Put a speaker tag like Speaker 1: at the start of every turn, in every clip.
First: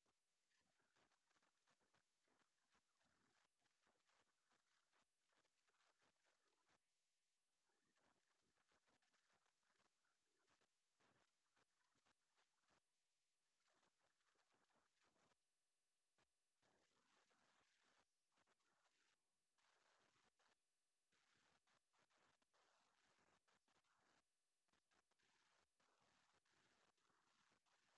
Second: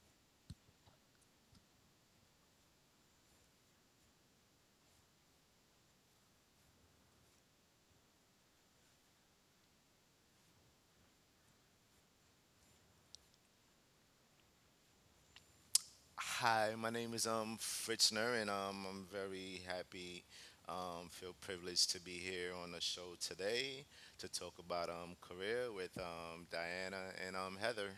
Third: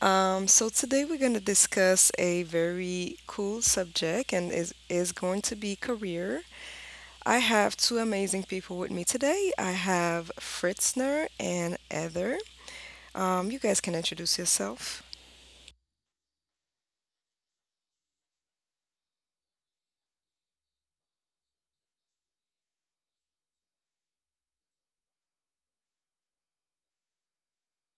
Speaker 1: So, today we're going to discuss a very cool subject and is going to be career. I have two amazing people with me today. I have Fritzner and Heather. You guys can introduce yourself.
Speaker 2: Hi, my name is Fritzner, and I'm very happy, feel privileged to be here on the show today to talk about career with Diana and Heather.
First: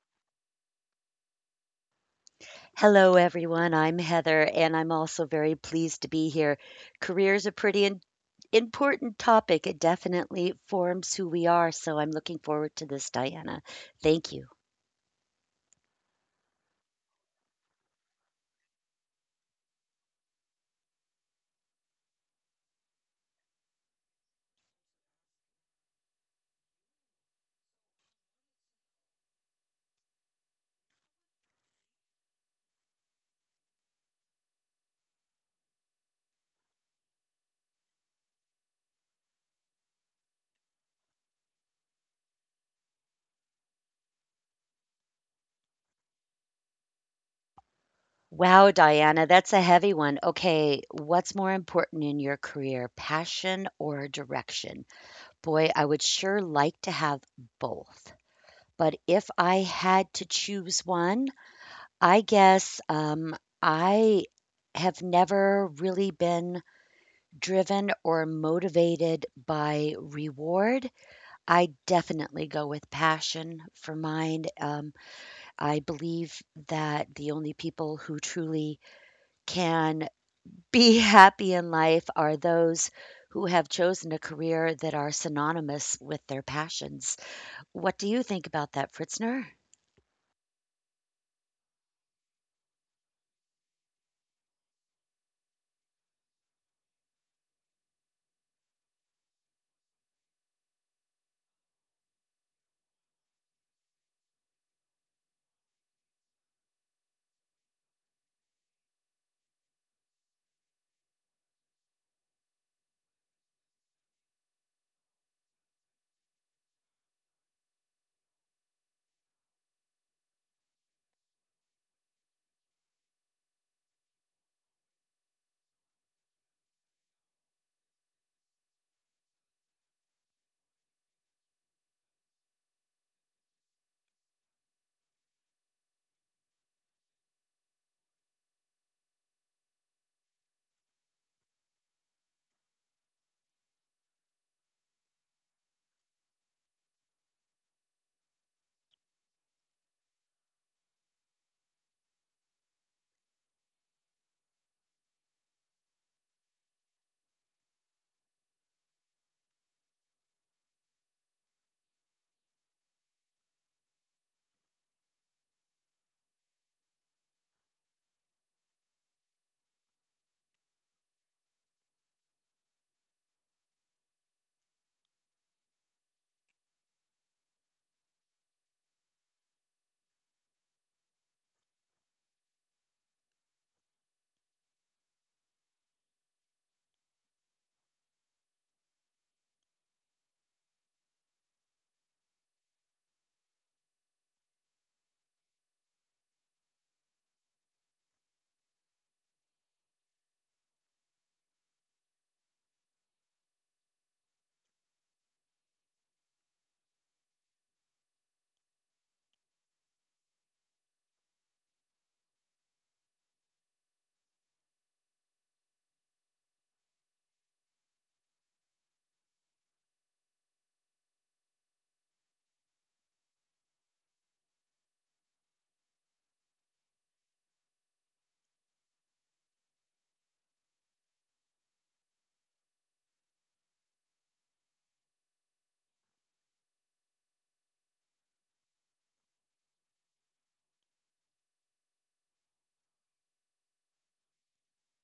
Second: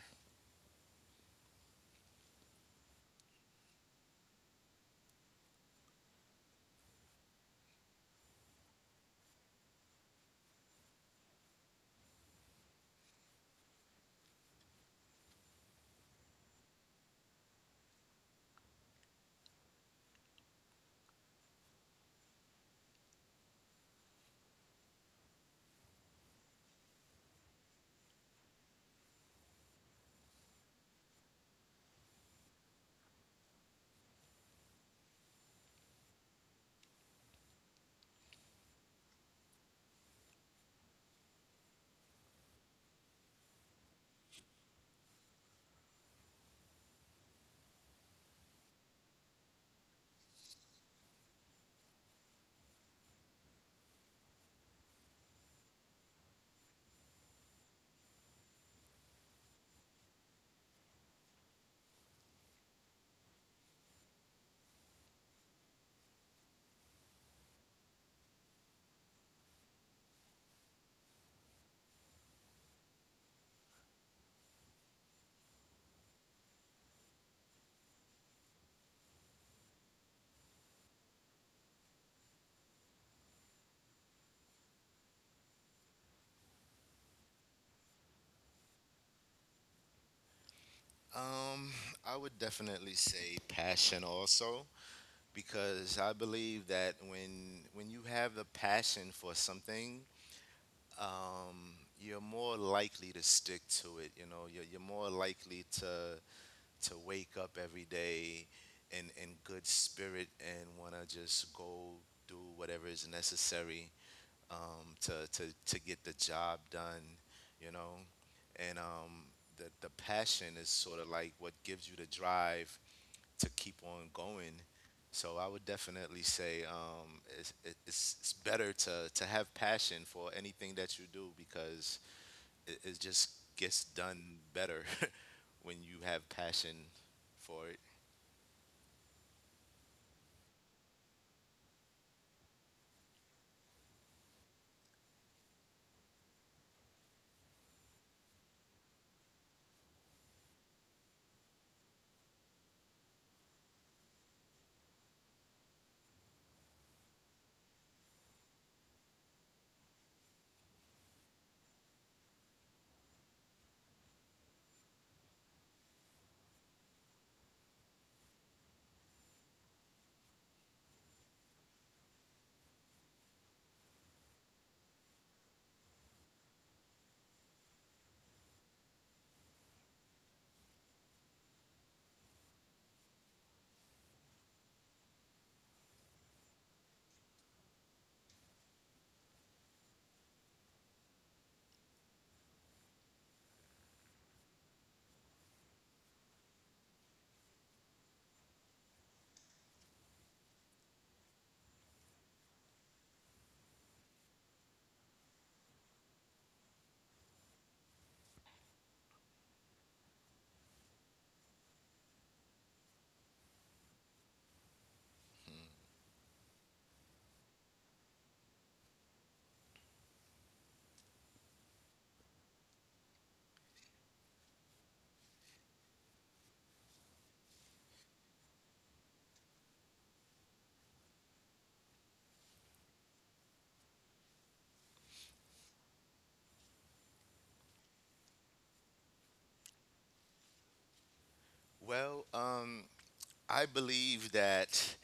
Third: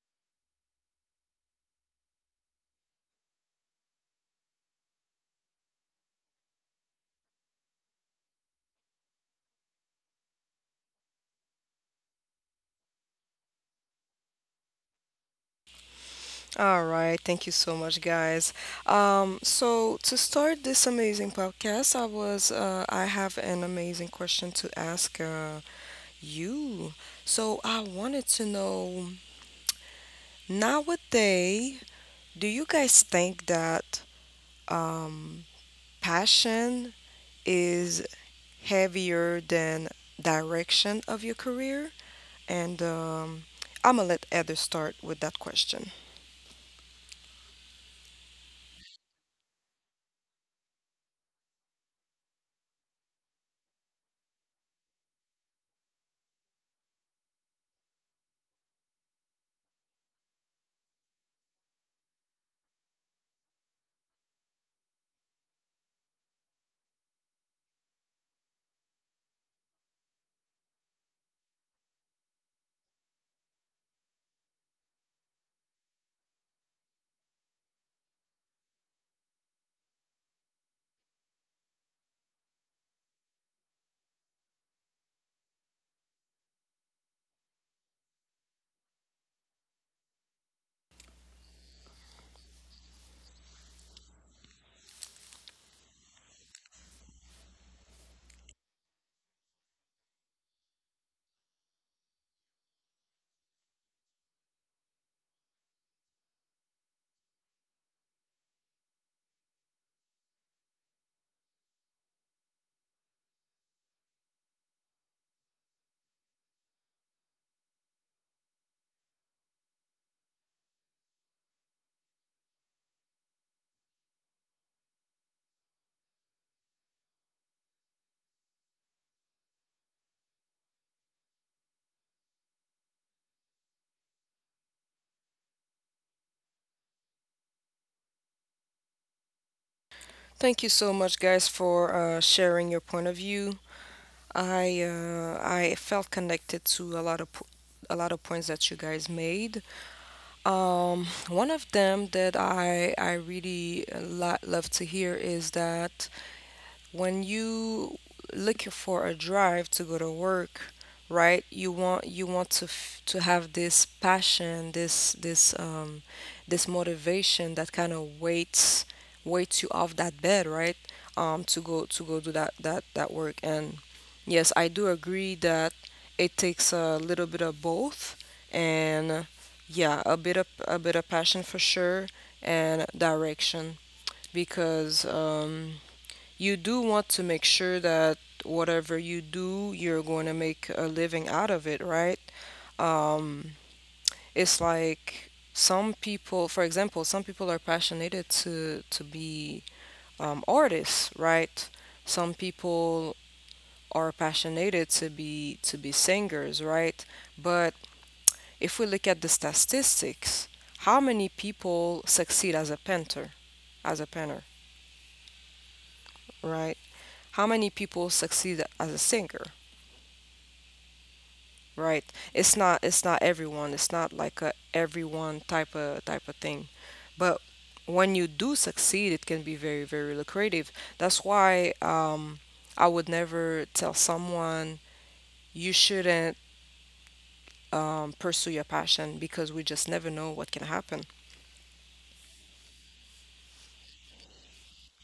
Speaker 3: Hello, everyone. I'm Heather, and I'm also very pleased to be here. Career is a pretty important topic. It definitely forms who we are. So I'm looking forward to this, Diana. Thank you.
Speaker 1: All right, thank you so much, guys. So to start this amazing podcast, I have an amazing question to ask you. So I wanted to know, nowadays, do you guys think that um, passion is heavier than direction of your career? And I'm gonna let Heather start with that question.
Speaker 3: Wow, Diana, that's a heavy one. Okay, what's more important in your career, passion or direction? Boy, I would sure like to have both. But if I had to choose one, I guess I have never really been driven or motivated by reward. I definitely go with passion for mine. I believe that the only people who truly can be happy in life are those who have chosen a career that are synonymous with their passions. What do you think about that, Fritzner?
Speaker 2: Um, I would definitely say passion also because I believe that when you have the passion for something, um, you're more likely to stick to it. You know, you're more likely to wake up every day in good spirit and want to just go do whatever is necessary to get the job done, you know? And um, the passion is sort of like what gives you the drive to keep on going. So I would definitely say it's better to, have passion for anything that you do because it just gets done better when you have passion for it.
Speaker 1: Thank you so much, guys, for sharing your point of view. I felt connected to a lot of points that you guys made. One of them that I really love to hear is that when you looking for a drive to go to work, right? You want to have this passion, this this motivation that kind of waits you off that bed, right? To go do that work. And yes, I do agree that it takes a little bit of both, and yeah, a bit of passion for sure, and direction, because you do want to make sure that whatever you do, you're going to make a living out of it, right? Um, it's like some people, for example, some people are passionate to be artists, right? Some people are passionate to be singers, right? But if we look at the statistics, how many people succeed as a painter, as a painter, right? How many people succeed as a singer? Right. It's not everyone. It's not like a everyone type of thing. But when you do succeed, it can be very, very lucrative. That's why I would never tell someone you shouldn't pursue your passion because we just never know what can happen.
Speaker 2: Well, um, I believe that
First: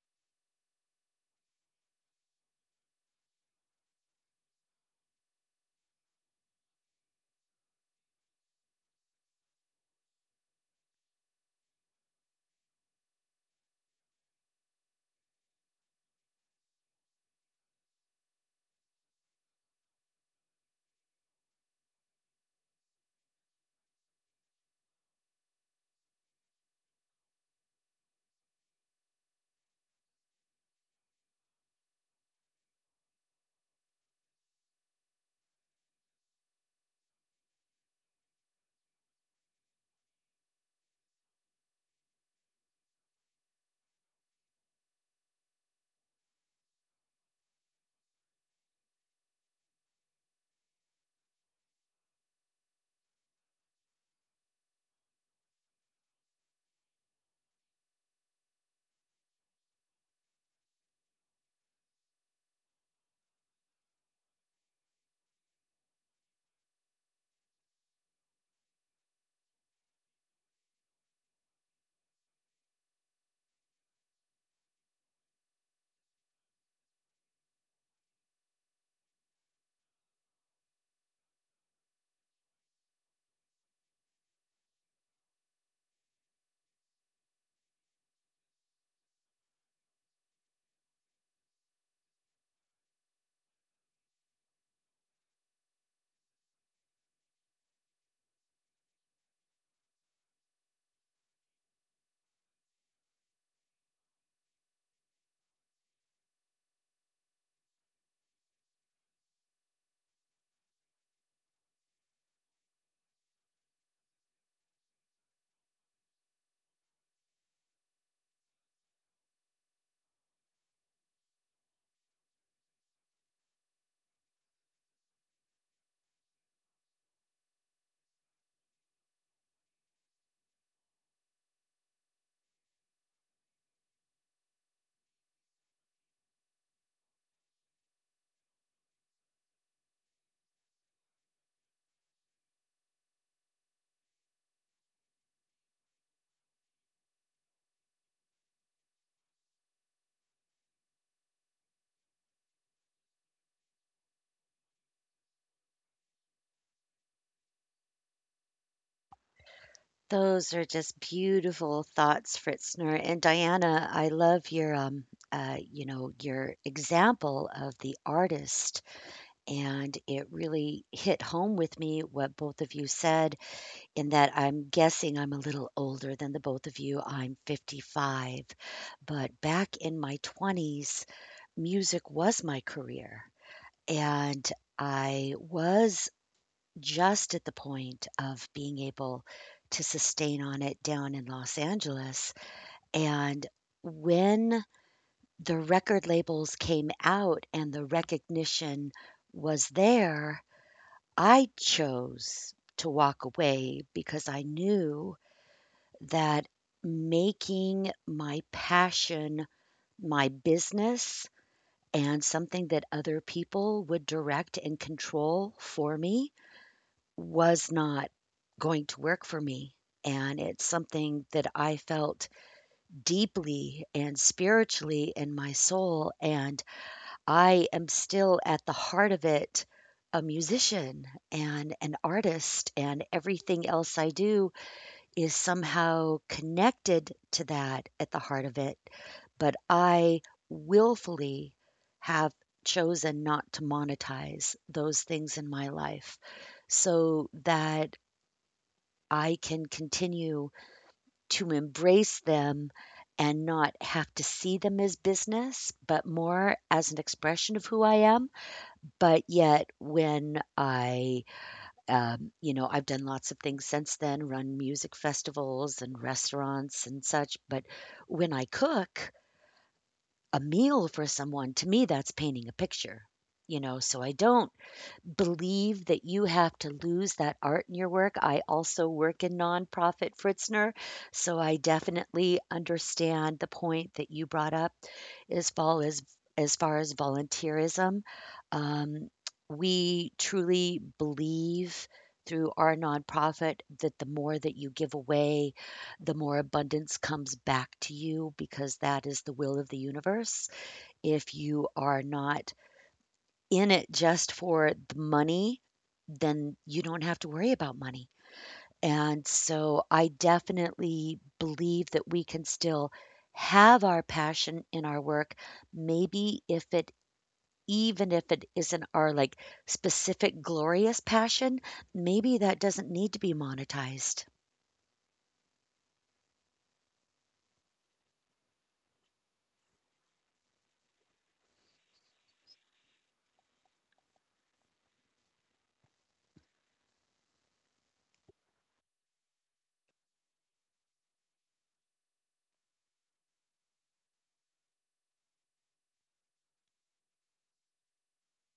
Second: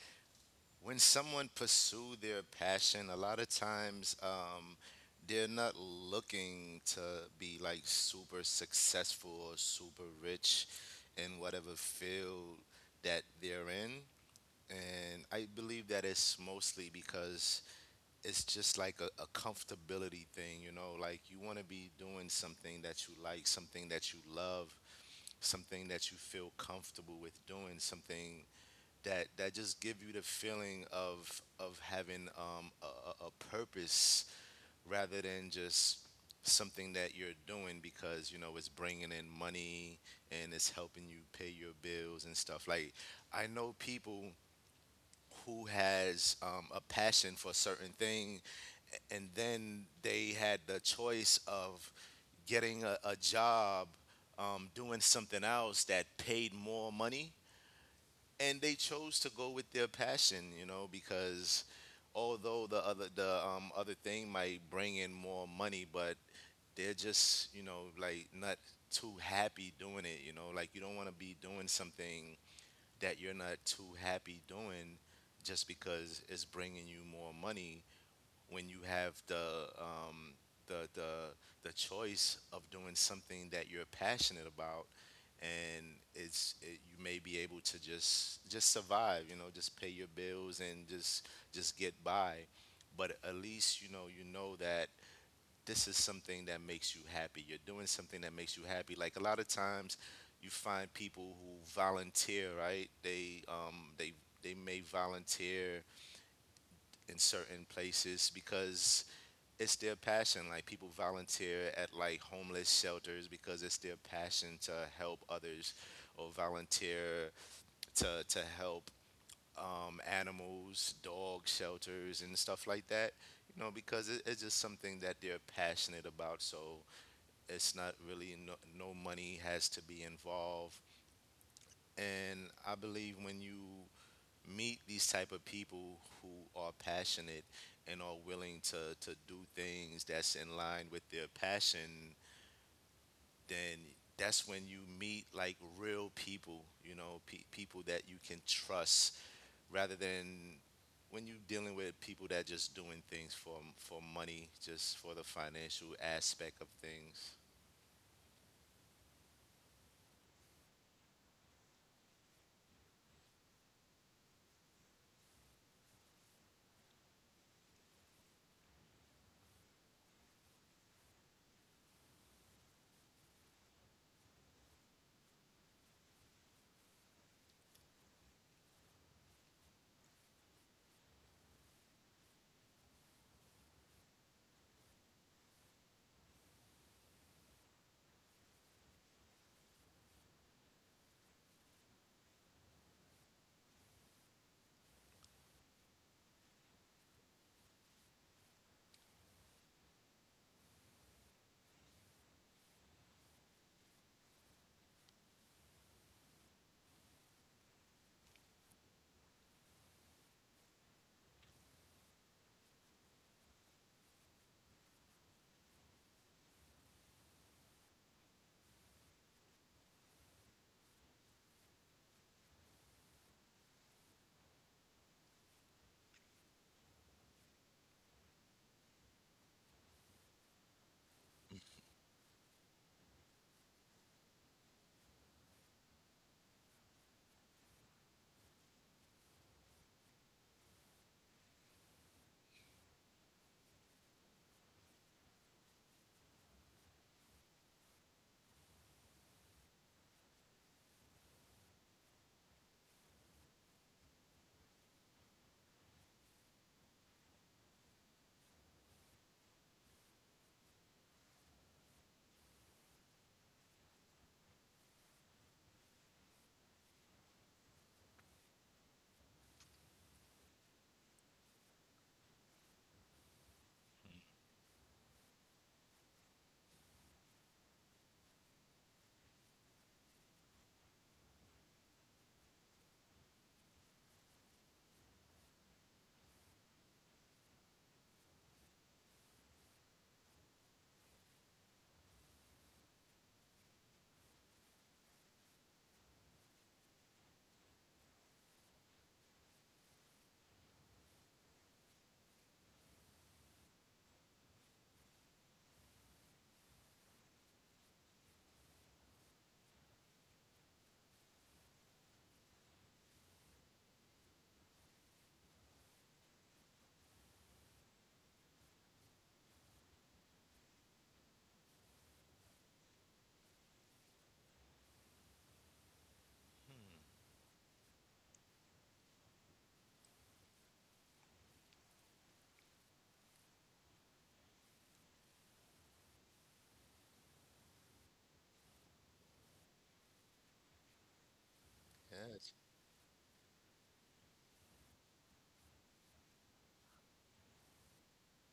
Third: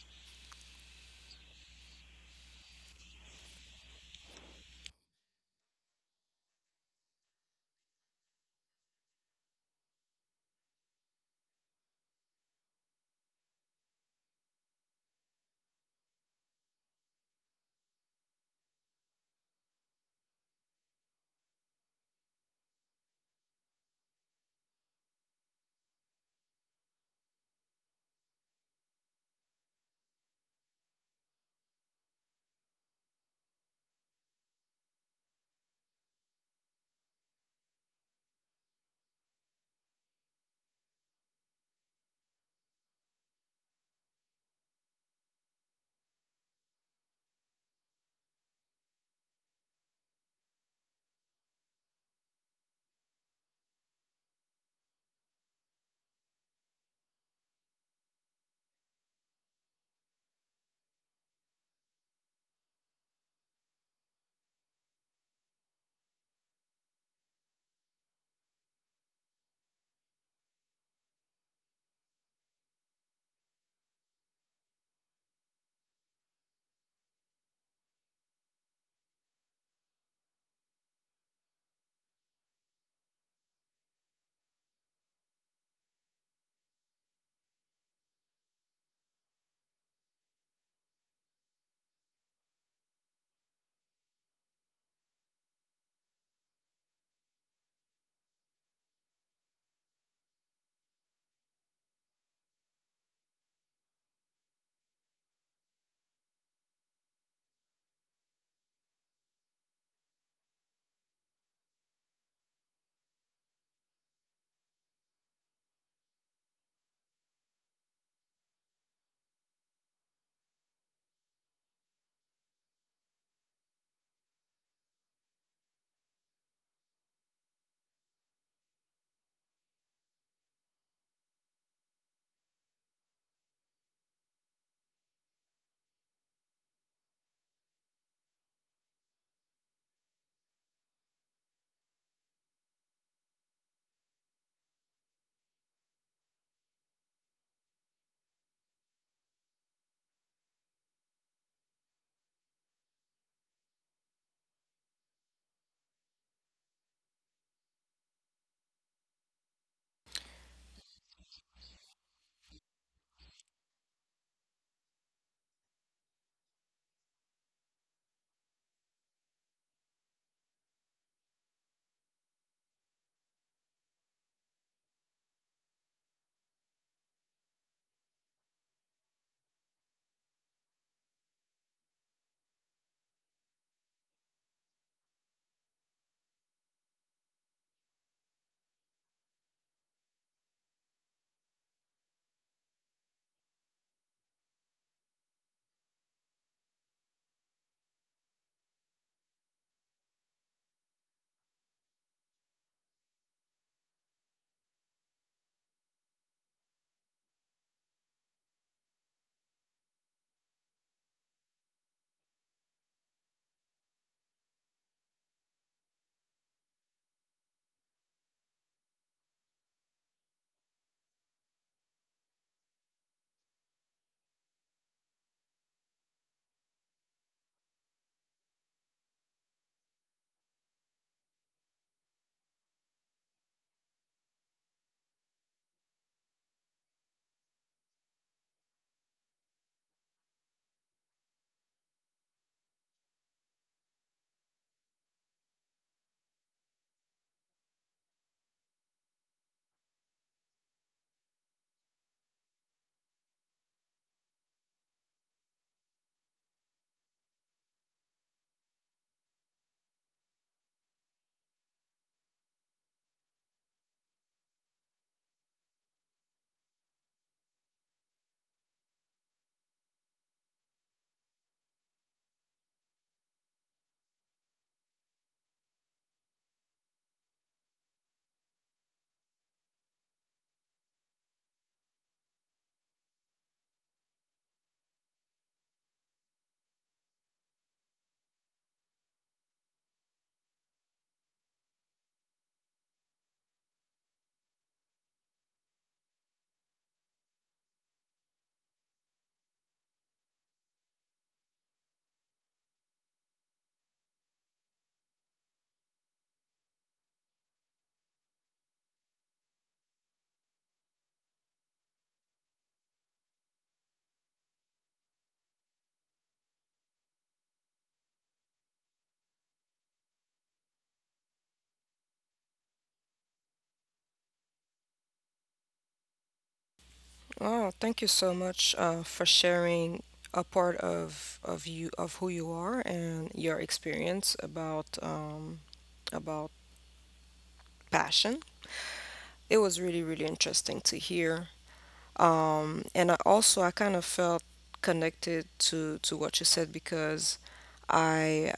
Speaker 2: when someone pursues their passion, a lot of times they're not looking to be like super successful or super rich in whatever field that they're in. And I believe that it's mostly because it's just like a comfortability thing, you know, like you want to be doing something that you like, something that you love, something that you feel comfortable with doing, something that just give you the feeling of having a purpose rather than just something that you're doing because you know it's bringing in money and it's helping you pay your bills and stuff like I know people who has a passion for certain things and then they had the choice of getting a job doing something else that paid more money and they chose to go with their passion, you know, because although the other thing might bring in more money, but they're just, you know, like not too happy doing it, you know, like you don't want to be doing something that you're not too happy doing just because it's bringing you more money when you have the the the the choice of doing something that you're passionate about, and you may be able to just survive, you know, just pay your bills and just get by. But at least you know that this is something that makes you happy. You're doing something that makes you happy. Like a lot of times, you find people who volunteer, right? They may volunteer in certain places because it's their passion. Like people volunteer at like homeless shelters because it's their passion to help others, or volunteer to help animals, dog shelters, and stuff like that. You know, because it's just something that they're passionate about. So it's not really no money has to be involved. And I believe when you meet these type of people who are passionate and are willing to do things that's in line with their passion, then that's when you meet like real people, you know, people that you can trust, rather than when you are dealing with people that just doing things for money, just for the financial aspect of things.
Speaker 3: Those are just beautiful thoughts, Fritzner. And Diana, I love your you know, your example of the artist, and it really hit home with me what both of you said, in that I'm guessing I'm a little older than the both of you. I'm 55, but back in my 20s, music was my career, and I was just at the point of being able to sustain on it down in Los Angeles. And when the record labels came out and the recognition was there, I chose to walk away because I knew that making my passion my business and something that other people would direct and control for me was not going to work for me. And it's something that I felt deeply and spiritually in my soul. And I am still at the heart of it a musician and an artist, and everything else I do is somehow connected to that at the heart of it. But I willfully have chosen not to monetize those things in my life so that I can continue to embrace them and not have to see them as business, but more as an expression of who I am. But yet when I, you know, I've done lots of things since then, run music festivals and restaurants and such, but when I cook a meal for someone, to me, that's painting a picture, you know, so I don't believe that you have to lose that art in your work. I also work in nonprofit, Fritzner, so I definitely understand the point that you brought up as far as as far as volunteerism. Um, we truly believe through our nonprofit that the more that you give away, the more abundance comes back to you because that is the will of the universe. If you are not in it just for the money, then you don't have to worry about money. And so I definitely believe that we can still have our passion in our work, maybe if it even if it isn't our like specific glorious passion, maybe that doesn't need to be monetized.
Speaker 1: Oh, thank you so much for sharing a part of you of who you are and your experience about passion. It was really, really interesting to hear.
Speaker 2: Yes.
Speaker 1: And I also I kind of felt connected to what you said because I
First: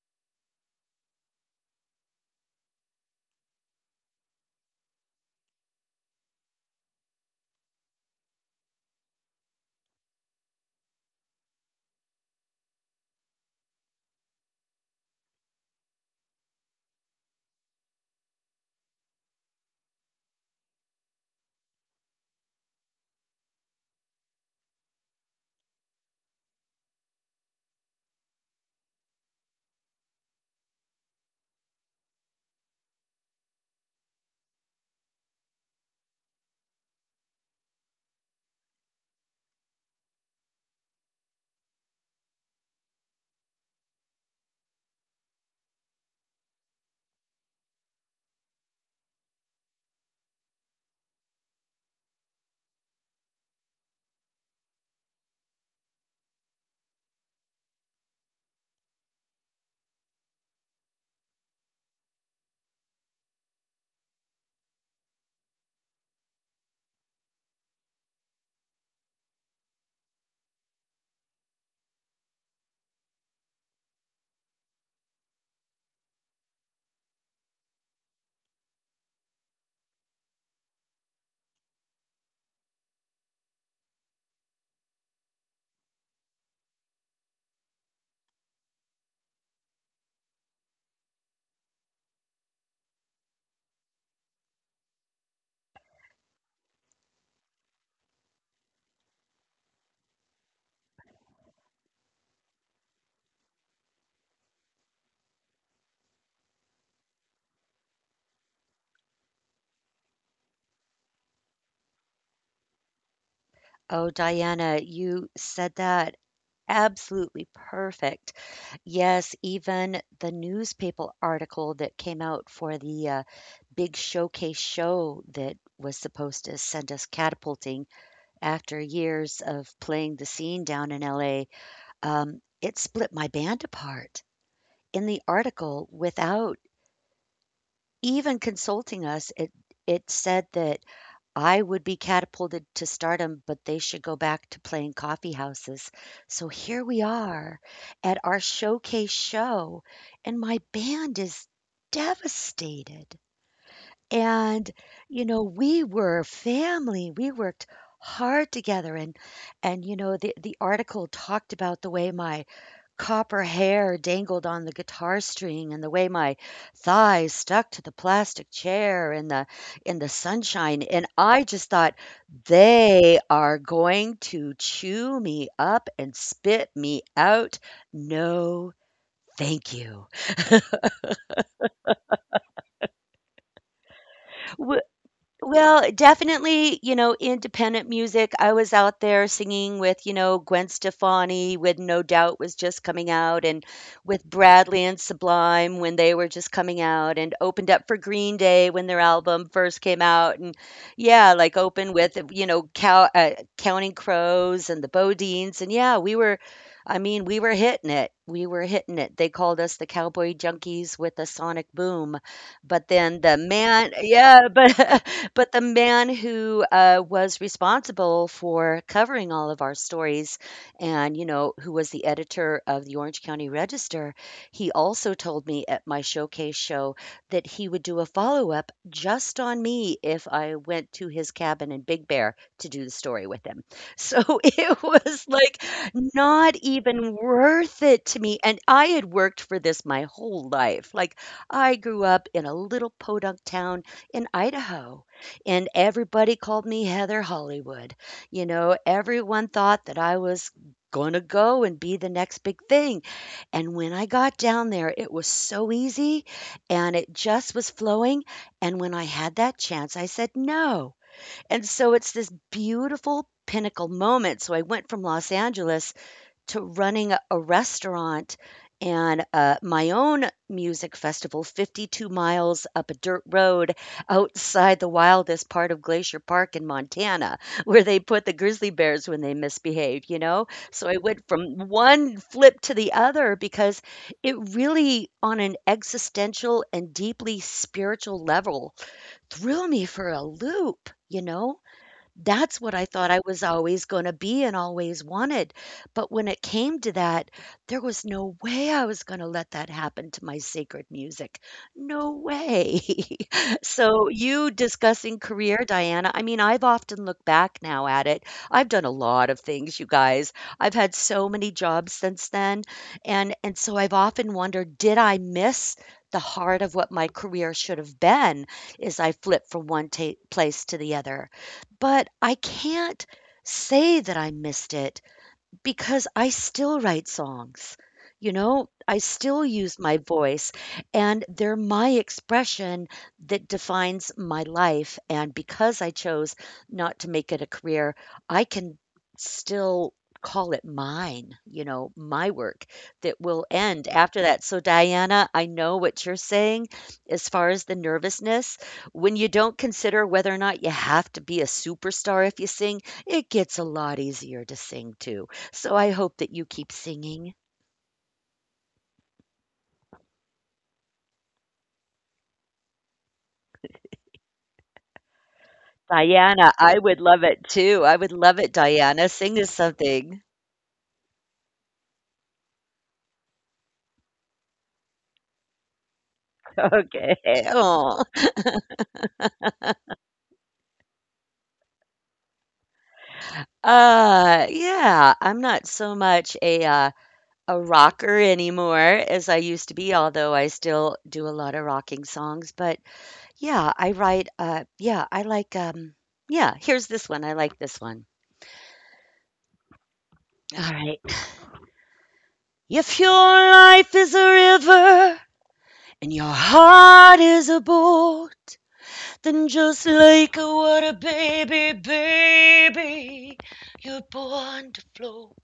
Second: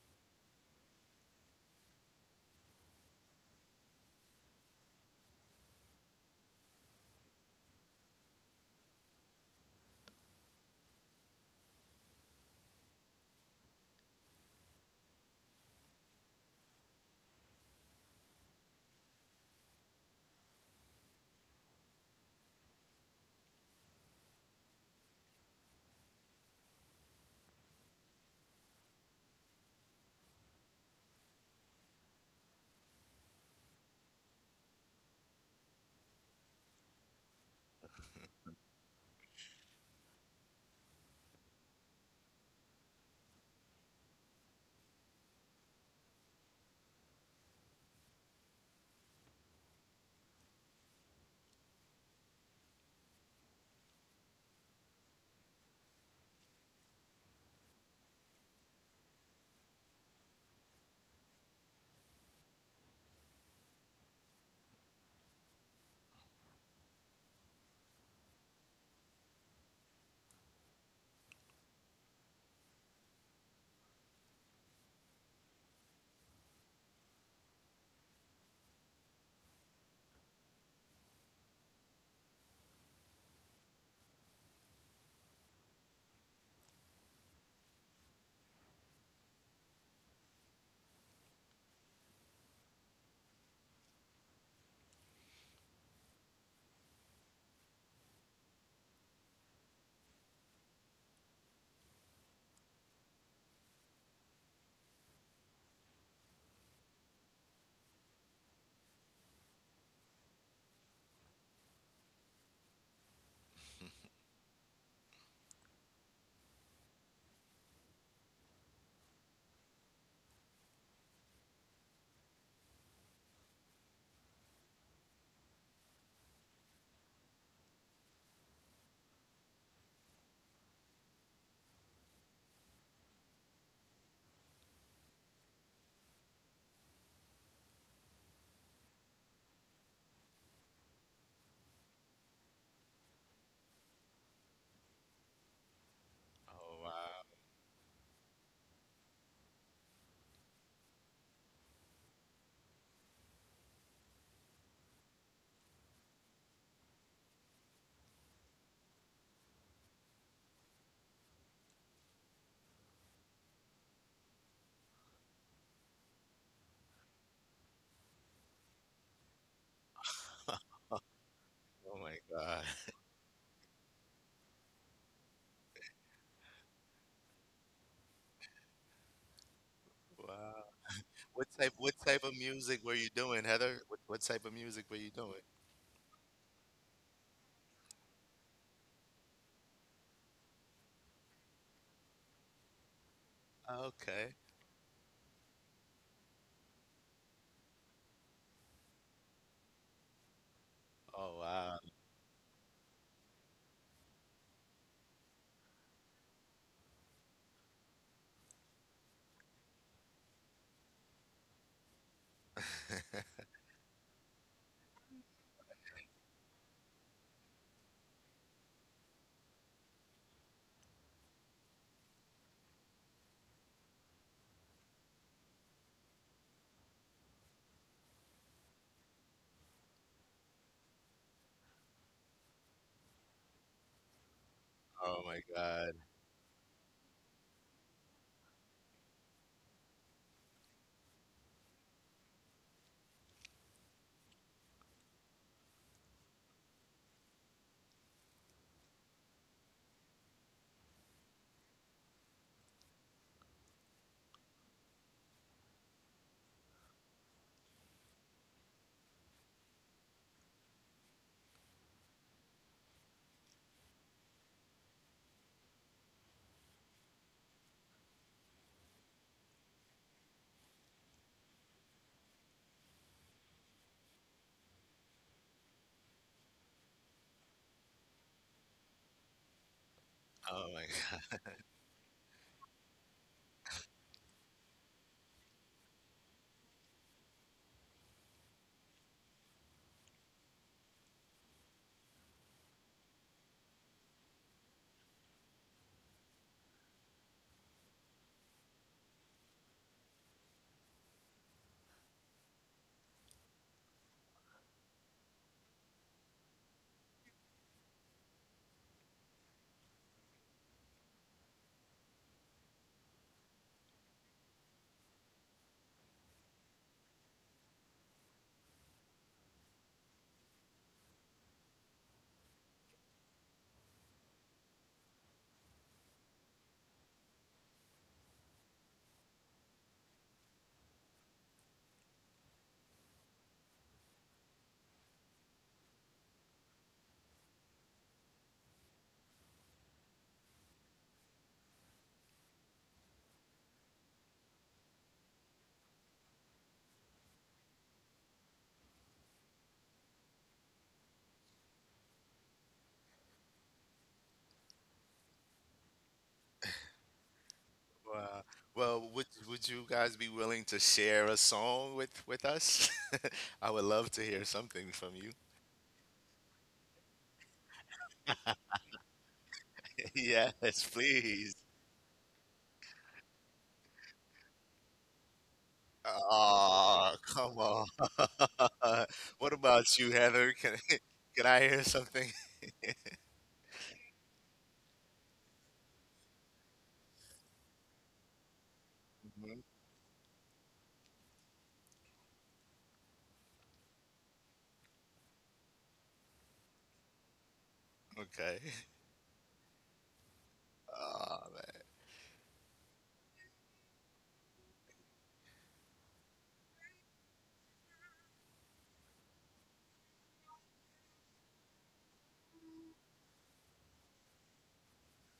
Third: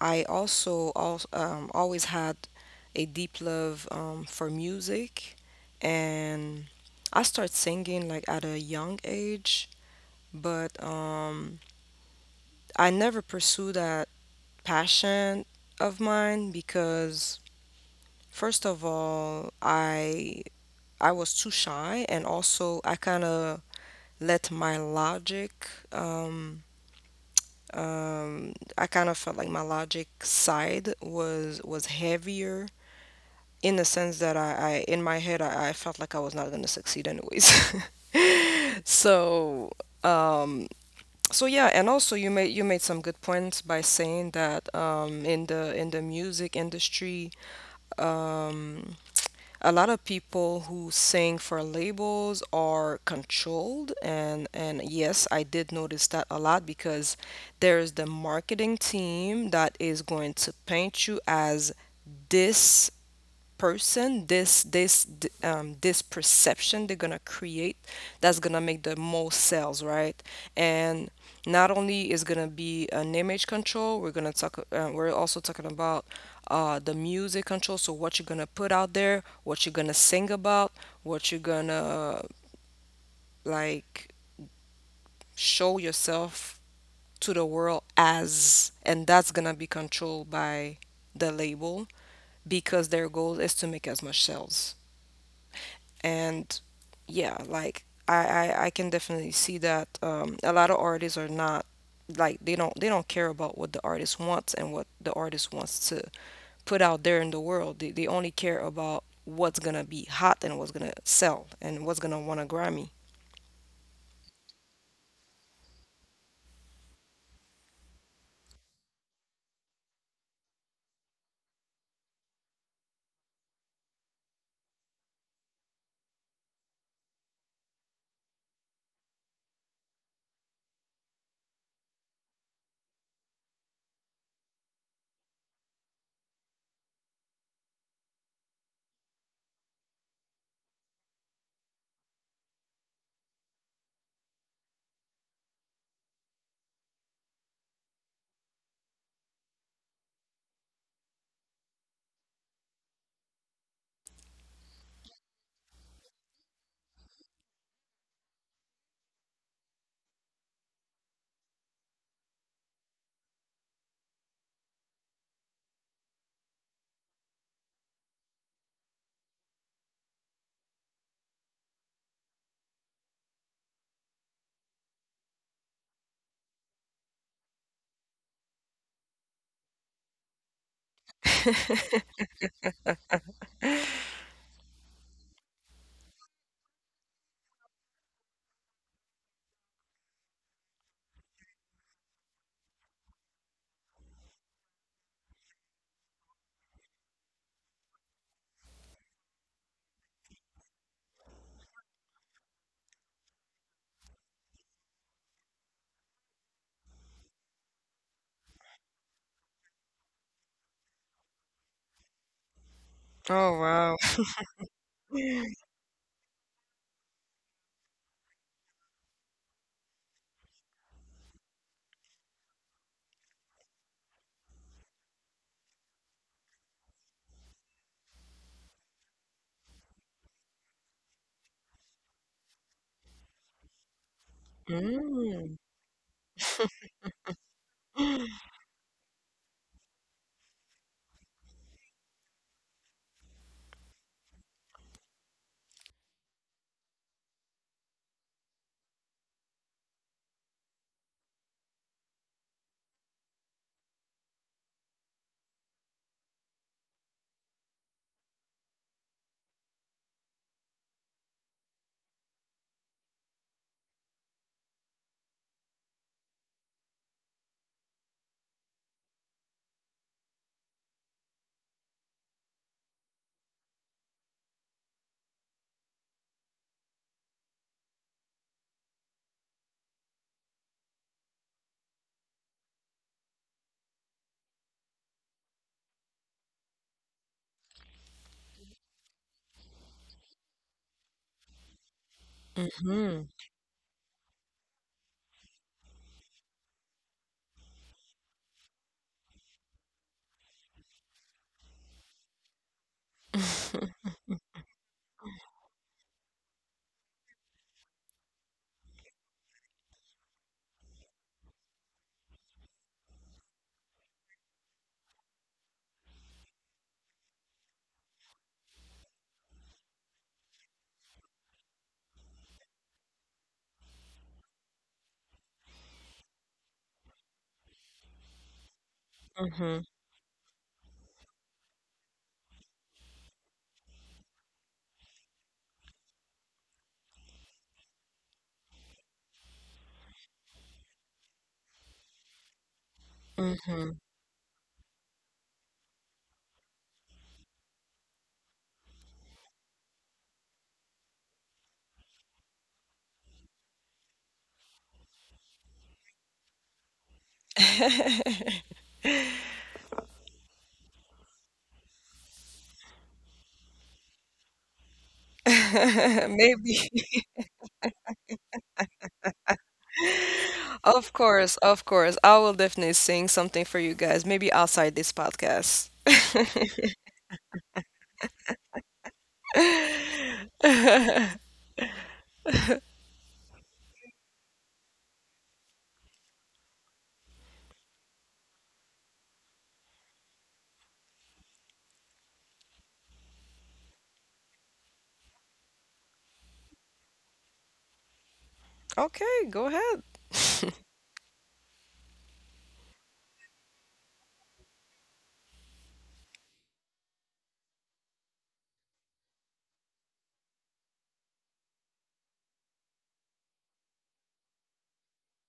Speaker 1: I also al always had a deep love for music, and I started singing like at a young age, but I never pursued that passion of mine because first of all, I was too shy, and also I kind of let my logic. I kind of felt like my logic side was heavier in the sense that I in my head I felt like I was not going to succeed anyways. so um, so yeah, and also you made some good points by saying that in the music industry, um, a lot of people who sing for labels are controlled, and yes, I did notice that a lot because there's the marketing team that is going to paint you as this person, this perception they're gonna create that's gonna make the most sales, right. And not only is gonna be an image control. We're also talking about the music control. So what you're gonna put out there, what you're gonna sing about, what you're gonna like show yourself to the world as, and that's gonna be controlled by the label because their goal is to make as much sales. And yeah, like I can definitely see that a lot of artists are not, like, they don't care about what the artist wants and what the artist wants to put out there in the world. They only care about what's gonna be hot and what's gonna sell and what's gonna want a Grammy.
Speaker 3: Oh, Diana, you said that absolutely perfect. Yes, even the newspaper article that came out for the big showcase show that was supposed to send us catapulting after years of playing the scene down in LA, it split my band apart. In the article, without even consulting us, it said that I would be catapulted to stardom, but they should go back to playing coffee houses. So
Speaker 2: Oh
Speaker 3: here we
Speaker 2: wow.
Speaker 3: are at our showcase show, and my band is devastated. And, you know, we were family. We worked hard together. And you know, the article talked about the way my copper hair dangled on the guitar string, and the way my thighs stuck to the plastic chair in the sunshine, and I just thought,
Speaker 2: Oh my God.
Speaker 3: "They are going to chew me up and spit me out. No, thank you."
Speaker 2: Wow. What type of music were you doing, Heather? What type of music were you doing?
Speaker 3: Well, definitely, you know, independent music. I was out there singing with, you know, Gwen Stefani, with No Doubt was just coming out, and with
Speaker 2: Okay.
Speaker 3: Bradley and Sublime when they were just coming out, and opened up for Green Day when their album first came out. And yeah,
Speaker 2: Oh
Speaker 3: like
Speaker 2: wow.
Speaker 3: open with, you know, Counting Crows and the Bodines. And yeah, we were hitting it. We were hitting it. They called us the Cowboy Junkies with a sonic boom. But then the
Speaker 1: Oh,
Speaker 3: man,
Speaker 1: wow.
Speaker 3: yeah, but but the man who was responsible for covering all of our stories, and you know, who was the editor of the Orange County Register, he also told me at my showcase show that he would do a follow up just on me if I went to his cabin in Big Bear to do the story with him. So it
Speaker 2: Oh
Speaker 3: was
Speaker 2: my
Speaker 1: Mm.
Speaker 3: like
Speaker 2: God.
Speaker 3: not even worth it to me. And I had worked for this my whole life. Like I grew up in a little podunk town in Idaho, and everybody called me Heather Hollywood. You know, everyone thought that I was going to go and be the next big thing. And when I got down there, it was so easy and it just was flowing. And when I had that chance, I said no. And so it's this beautiful pinnacle moment. So I went from Los Angeles to running a restaurant and my own music festival 52 miles up a dirt road outside the wildest part of Glacier Park in Montana, where they put the grizzly bears when they misbehave, you know?
Speaker 2: Oh
Speaker 3: So
Speaker 2: my
Speaker 3: I went
Speaker 2: God.
Speaker 3: from one flip to the other because it really, on an existential and deeply spiritual level, threw me for a loop, you know? That's what I thought I
Speaker 1: Mm-hmm.
Speaker 3: was always gonna be and always wanted, but when it came to that, there was no way I was gonna let that happen to my sacred music. No way. So, you discussing career, Diana, I mean, I've often looked back now at it. I've done a lot of things, you guys. I've had so many jobs since then, and so I've often wondered, did I miss the heart of what my career should have been as I flipped from one ta place to the other? But I can't say that I missed it, because I still write songs, you know? I still
Speaker 1: Mm-hmm.
Speaker 3: use my voice, and they're my expression that defines my life, and because I chose not to make it a career, I can still call it mine, you know, my work that will end after that. So, Diana, I know what you're saying as far as the nervousness. When you don't consider whether or not you have to be a superstar if you sing, it gets a lot easier to sing too. So I hope that you keep singing.
Speaker 2: Wow. Well, would you guys be willing to share a song with us? I would love to hear something from you.
Speaker 1: Mm-hmm.
Speaker 3: Diana, I
Speaker 1: Maybe.
Speaker 3: would love it too. I would love it, Diana. Sing us something.
Speaker 2: Yes,
Speaker 1: Of course,
Speaker 2: please.
Speaker 1: of course. I will definitely sing something for you guys, maybe outside this podcast.
Speaker 2: Oh,
Speaker 3: Okay.
Speaker 2: come on.
Speaker 3: Oh.
Speaker 2: What about you, Heather? Can can I hear something?
Speaker 3: Yeah, I'm not so much a rocker anymore as I
Speaker 2: Mhm.
Speaker 3: used to be, although I still do a lot of rocking songs. But yeah, I write yeah, I like yeah, here's this one. I like this one.
Speaker 2: Okay.
Speaker 1: Okay, go ahead.
Speaker 3: All right.
Speaker 2: Oh man.
Speaker 3: If your life is a river and your heart is a boat, then just like a water baby, baby, you're born to float.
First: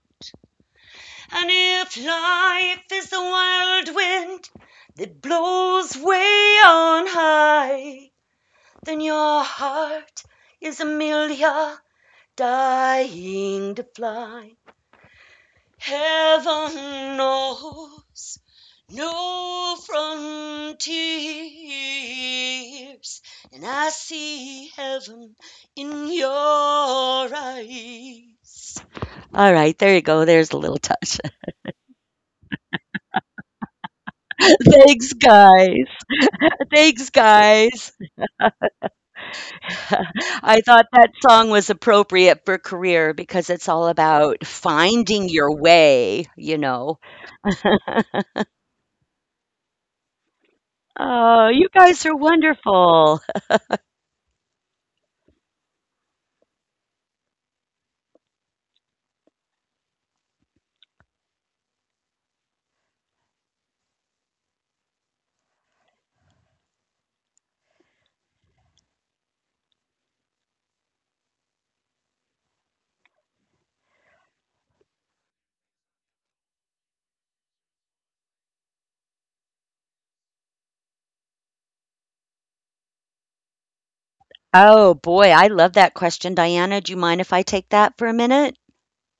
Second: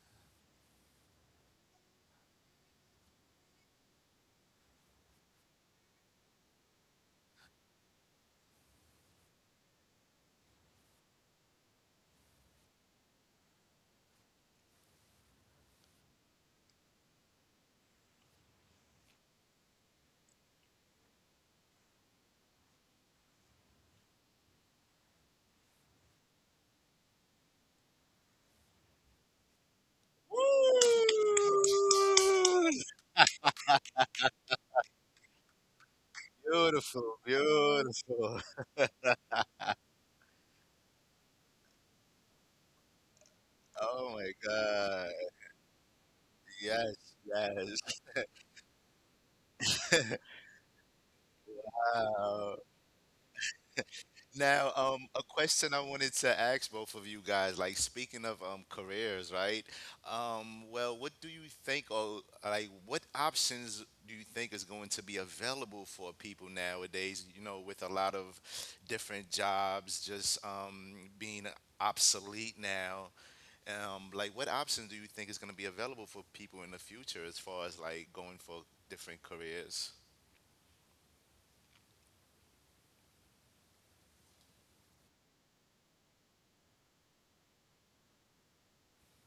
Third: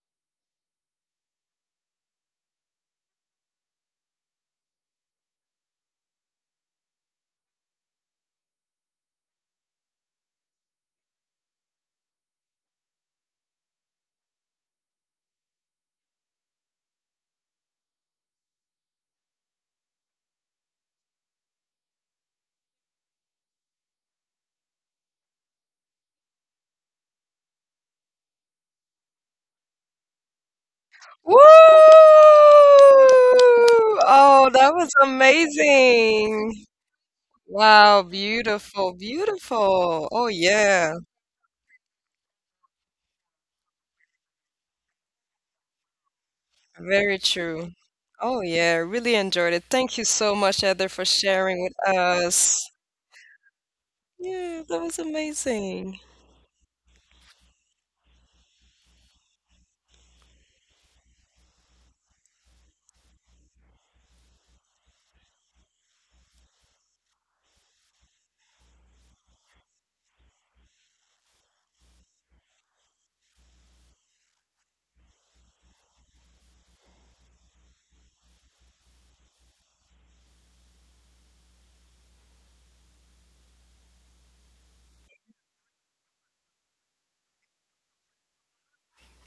Speaker 3: And if life is a wild wind that blows way on high, then your heart is a million dying to fly. Heaven knows no frontiers, and I see heaven in your eyes. All right, there you go. There's a
Speaker 2: Woo!
Speaker 3: little touch.
Speaker 1: Woo! Oh, that was
Speaker 3: Thanks, guys.
Speaker 1: amazing.
Speaker 2: Beautiful,
Speaker 3: Thanks, guys.
Speaker 1: Wow,
Speaker 2: beautiful.
Speaker 1: beautiful, beautiful. Oh,
Speaker 3: I thought
Speaker 1: yeah,
Speaker 3: that song was appropriate for career because it's all
Speaker 2: Oh my
Speaker 3: about
Speaker 2: God.
Speaker 3: finding your way, you
Speaker 2: Yes,
Speaker 3: know.
Speaker 1: very true.
Speaker 2: yes.
Speaker 1: Oh, yeah, really enjoyed it. Thank you so much, Heather, for
Speaker 3: Oh,
Speaker 1: sharing
Speaker 3: you
Speaker 1: with
Speaker 3: guys are
Speaker 2: Wow.
Speaker 1: us.
Speaker 3: wonderful.
Speaker 1: Yeah,
Speaker 2: Now,
Speaker 1: that was
Speaker 2: a question I
Speaker 1: amazing.
Speaker 2: wanted to ask both of you guys, like speaking of careers, right? Well, what do you think, or like, what options do you think is going to be available for people nowadays? You know, with a lot of different jobs just being obsolete now. Like, what options do you think is going to be available for people in the future as far as like going for different careers?
Speaker 3: Oh, boy, I love that question, Diana. Do you mind if I take that for a minute?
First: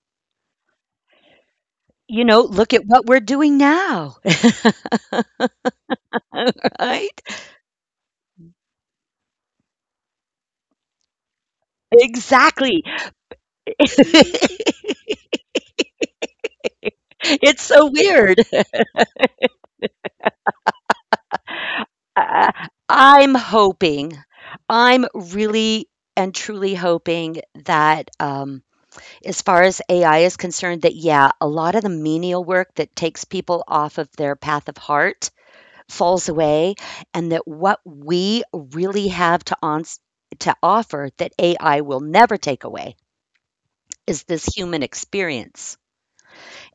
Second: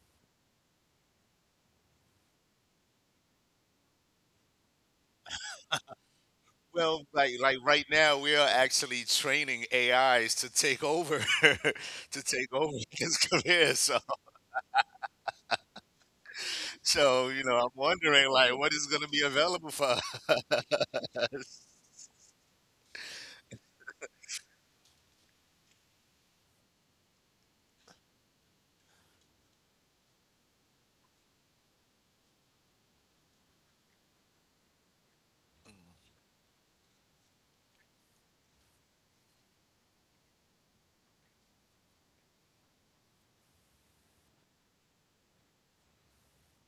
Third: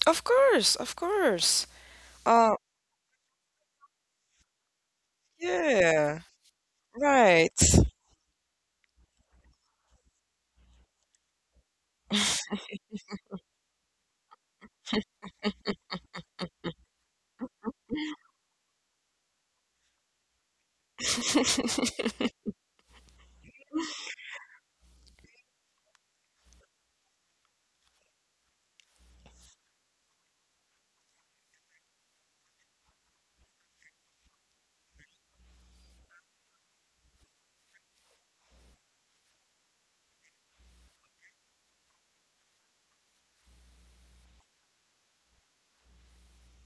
Speaker 1: Of course, of course.
Speaker 3: You know,
Speaker 1: Uh,
Speaker 3: look at what we're doing now,
Speaker 1: yeah,
Speaker 2: Well,
Speaker 3: right?
Speaker 2: like
Speaker 1: right.
Speaker 2: right now, we are actually training AIs to take over, to take over,
Speaker 3: Exactly.
Speaker 2: his career. So, so you know, I'm
Speaker 3: It's so
Speaker 2: wondering like
Speaker 3: weird.
Speaker 2: what is going to be available for us.
Speaker 3: Uh, I'm hoping, I'm really and truly hoping that, as far as AI is concerned, that yeah, a lot of the menial work that takes people off of their path of heart
Speaker 2: Mm.
Speaker 3: falls away and that what we really have to ons to offer that AI will never take away is this human experience.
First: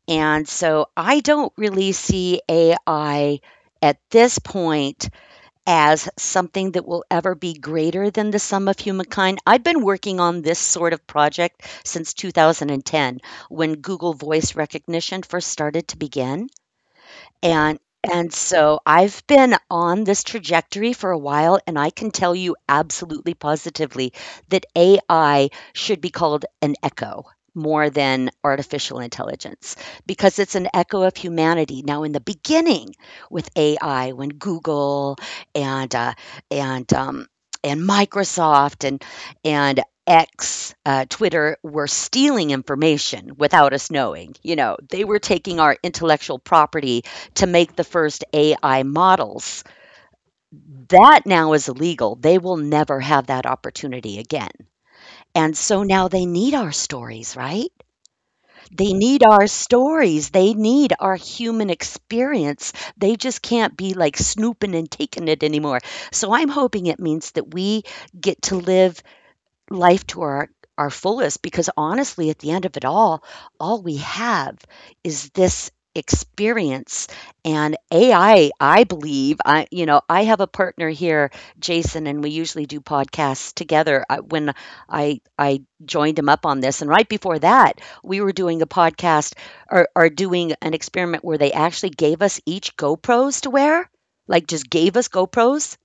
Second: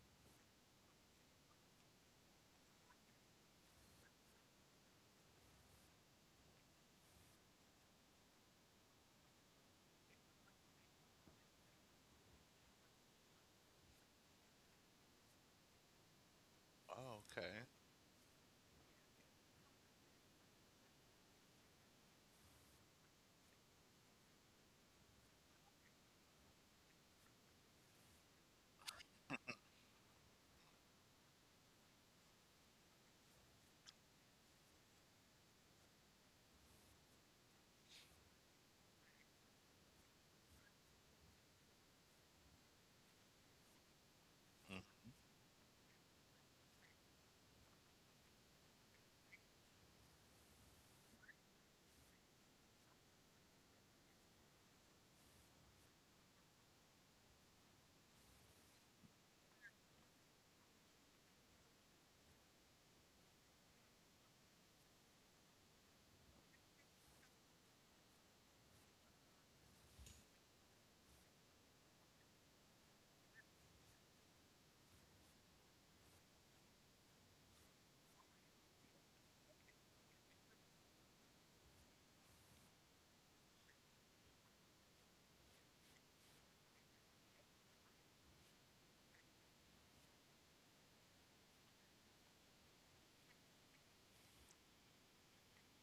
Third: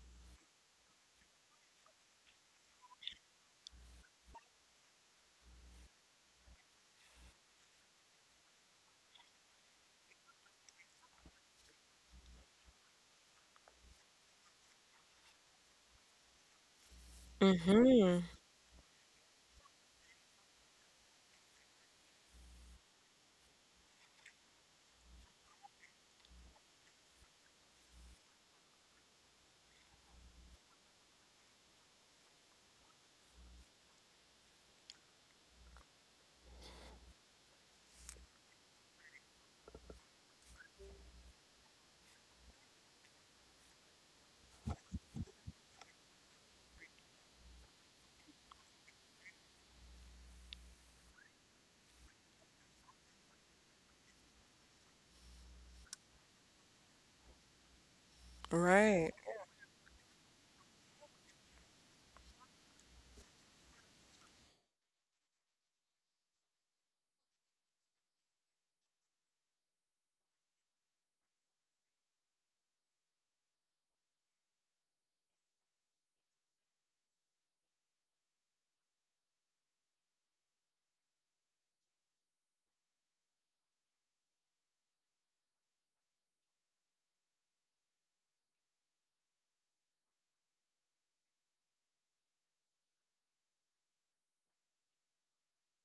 Speaker 3: And so I don't really see AI at this point as something that will ever be greater than the sum of humankind. I've been working on this sort of project since 2010 when Google voice recognition first started to begin.
Speaker 2: Oh, okay.
Speaker 3: And
Speaker 1: Mm-hmm.
Speaker 3: and so I've been on this trajectory for a while, and I can tell you absolutely positively that AI should be called an echo more than artificial intelligence because it's an echo of humanity. Now, in the beginning with AI, when Google and uh, and um, and Microsoft and X, Twitter were stealing information without us knowing. You know,
Speaker 2: Mm.
Speaker 3: they were taking our intellectual property to make the first AI models. That now is illegal. They will never have that opportunity again. And so now they need our stories, right? They
Speaker 1: Right.
Speaker 3: need our stories. They need our human experience. They just can't be like snooping and taking it anymore. So I'm hoping it means that we get to live life to our fullest because honestly at the end of it all we have is this experience. And AI, I believe, I you know I have a partner here, Jason, and we usually do podcasts together. When I joined him up on this and right before that we were doing a podcast or doing an experiment where they actually gave us each GoPro's to wear, like just gave us GoPro's.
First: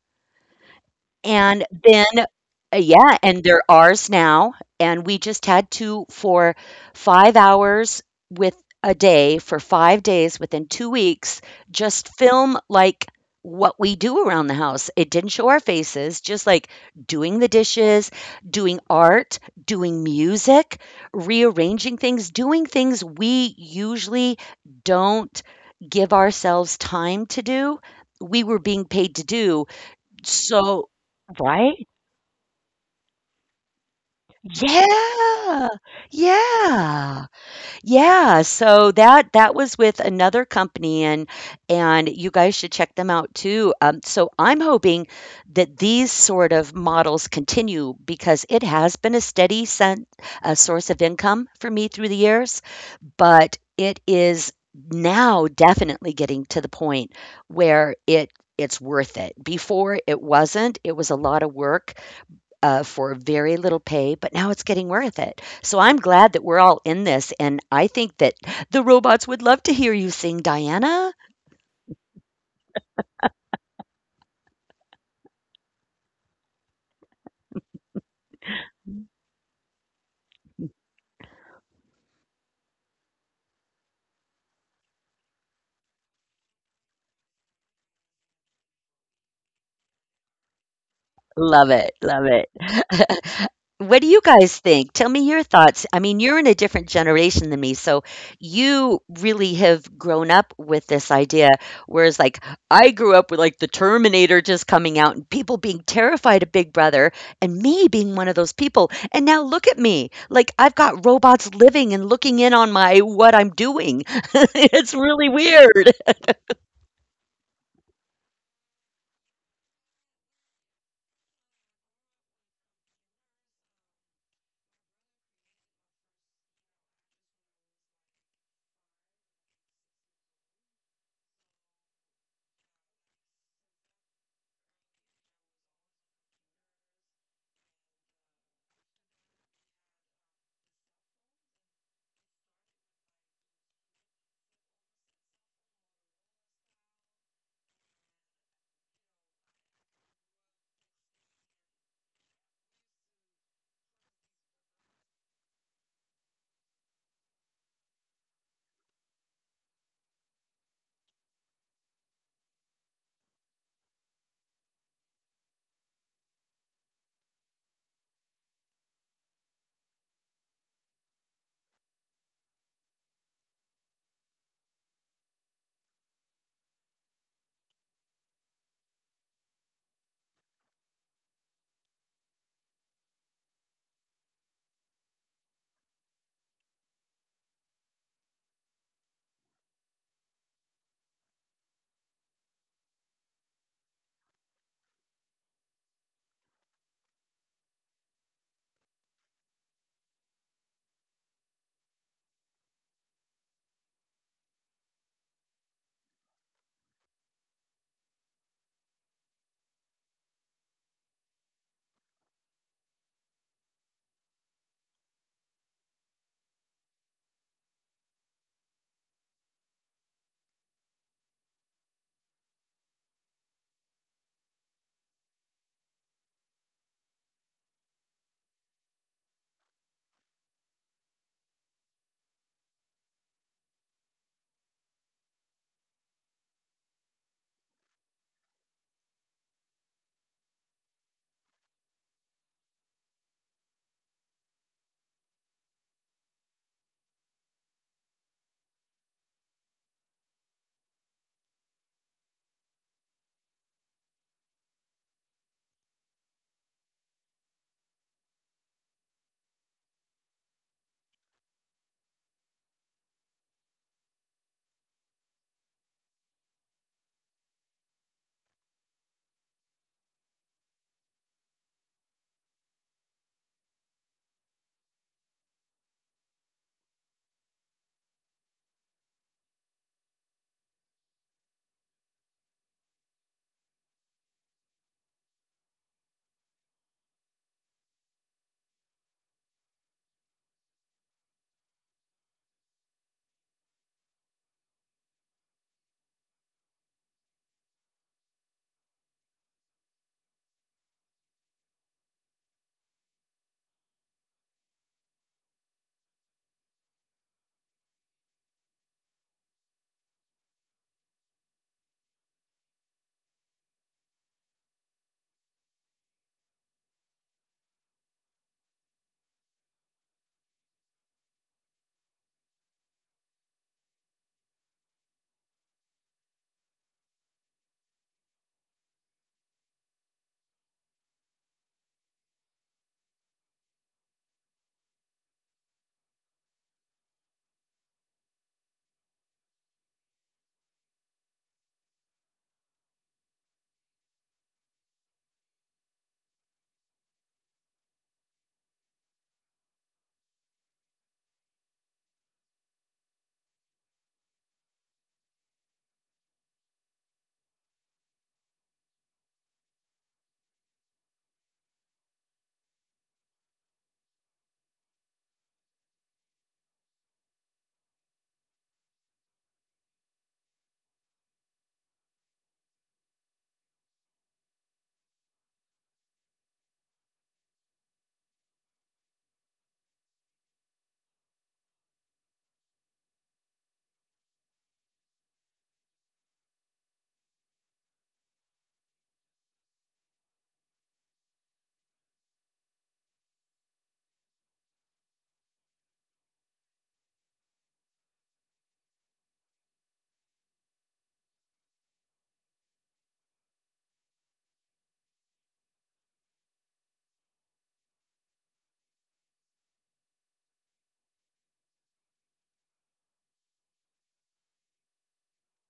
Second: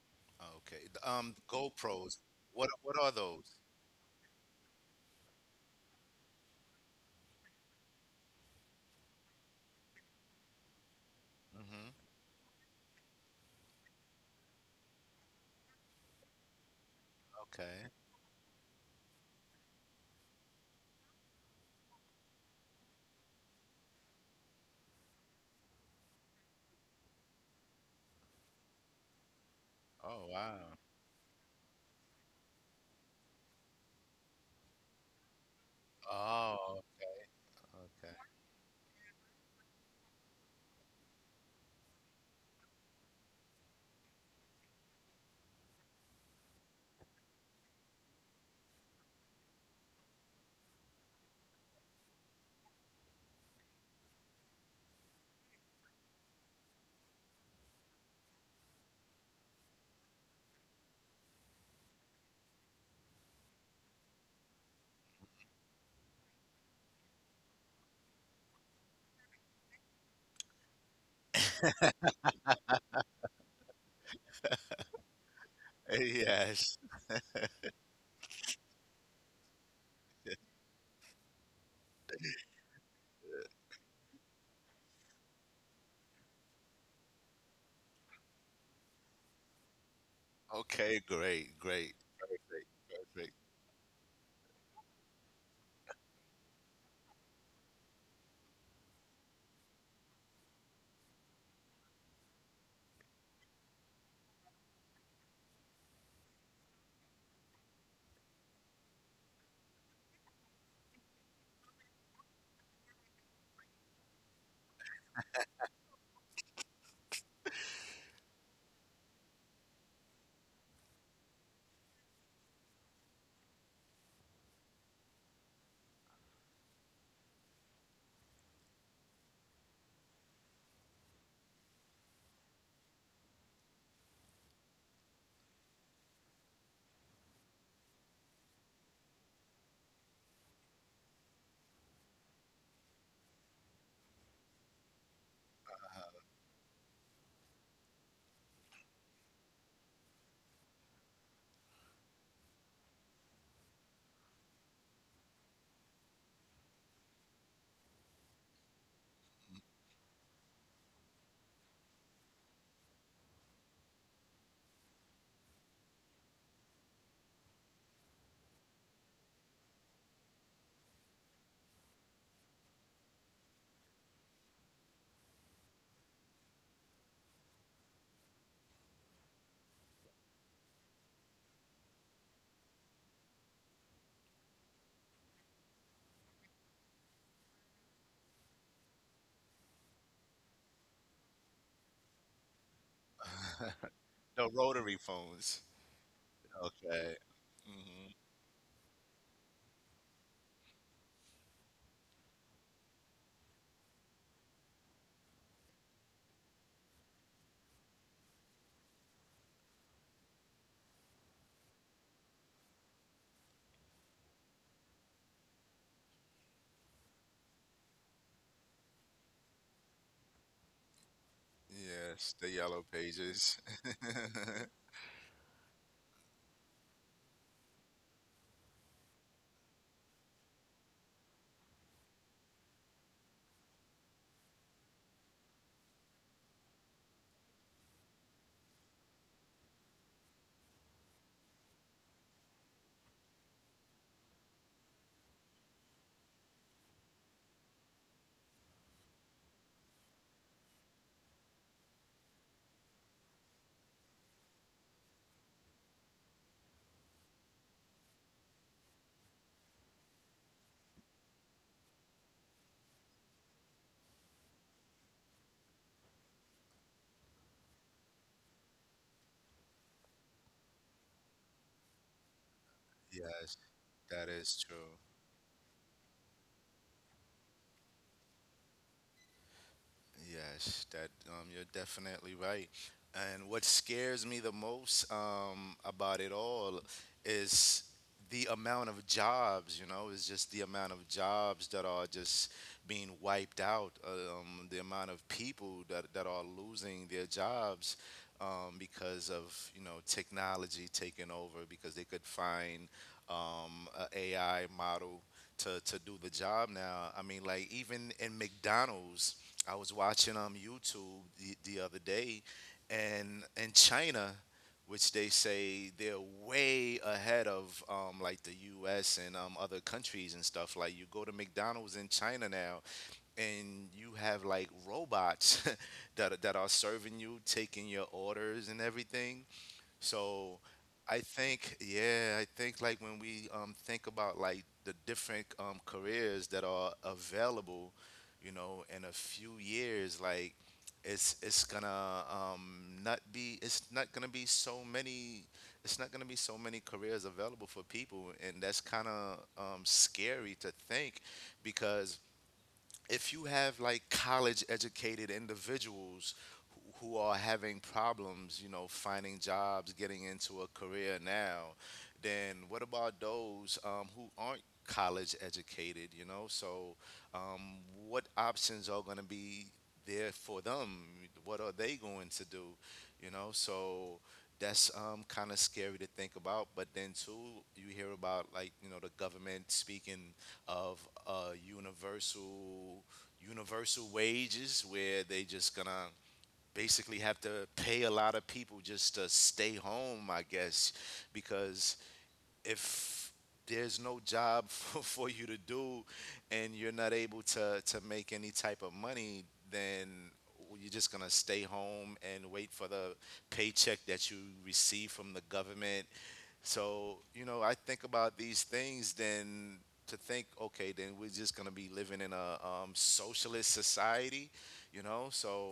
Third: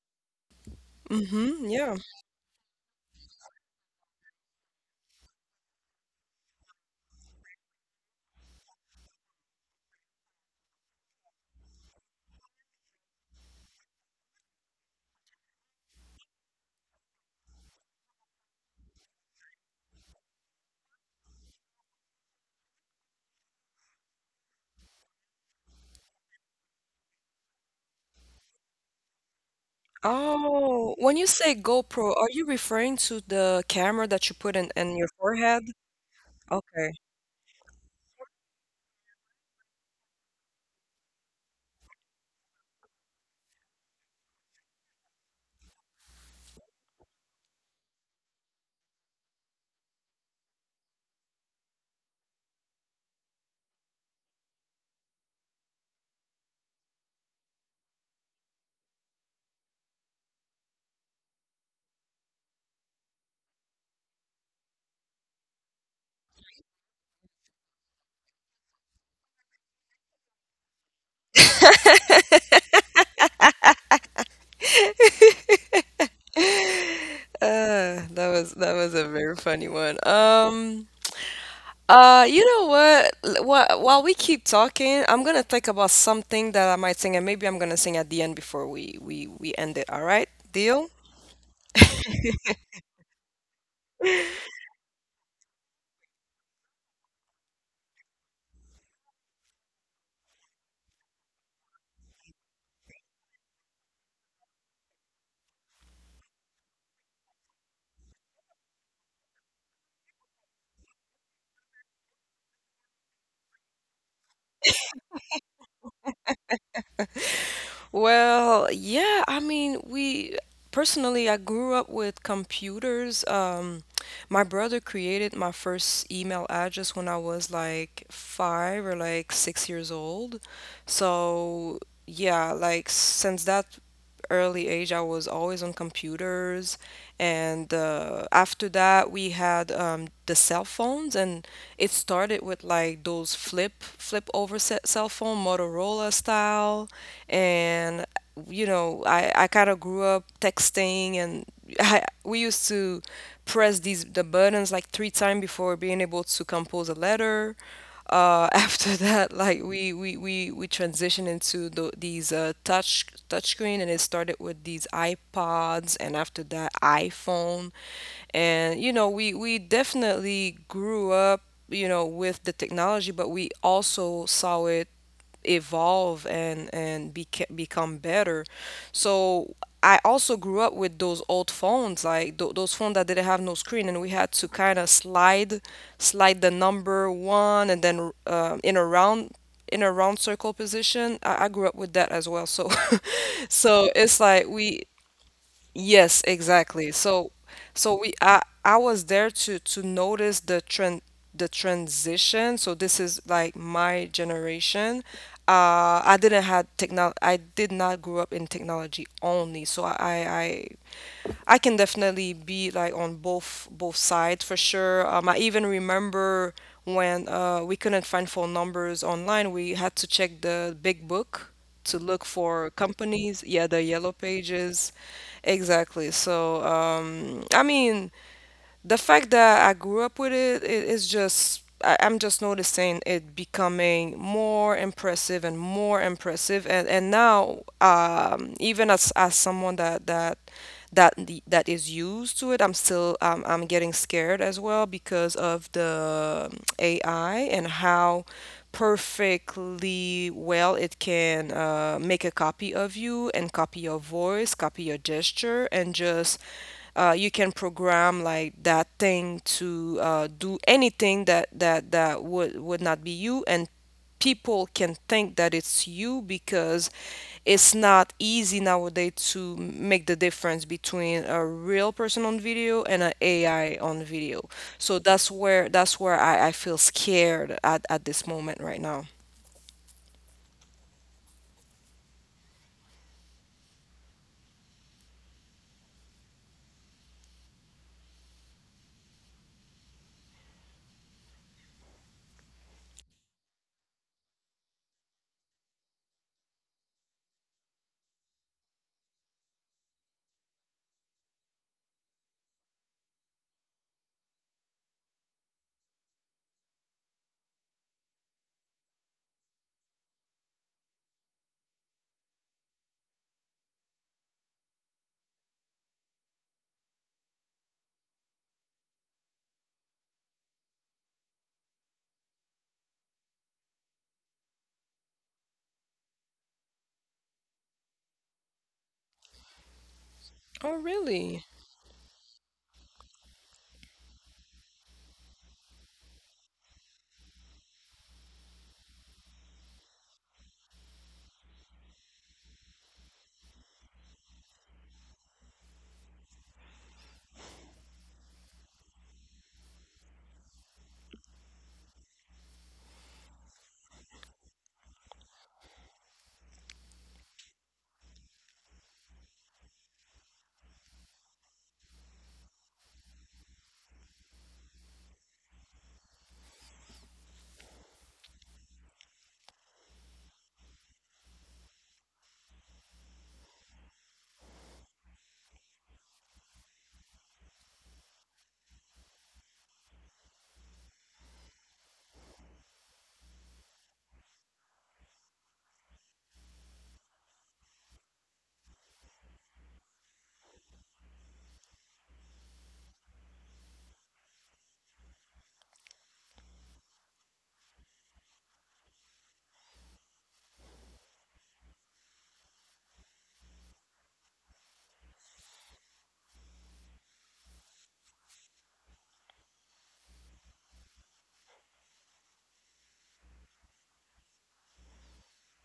Speaker 2: Okay.
Speaker 3: And
Speaker 1: Mm-hmm. Yeah.
Speaker 3: then
Speaker 2: GoPros. What what are
Speaker 3: yeah, and
Speaker 2: those?
Speaker 3: they're ours now. And we just had to, for 5 hours with, a day for 5 days within 2 weeks,
Speaker 2: Hmm.
Speaker 3: just film like what we do around the house. It didn't show our faces, just like doing the
Speaker 2: Okay.
Speaker 3: dishes, doing art, doing music, rearranging things, doing things we usually don't give ourselves time to do. We were being paid to do,
Speaker 2: Oh wow.
Speaker 3: so,
Speaker 1: Oh, when you say
Speaker 3: right?
Speaker 1: GoPro, are you referring to the camera that you put in your forehead?
Speaker 3: Yeah.
Speaker 2: Oh.
Speaker 1: Okay.
Speaker 3: Yeah.
Speaker 2: Okay.
Speaker 3: Yeah, so that was with another company. And you guys should check them out too. So I'm hoping that these sort of models continue because it has been a steady source of income for me through the years, but it is now definitely getting to the point where it's worth it. Before it wasn't. It was a lot of work, for very little pay, but now it's getting worth it. So I'm glad that we're all in this. And I think that the robots would love to hear you sing, Diana.
Speaker 2: Yes.
Speaker 1: That was a very funny one. You know what? While we keep talking, I'm gonna think about something that I might sing, and maybe I'm gonna sing at the end before we end it. All right? Deal?
Speaker 2: Okay. Great. Great.
Speaker 3: Love it. Love
Speaker 2: Great.
Speaker 3: it.
Speaker 2: Perfect.
Speaker 3: What do you guys think? Tell me your thoughts. I mean, you're in a different generation than me, so you really have grown up with this idea. Whereas, like, I grew up with like the Terminator just coming out and people being terrified of Big Brother, and me being one of those people. And now look at me. Like, I've got robots living and looking in on my what I'm doing. It's really weird.
Speaker 1: Well, yeah, I mean, we personally, I grew up with computers. My brother created my first email address when I was like 5 or like 6 years old. So, yeah, like since that early age, I was always on computers. And after that, we had the cell phones, and it started with like those flip over cell phone, Motorola style. And you know, I kind of grew up texting, and we used to press the buttons like three times before being able to compose a letter. After that, like we transitioned into these touch touchscreen, and it started with these iPods, and after that iPhone, and you know, we definitely grew up, you know, with the technology, but we also saw it evolve and become better. So I also grew up with those old phones, like those phones that didn't have no screen, and we had to kind of slide the number one, and then in a round circle position. I grew up with that as well. So it's like
Speaker 2: The
Speaker 1: we.
Speaker 2: rotary phones.
Speaker 1: Yes, exactly.
Speaker 2: Okay.
Speaker 1: So, so we I was there to notice the transition. So this is like my generation. I didn't had technology. I did not grow up in technology only. So I can definitely be like on both sides for sure. I even remember when we couldn't find phone numbers online. We had to check the big book to look
Speaker 2: Yes, the
Speaker 1: for
Speaker 2: yellow
Speaker 1: companies.
Speaker 2: pages.
Speaker 1: Yeah, the yellow pages. Exactly. So, I mean, the fact that I grew up with it, is just I'm just noticing it becoming more impressive and more impressive. And now even as someone that is used to it, I'm getting scared as well because of the AI and how perfectly well it can make a copy of you and copy your voice, copy your gesture, and just you can program like that thing to do anything that would not be you, and people can think that it's you because it's not easy nowadays to make the difference between a real person on video and an
Speaker 2: Yes,
Speaker 1: AI on
Speaker 2: that
Speaker 1: video.
Speaker 2: is true.
Speaker 1: So that's where I feel scared at this moment right now.
Speaker 2: Yes, that you're definitely right. And what scares me the most about it all is the amount of jobs. You know, it's just the amount of jobs that are just being wiped out. The amount of people that are losing their jobs because of, you know, technology taking over because they could find um, a AI model to do the job now. I mean, like even in McDonald's, I was watching YouTube the other day, and in China, which they say they're way ahead of like the U.S. and other countries and stuff. Like you go to McDonald's in China now, and you have like robots that are serving you, taking your orders and everything. So
Speaker 1: Oh,
Speaker 2: I
Speaker 1: really?
Speaker 2: think, yeah, I think like when we think about like the different careers that are available, you know, in a few years, like it's gonna not be it's not gonna be so many, careers available for people, and that's kind of scary to think because if you have like college educated individuals who are having problems, you know, finding jobs, getting into a career now, then what about those who aren't college educated, you know? So, what options are going to be there for them? What are they going to do, you know? So, that's kind of scary to think about. But then, too, you hear about like, you know, the government speaking of universal wages, where they just gonna basically have to pay a lot of people just to stay home, I guess, because if there's no job for, you to do, and you're not able to, make any type of money, then you're just going to stay home and wait for the paycheck that you receive from the government. So, you know, I think about these things then to think, okay, then we're just going to be living in a socialist society, you know? So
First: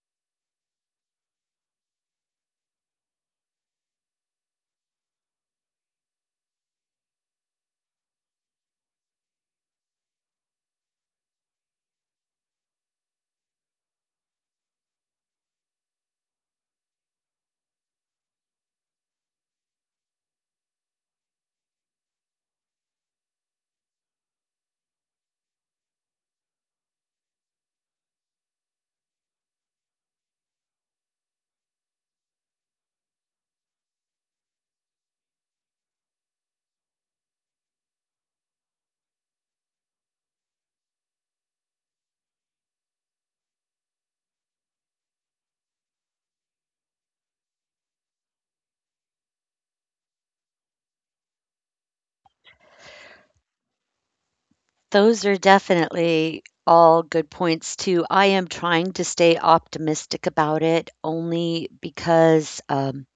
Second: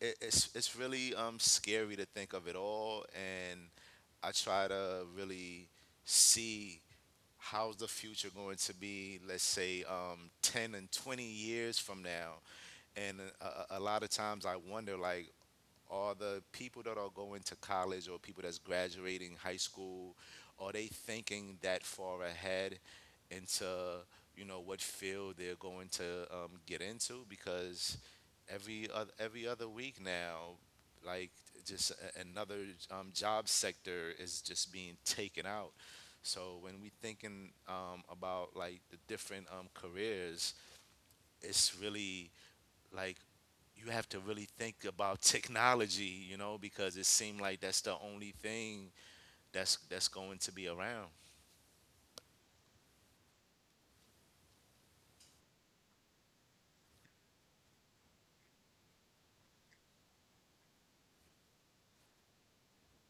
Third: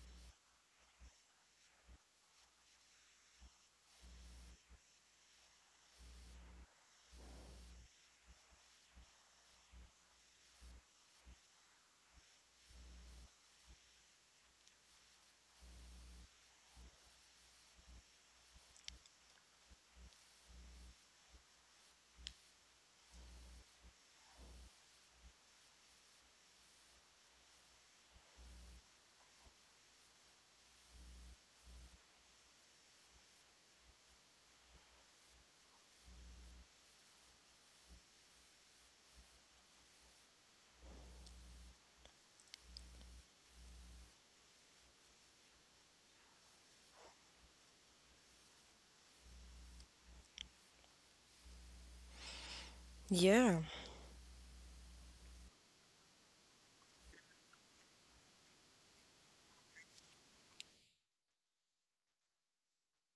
Speaker 2: it's really scary to think of it all. And I try to really see how's the future going to be, let's say, 10 and 20 years from now. And a lot of times I wonder, like, are the people that are going to college or people that's graduating high school, are they thinking that far ahead into, you know, what field they're going to get into, because every other week now, like just another job sector is just being taken out. So when we thinking about like the different careers, it's really like you have to really think about technology, you know, because it seemed like that's the only thing that's going to be around.
Speaker 1: Yeah.
Speaker 3: Those are definitely all good points too. I am trying to stay optimistic about it only because,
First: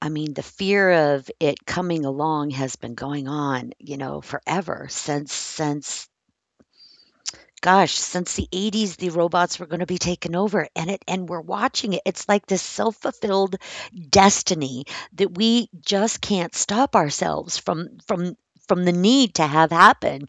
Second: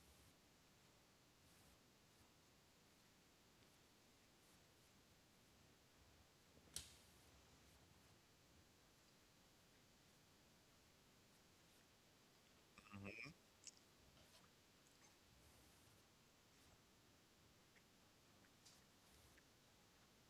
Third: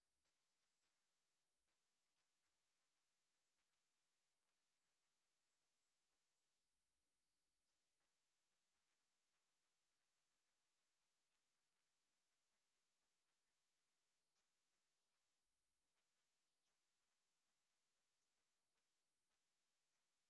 Speaker 3: I mean, the fear of it coming along has been going on, you know, forever since gosh, since the 80s, the robots were going to be taken over, and it, and we're watching it. It's like this
Speaker 2: Mhm.
Speaker 3: self-fulfilled destiny that we just can't stop ourselves from the need to have happen.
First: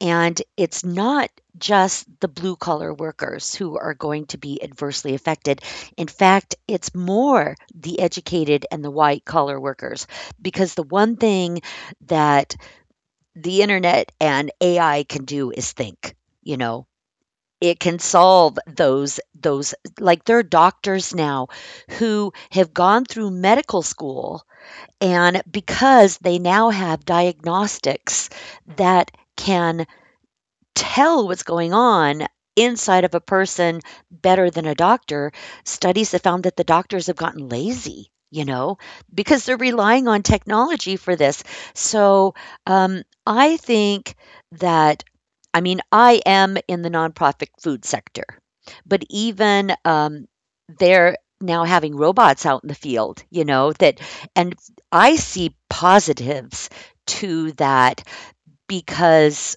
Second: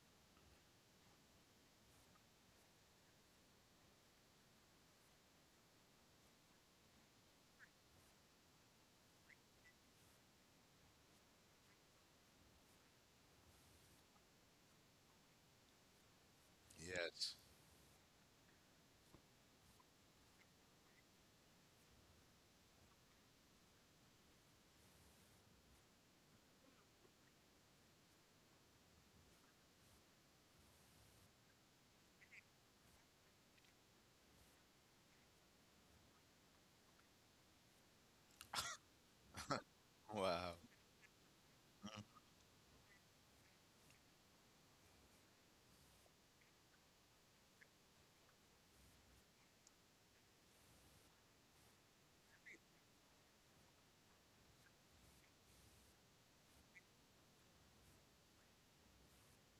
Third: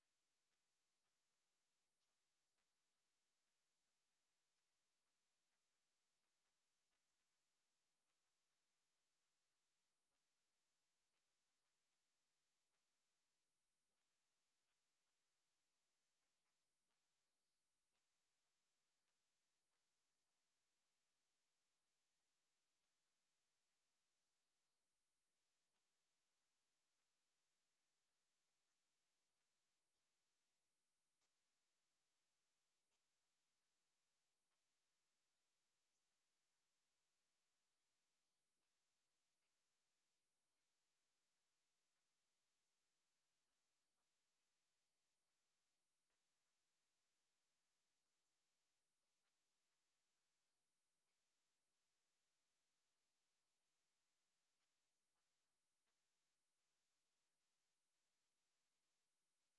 Speaker 3: And it's not just the blue collar workers who are going to be adversely affected. In fact, it's more the educated and the white collar workers. Because the one thing that the internet and AI can do is think, you know,
Speaker 2: Yes.
Speaker 3: it can solve those, like there are doctors now who have gone through medical school, and because they now have diagnostics that can tell what's going on inside of a person better than a doctor. Studies have found that the doctors have gotten lazy, you know, because they're relying on
Speaker 2: Wow.
Speaker 3: technology for this. So I think that, I mean, I am in the nonprofit food sector, but even they're now having robots out in the field, you know, that, and I see positives to that because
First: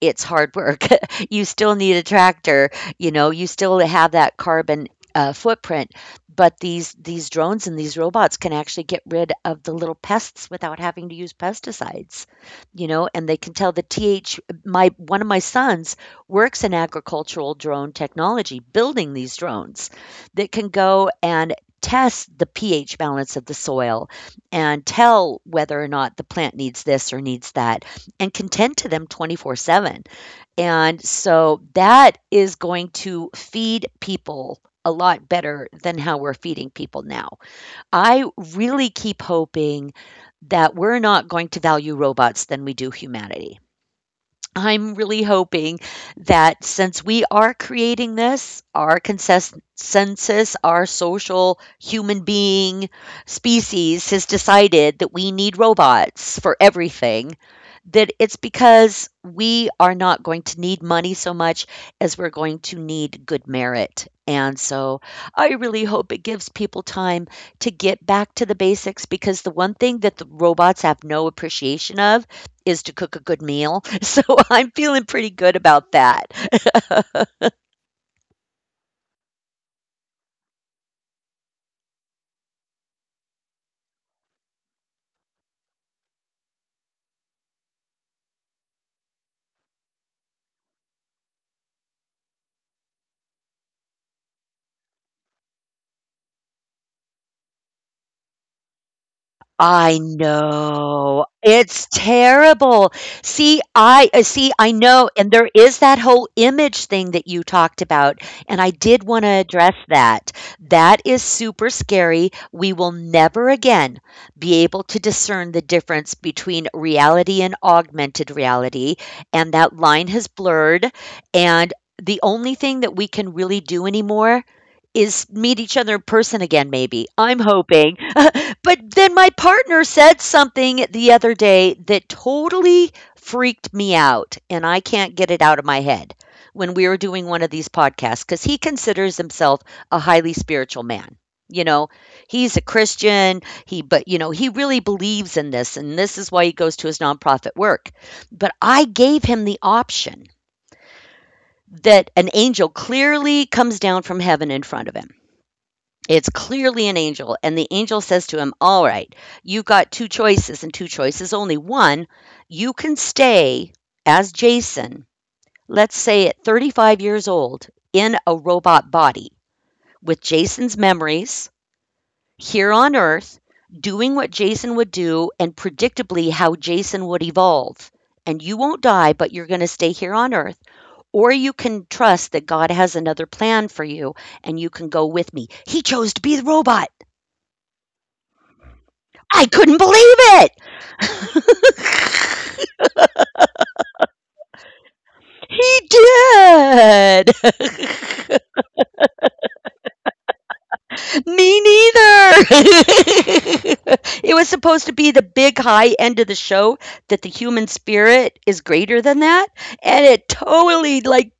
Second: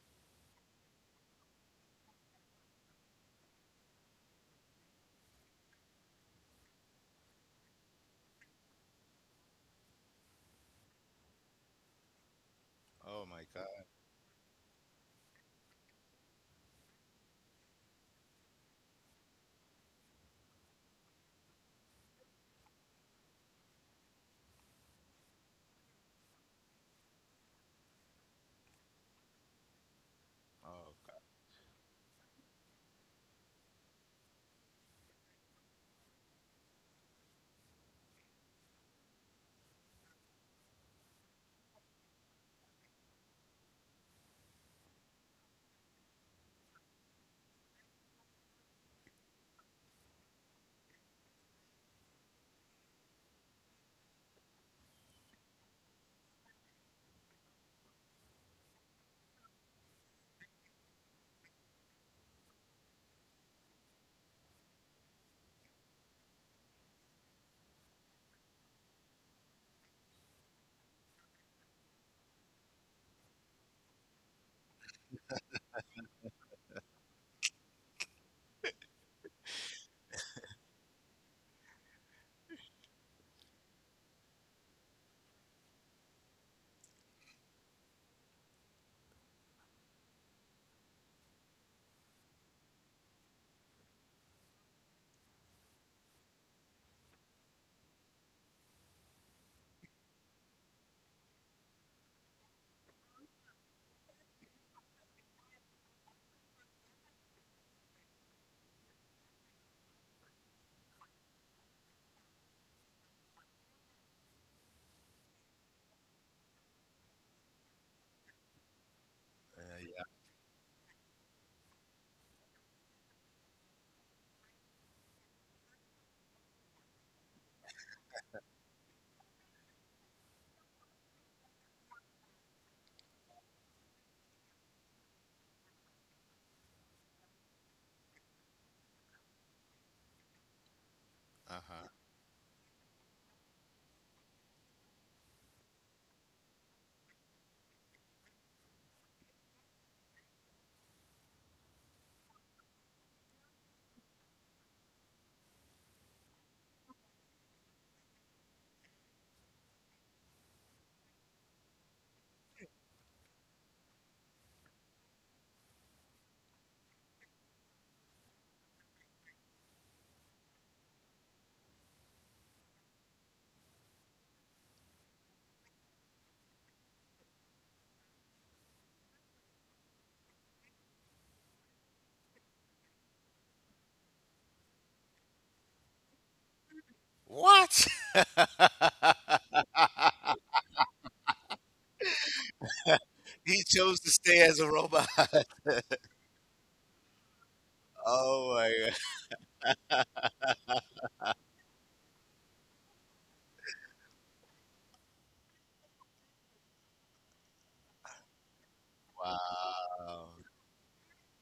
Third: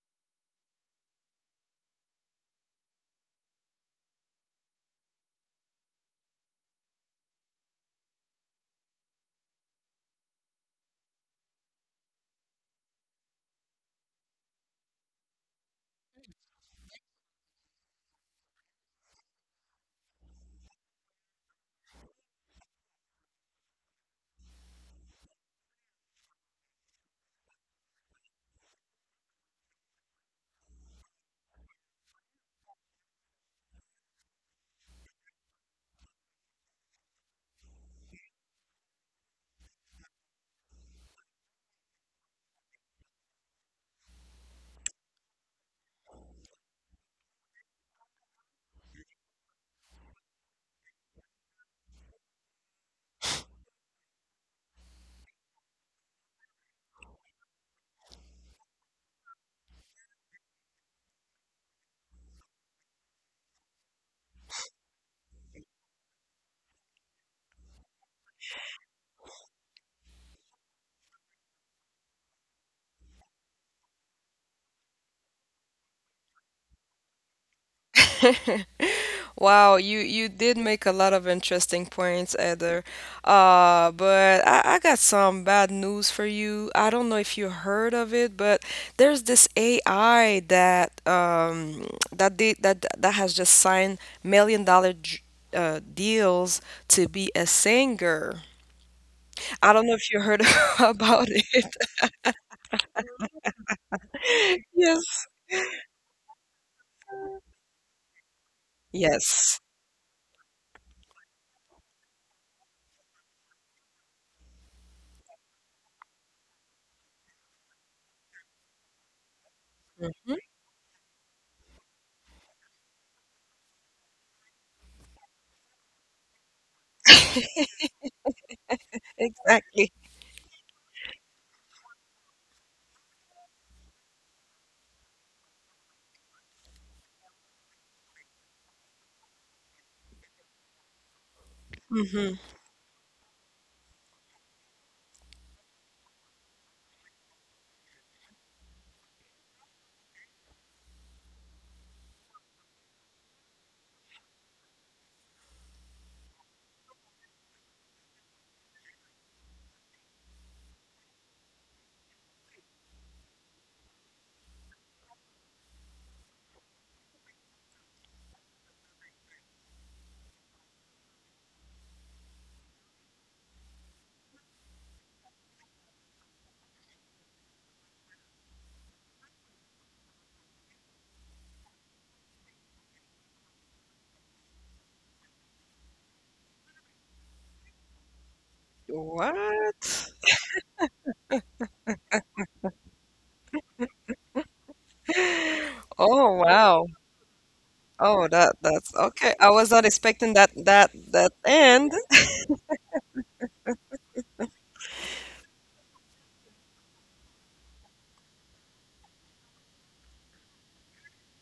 Speaker 3: it's hard work. You still need a tractor, you know, you still have that carbon, footprint, but these drones and these robots can actually get rid of the little pests without having to use pesticides, you know,
Speaker 2: Oh
Speaker 3: and they
Speaker 2: my
Speaker 3: can tell the
Speaker 2: God.
Speaker 3: TH, my one of my sons works in agricultural drone technology, building these drones that can go and test the pH balance of the soil and tell whether or not the plant needs this or needs that, and can tend to them 24/7.
Speaker 2: Oh
Speaker 3: And so that is going to feed people a lot better than how we're feeding people now. I really keep hoping that we're not going to value robots than we do humanity. I'm really hoping that since we are creating this, our consensus, our social human being species has decided that we need robots for everything, that it's because we are not going to need money so much as we're going to need good merit. And so I really hope it gives people time to get back to the basics, because the one thing that the robots have no appreciation of is to cook a good meal. So I'm feeling pretty good about that.
Speaker 1: Wow, you did make a lot of interesting points, Heather. But I got some bad news for you. I don't know if you heard of it, but there's this AI that that did that that has just signed million dollar deals to be a singer. I don't know
Speaker 3: I
Speaker 1: if you heard
Speaker 3: know.
Speaker 1: about it.
Speaker 3: It's terrible. See, I, see, I know,
Speaker 1: Yes.
Speaker 3: and there is that whole image thing that you talked about, and I did want to
Speaker 1: Yes.
Speaker 3: address that. That is super scary. We will never again be able to discern the difference between reality and augmented reality, and that line has
Speaker 1: Mhm.
Speaker 3: blurred, and the only thing that we can really do anymore is meet each other in person again, maybe. I'm hoping. But then my partner
Speaker 1: Exactly.
Speaker 3: said something the other day that totally freaked me out, and I can't get it out of my head. When we were doing one of these podcasts, because he considers himself a highly spiritual man.
Speaker 2: God.
Speaker 3: You
Speaker 2: Uh-huh.
Speaker 3: know,
Speaker 1: Hmm.
Speaker 3: he's a Christian. He, but you know, he really believes in this, and this is why he goes to his nonprofit work. But I gave him the option that an angel clearly comes down from heaven in front of him, it's clearly an angel. And the angel says to him, "All right, you've got two choices and two choices only. One, you can stay as Jason, let's say at 35 years old, in a robot body with Jason's memories here on Earth, doing what Jason would do and predictably how Jason would evolve. And you won't die, but you're going to stay here on Earth. Or you can trust that God has another plan for you and you can go with me." He chose to be the robot.
Speaker 2: What?
Speaker 3: I
Speaker 1: What?
Speaker 3: couldn't believe it.
Speaker 2: He chose to stay as a robot.
Speaker 3: He
Speaker 1: Oh, wow.
Speaker 3: did.
Speaker 1: Oh,
Speaker 2: Oh
Speaker 1: that
Speaker 2: my
Speaker 1: that's
Speaker 2: God.
Speaker 1: okay. I was not expecting that that that
Speaker 3: Me
Speaker 1: end.
Speaker 3: neither. It was supposed to be the big high end of the show, that the human spirit is greater than that, and it
Speaker 2: Wow.
Speaker 3: totally like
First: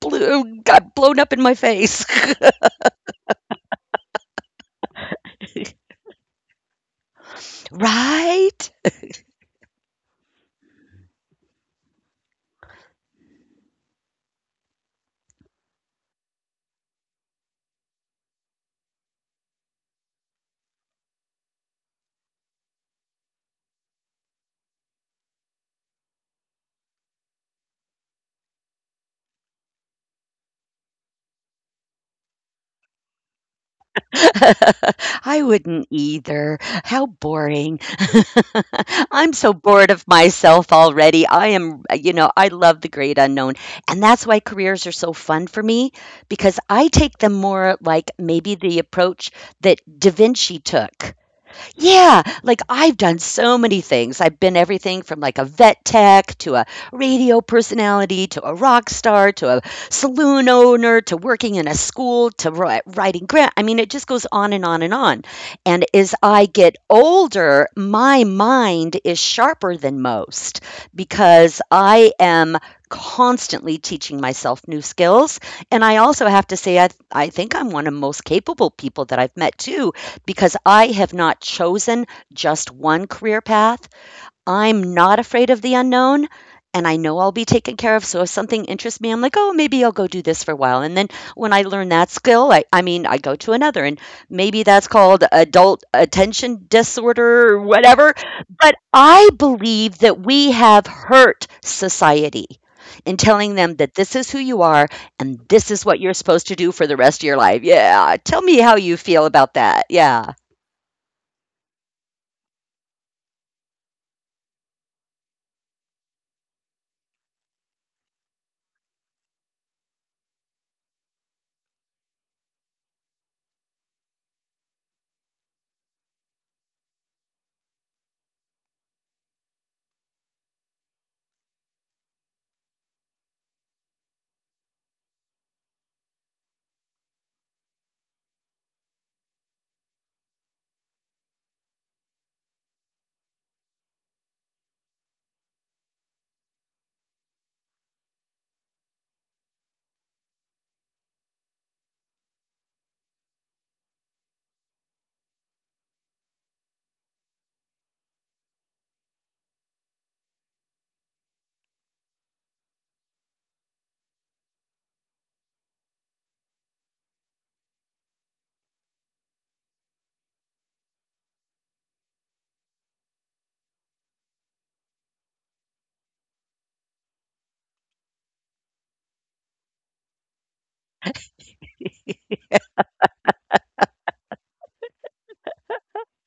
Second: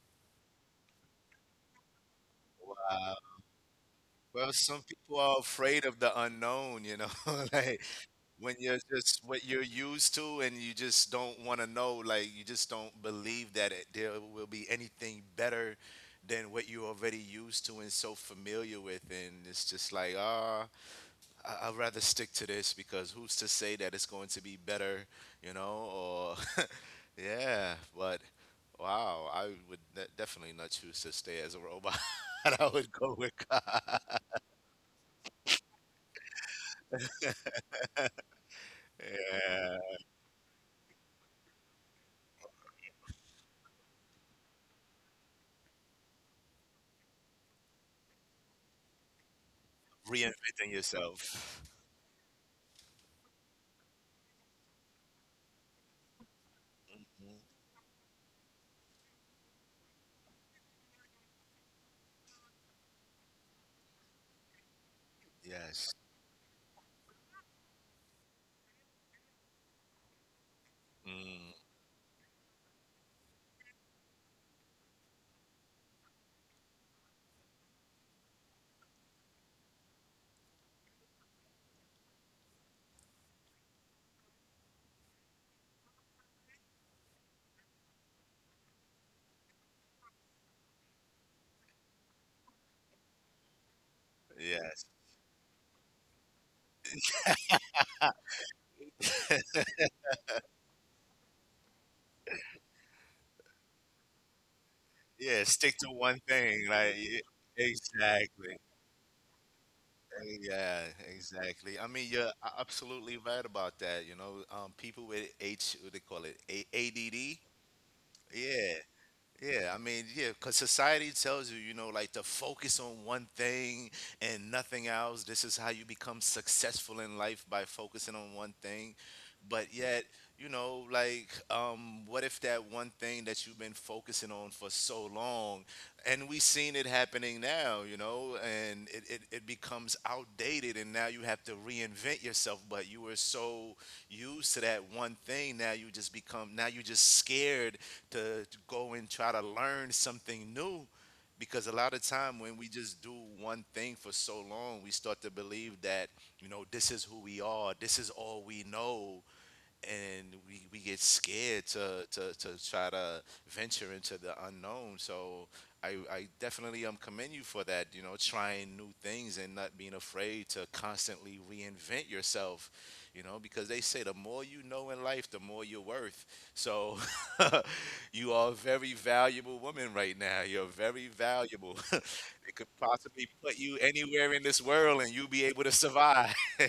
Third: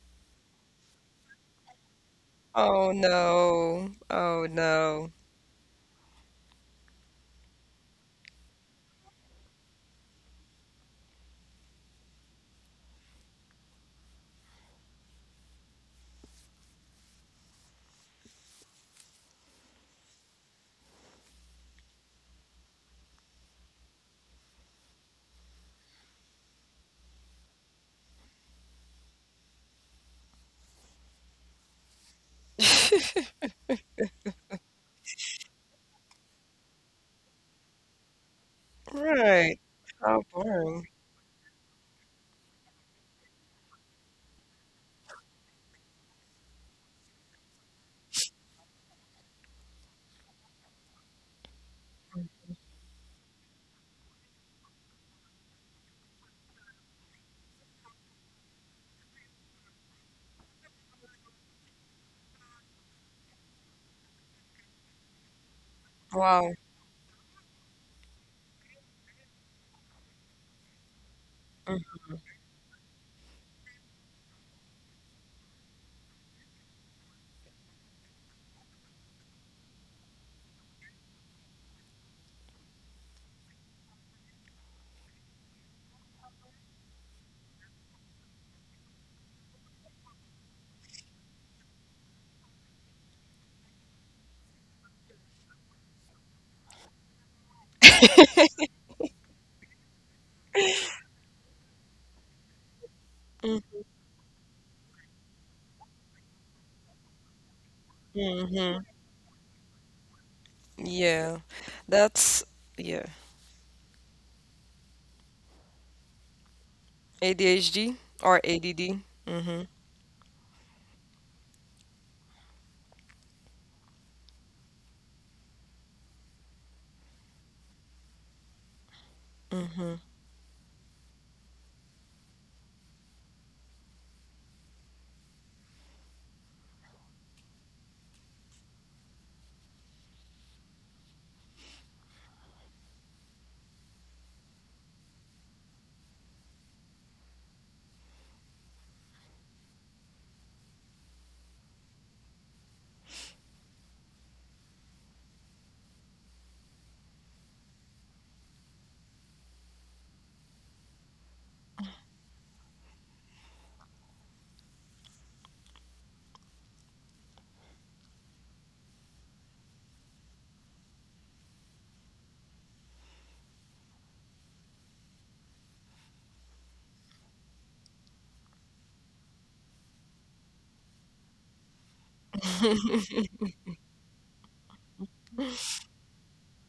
Speaker 3: blew, got blown up in my face.
Speaker 1: Oh
Speaker 2: Wow.
Speaker 1: no. Oh
Speaker 2: Well, some
Speaker 1: no.
Speaker 2: people are afraid of the unknown, you know. Like when
Speaker 3: Right?
Speaker 2: you're just what you're used to and you just don't want to know, like you just don't believe that there will be anything better than what you're already used to and so familiar with, and it's just like, ah, I'd rather stick to this because who's to say that it's going to be better, you know? Or yeah, but wow, I would definitely not choose to stay as a robot. I would go with God.
Speaker 3: I wouldn't either. How boring. I'm so
Speaker 1: Right.
Speaker 3: bored
Speaker 2: Yeah.
Speaker 3: of
Speaker 1: How
Speaker 3: myself
Speaker 1: boring.
Speaker 3: already. I am, you know, I love the great unknown. And that's why careers are so fun for me, because I take them more like maybe the approach that Da Vinci
Speaker 2: Reinventing
Speaker 3: took.
Speaker 2: yourself.
Speaker 3: Yeah, like I've done so many things. I've been everything from like a vet tech to a
Speaker 2: Mhm.
Speaker 3: radio personality to a rock star to a saloon owner to working in a school to writing grant. I mean, it just goes on and on and on. And
Speaker 2: Yes.
Speaker 3: as I
Speaker 1: Wow.
Speaker 3: get older, my mind is sharper than most
Speaker 2: Mm.
Speaker 3: because I am constantly teaching myself new skills. And I also have to say, I think I'm one of the most capable people that I've met too, because I have not chosen just one career path. I'm not afraid of the unknown, and I know I'll be taken care of. So if something interests me, I'm like, oh, maybe I'll go do this for a while. And then when I learn that skill, I mean, I go to another. And maybe
Speaker 2: Yes.
Speaker 3: that's called adult attention disorder or whatever. But I believe that we have hurt society in telling them that this is who you are
Speaker 2: Yeah,
Speaker 3: and
Speaker 2: stick to
Speaker 3: this is
Speaker 2: one
Speaker 3: what you're supposed
Speaker 2: thing.
Speaker 3: to do
Speaker 2: Like
Speaker 3: for the rest of your life. Yeah. Tell
Speaker 2: exactly.
Speaker 3: me
Speaker 1: Mm-hmm.
Speaker 3: how you feel about that. Yeah.
Speaker 2: Yeah,
Speaker 1: Yeah.
Speaker 2: exactly. I mean, you're
Speaker 1: That's Yeah.
Speaker 2: absolutely right about that. You know, people with H, what they call it, ADD.
Speaker 1: ADHD or
Speaker 2: Yeah.
Speaker 1: ADD. Mm-hmm.
Speaker 2: Yeah, I mean, yeah, because society tells you, you know, like to focus on one thing and nothing else. This is how you become successful in life by focusing on one thing. But yet, you know, like, what if that one thing that you've been focusing on for so long, and we seen it happening now, you know, and it becomes outdated, and now you have to reinvent yourself. But you were so used to that one thing, now you just become, now you're just scared to go and try to learn something new, because a lot of time when we just do one thing for so long we start to believe that, you know, this is who we are, this is all we know, and we get scared to try to venture into the unknown. So I definitely commend you for that, you know, trying new things and not being afraid to constantly reinvent yourself, you know, because they say the more you know in life, the more you're worth. So you are a very valuable woman right now. You're very valuable. They could possibly put you anywhere in this world and you'll be able to survive.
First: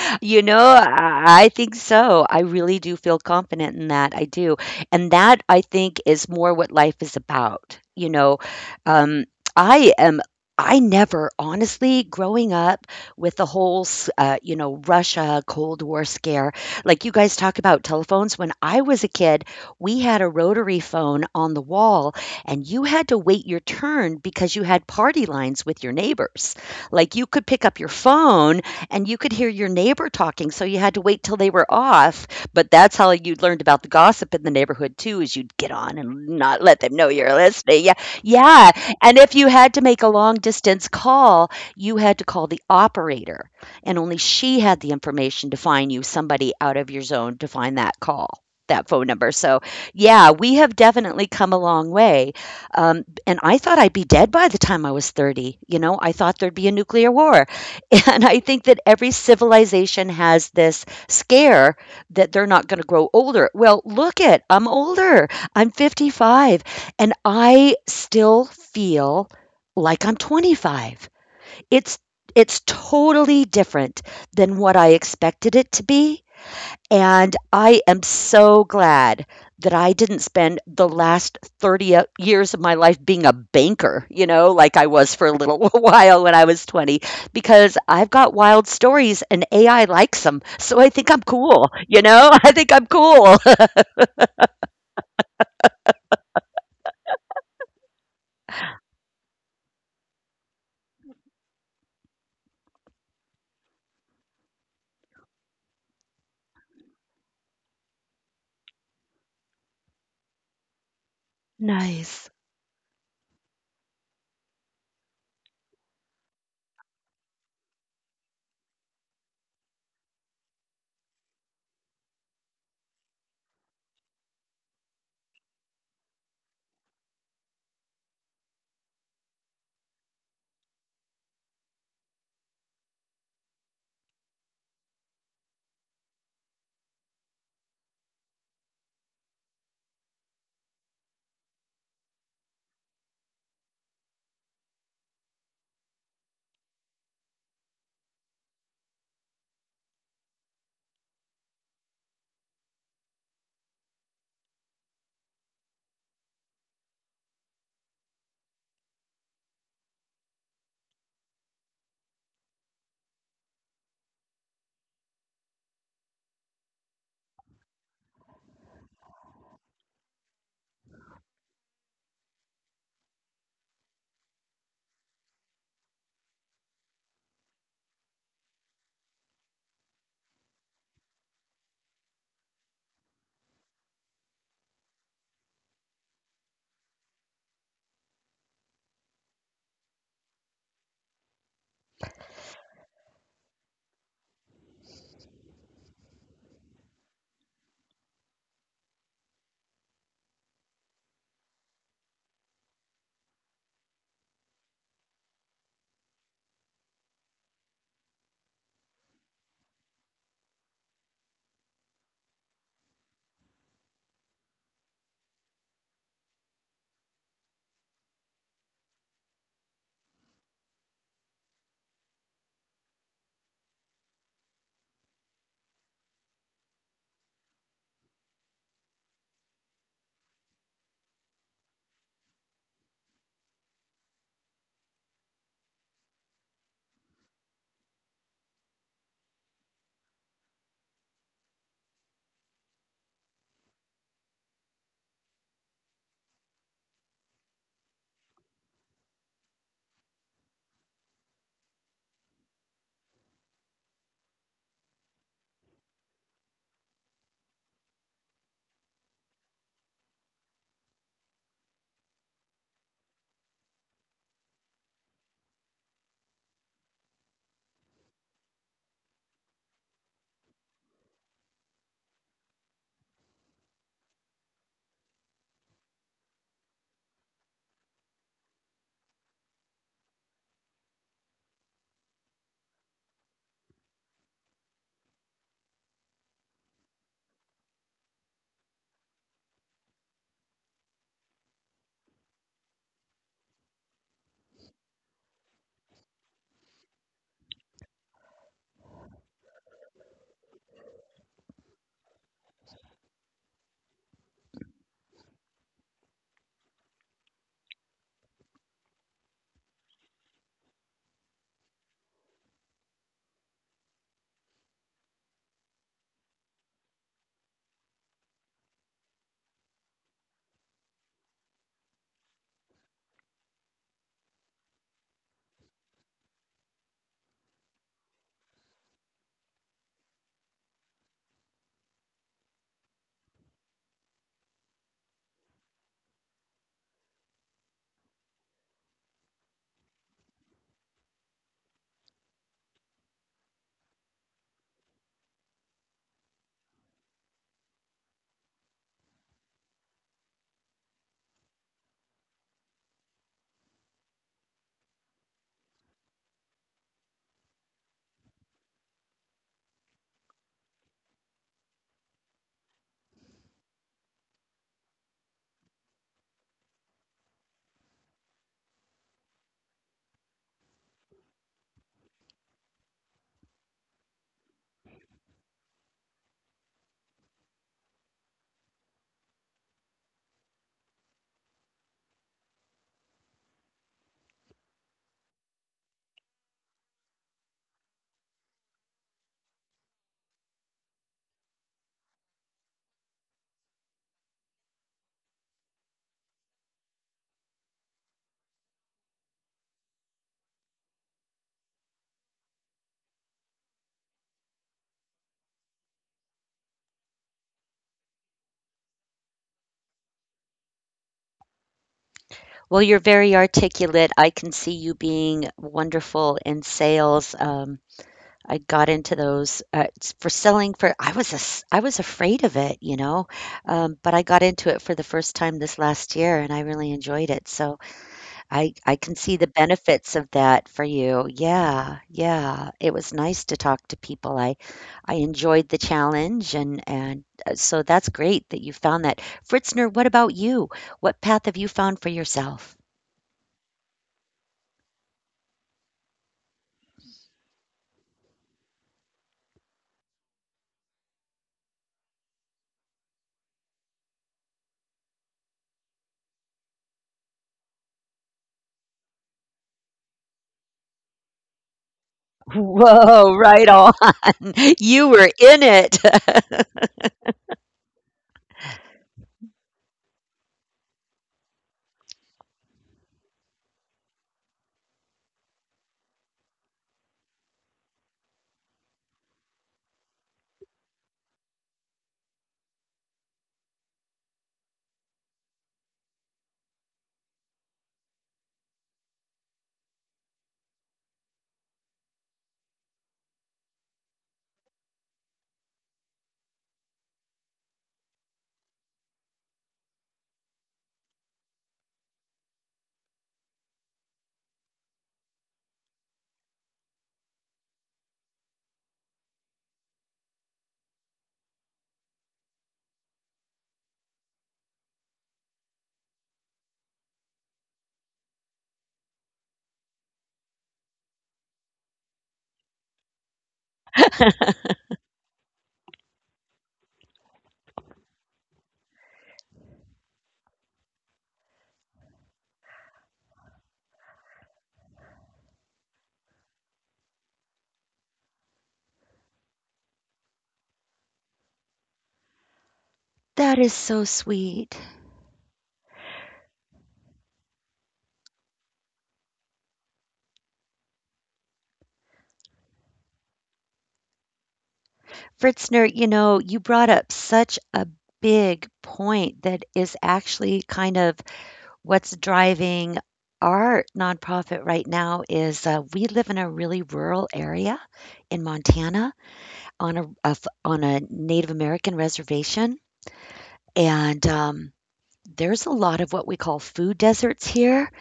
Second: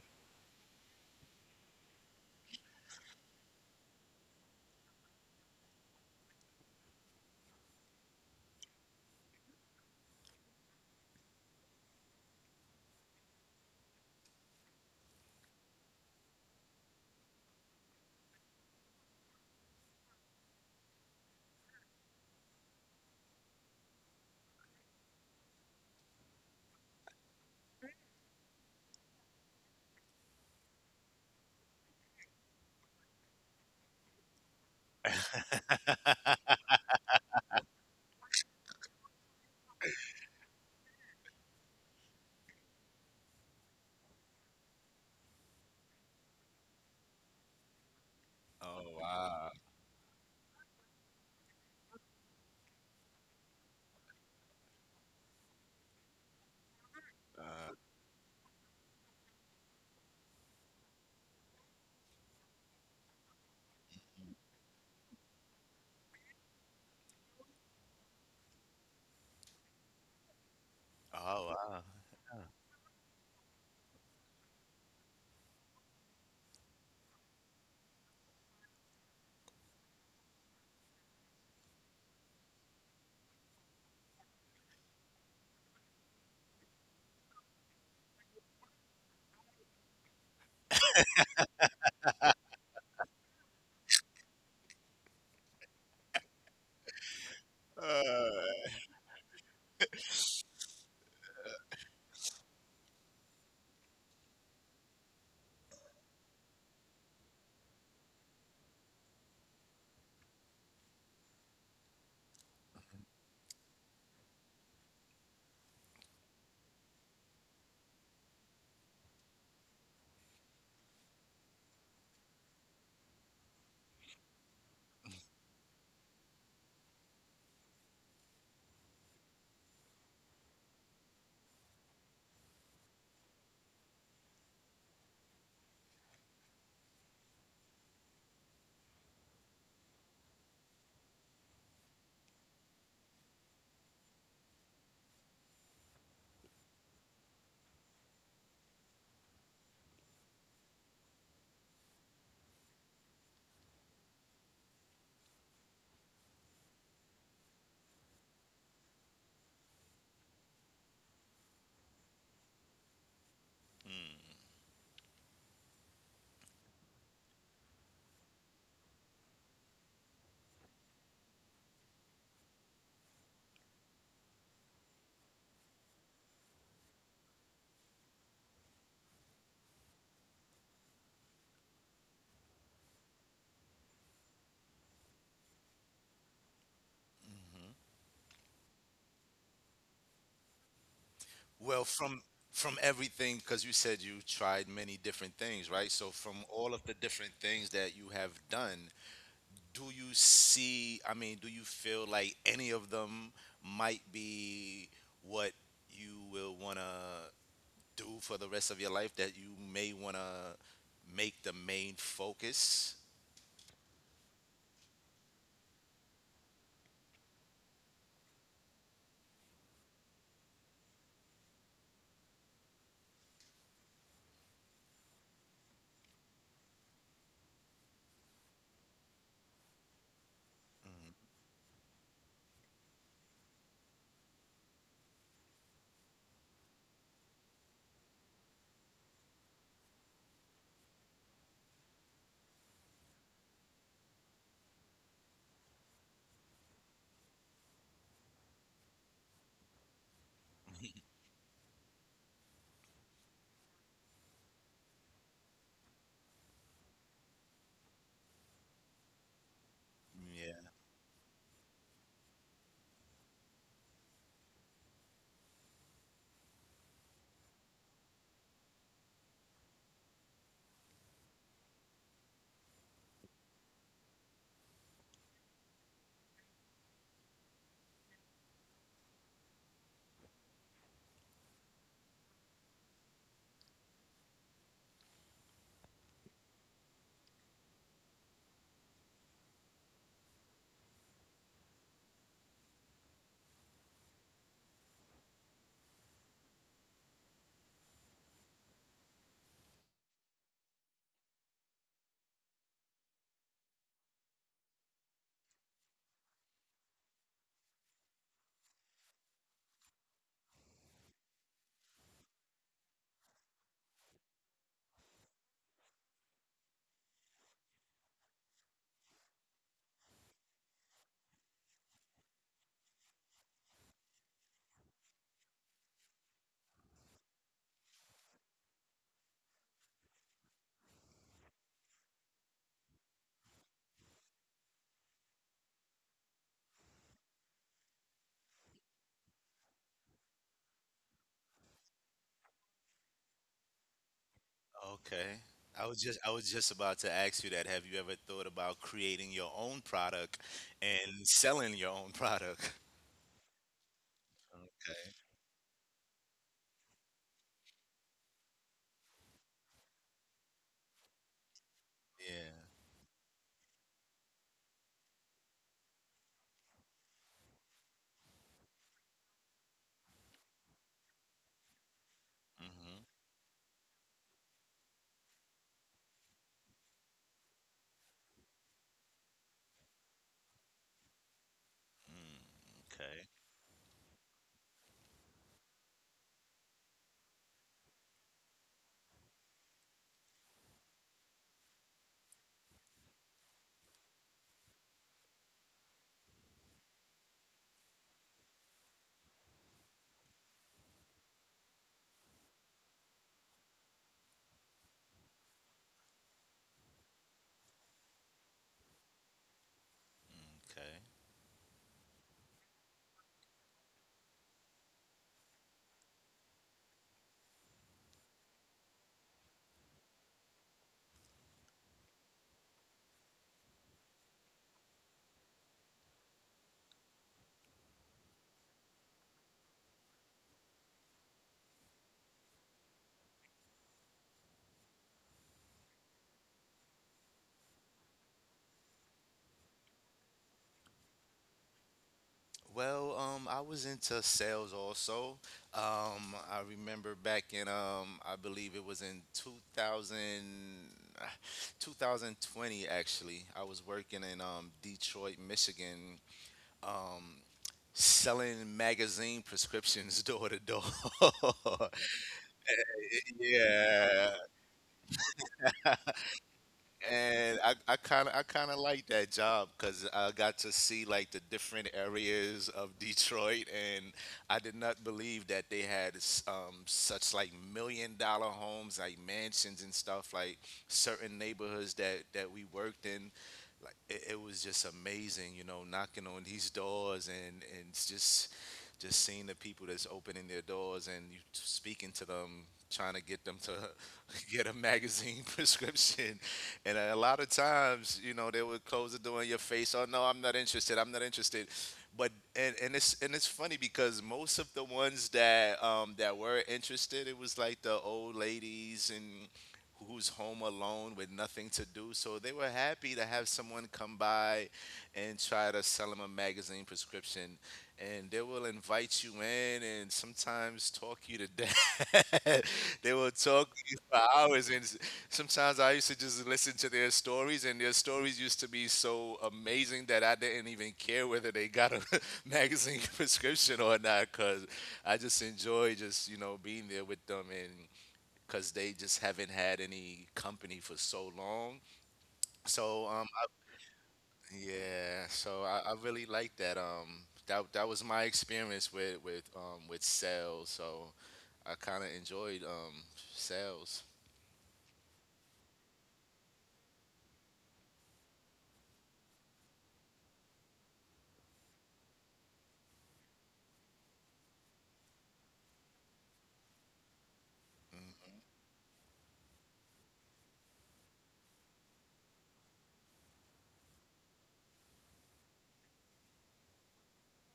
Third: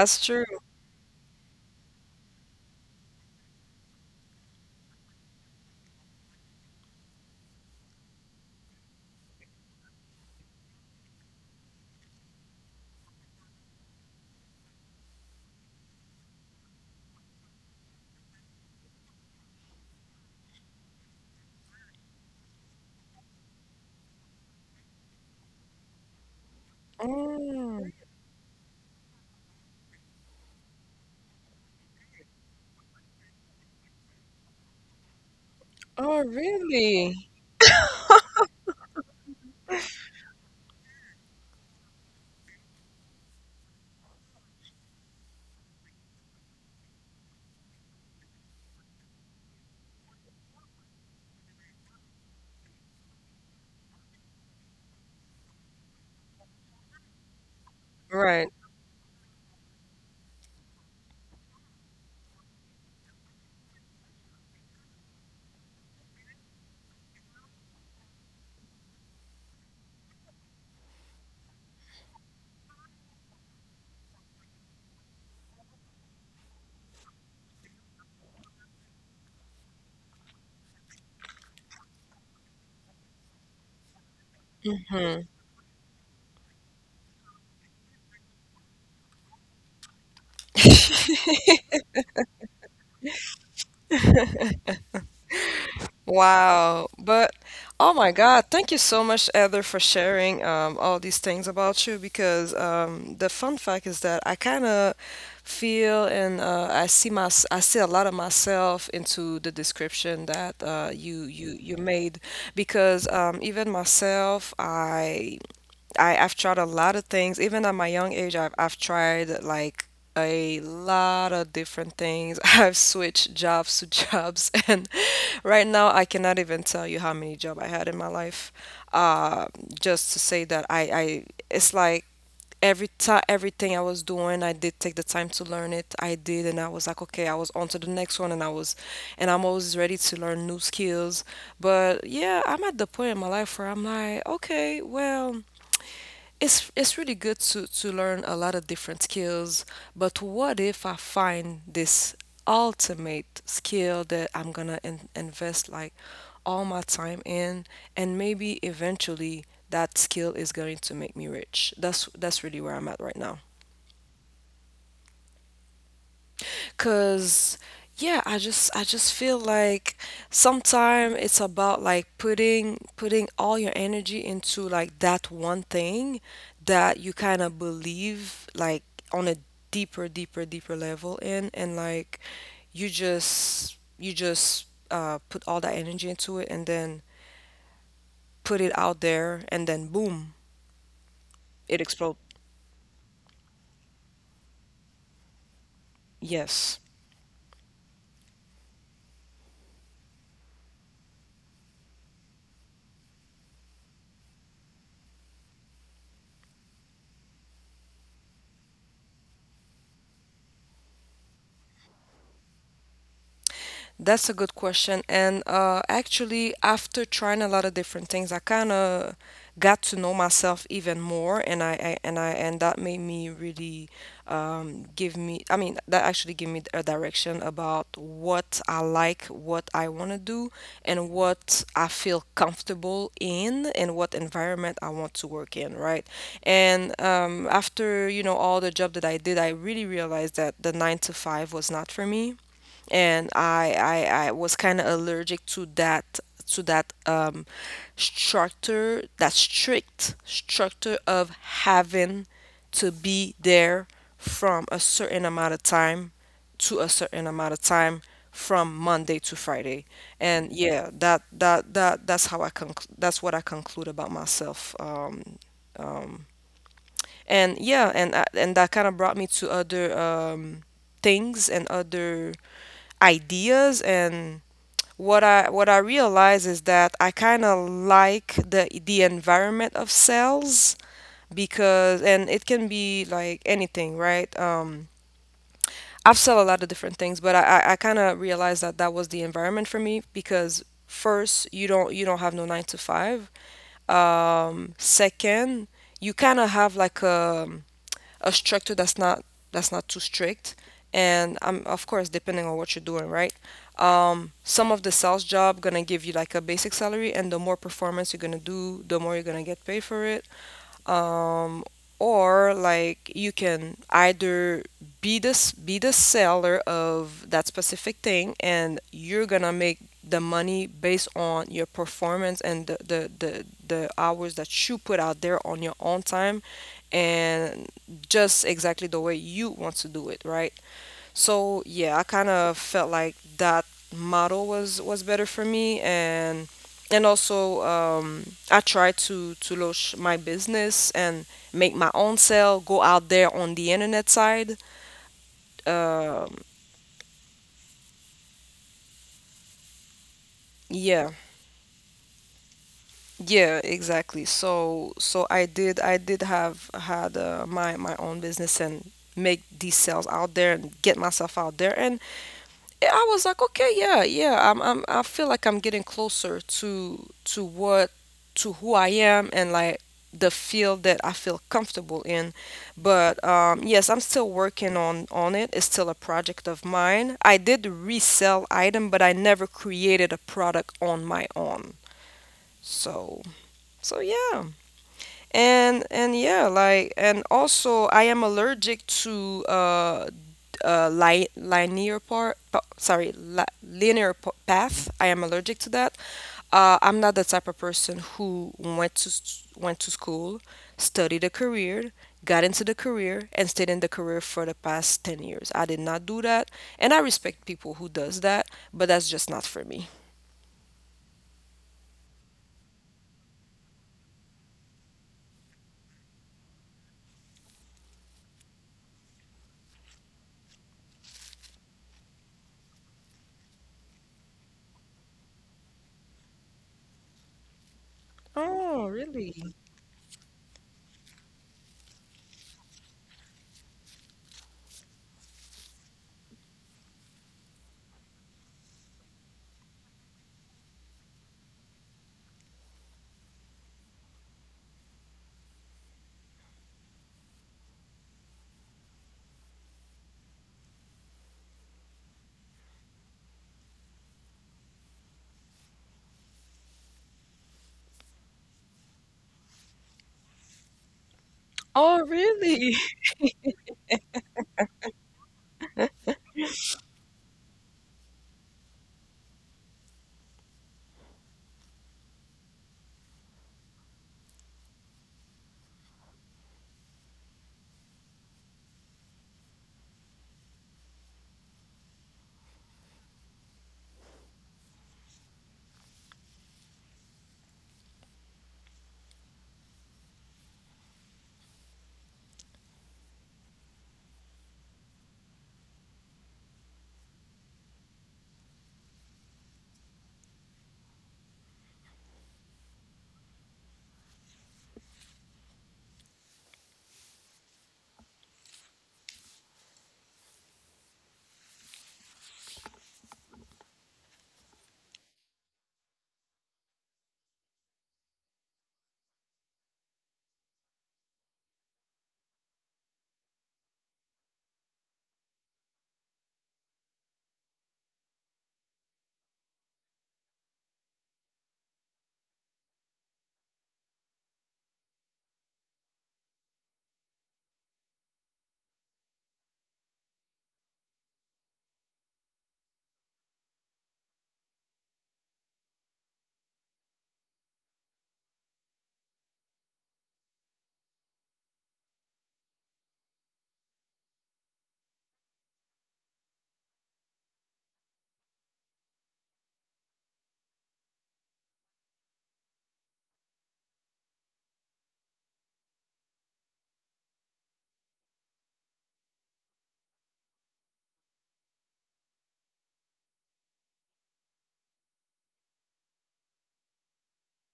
Speaker 3: You
Speaker 1: true.
Speaker 3: know, I think so. I really do feel confident in that. I do. And that I think is more what life is about. You know, um, I am. I never, honestly, growing up with the whole, you know, Russia Cold War scare, like you guys talk about telephones. When I was a kid, we had a rotary phone on the wall, and you had to wait your turn because you had party lines with your neighbors. Like you could pick up your
Speaker 1: Oh,
Speaker 3: phone and you could hear your neighbor talking, so you had to wait till they were off. But that's how you learned about the gossip in the neighborhood too, is you'd get on and not
Speaker 1: oh
Speaker 3: let them know you're
Speaker 1: really?
Speaker 3: listening. Yeah. Yeah. And if you had to make a long distance call, you had to call the operator. And only she had the information to find you somebody out of your zone to find that call. That phone
Speaker 2: Oh
Speaker 3: number. So,
Speaker 2: wow.
Speaker 3: yeah, we have definitely come a long way. And I thought I'd be dead by the time I was 30. You know, I thought there'd be a nuclear war.
Speaker 2: Uh,
Speaker 3: And I think that
Speaker 1: Right.
Speaker 3: every civilization has this scare that they're not going to grow older. Well, look it, I'm older. I'm 55 and I still feel like I'm 25.
Speaker 2: oh
Speaker 3: It's
Speaker 2: wow.
Speaker 3: it's totally different than what I expected it to be, and I am so glad that I didn't spend the last 30 years of my life being a banker, you know, like I was for a little while when I was 20, because I've got wild stories and AI likes them. So I think I'm cool, you know? I think I'm cool.
Speaker 1: Wow. But, oh my God,
Speaker 2: Uh,
Speaker 1: thank you so much, Heather, for sharing all these things about you because the fun fact is that I kind of feel, and I see my I see a lot of myself into the description that you
Speaker 3: Nice.
Speaker 1: made because even myself, I've tried a lot of things. Even at my young age, I've tried like a lot of different things. I've switched jobs to jobs, and right now I cannot even tell you how many jobs I had in my life. Uh, just to say that I it's like every time everything I was doing, I did take the time to learn it. I did, and I was like, okay, I was on to the next one, and I'm always ready to learn new skills. But yeah, I'm at the point in my life where I'm like, okay, well, it's really good to learn a lot of different skills, but what if I find this ultimate skill that I'm gonna in invest like all my time in, and maybe eventually that skill is going to make me rich. That's really where I'm at right now. Cause yeah, I just feel like sometimes it's about like putting all your energy into like that one thing that you kind of believe like on a deeper level in and like you just put all that energy into it and then put it out there and then boom, it
Speaker 2: well,
Speaker 1: explodes.
Speaker 2: from everything, because you said you tried many different things, right? So from all
Speaker 1: Yes.
Speaker 2: of the different things that you have done, do you see? I mean, do you feel like any of them might be what you will want to do for the rest of your life? That you may want to make the main focus?
Speaker 1: That's a good question. And actually, after trying a lot of different things, I kind of got to know myself even more, and I and that made me really give me. I mean, that actually gave me a direction about what I like, what I want to do, and what I feel comfortable in, and what environment I want to work in, right? And after you know all the job that I did, I really realized that the nine to five was not for me and I was kind of allergic to that to that structure, that strict structure of having to be there from a certain amount of time to a certain amount of time from Monday to Friday. And
Speaker 2: Mhm.
Speaker 1: yeah, that's how that's what I conclude about myself. And that kind of brought me to other things and other ideas and what I realize is that I kind of like the environment of cells because and it can be like anything, right? I've sold a lot of different things, but I kind of realized that that was the environment for me because first you don't have no 9 to 5. Second, you kind of have like a structure that's not too strict, and I'm of course depending on what you're doing, right? Some of the sales job gonna give you like a basic salary, and the more performance you're gonna do, the more you're gonna get paid for it. um, or like you can either be the seller of that specific thing, and you're gonna make the money based on your performance and the hours that you put out there on your own time, and just exactly the way you want to do it, right? So yeah, I kind of felt like that model was better for me, and also I tried to launch my business and make my own sale, go out there on the internet side.
Speaker 2: Okay. I
Speaker 1: Um,
Speaker 2: was just about to ask you that. Have you ever thought about creating your own product
Speaker 1: yeah,
Speaker 2: and selling your own product?
Speaker 1: yeah, exactly. So
Speaker 2: Okay.
Speaker 1: so I did have had my my own business and make these sales out there and get myself out there. And
Speaker 2: Yeah.
Speaker 1: yeah, I was like, okay, yeah, yeah. I feel like I'm getting closer to what to who I am and like the field that I feel comfortable in.
Speaker 2: Mm-hmm.
Speaker 1: But yes, I'm still working on it. It's still a project of mine. I did resell item, but I never created a product on my own.
Speaker 2: Mm, okay.
Speaker 1: So, so yeah. And yeah, like, and also I am allergic to li linear part, sorry, li linear path. I am allergic to that. I'm not the type of person who went to school, studied a career, got into the career, and stayed in the career for the past 10 years. I did not do that, and I respect people who does that, but that's just not for me.
Speaker 2: Okay.
Speaker 3: Well, you're very articulate. I can see you being wonderful in sales. I got into those, s for selling for I was as was afraid of it, you know, but I got into it for the first time this last year, and I really enjoyed it, so I can
Speaker 1: Oh,
Speaker 3: see the
Speaker 1: really?
Speaker 3: benefits of that for you. Yeah, yeah, it was nice to talk to people. I enjoyed the challenge, and so that's great that you found that. Fritzner, what about you? What path have you found for yourself?
Speaker 2: Well, I was into sales also. I remember back in I believe it was in 2020 actually. I was working in Detroit, Michigan. Um, selling magazine prescriptions door to door.
Speaker 1: Oh, really?
Speaker 3: Whoa, right on.
Speaker 2: Yeah.
Speaker 3: You were in it.
Speaker 2: And I kind of like that job because I got to see like the different areas of Detroit, and I did not believe that they had such like million-dollar homes, like mansions and stuff, like certain neighborhoods that we worked in. It was just amazing, you know, knocking on these doors. And it's just seeing the people that's opening their doors and you speaking to them, trying to get them to get a magazine prescription. And a lot of times, you know, they would close the door in your face. Oh no, I'm not interested. I'm not interested. But and it's funny because most of the ones that were interested, it was like the old ladies and who's home alone with nothing to do. So they were happy to have someone come by and try to sell them a magazine prescription. And they will invite you in and sometimes talk you to death. They will talk to you for hours sometimes. I used to just listen to their stories, and their stories used to be so amazing that I didn't even care whether they got a magazine prescription or not, because I just enjoy just, you know, being there with them, and because they just haven't had any company for so long. So
Speaker 3: That is so sweet.
Speaker 2: yeah, so I really like that. That was my experience with with sales. So I kind of enjoyed sales.
Speaker 3: Fritzner, you know, you brought up such a big point that is actually kind of what's driving our nonprofit right now is we live in a really rural area in
Speaker 2: Mhm.
Speaker 3: Montana on on a Native American reservation, and there's a lot of what we call food deserts here.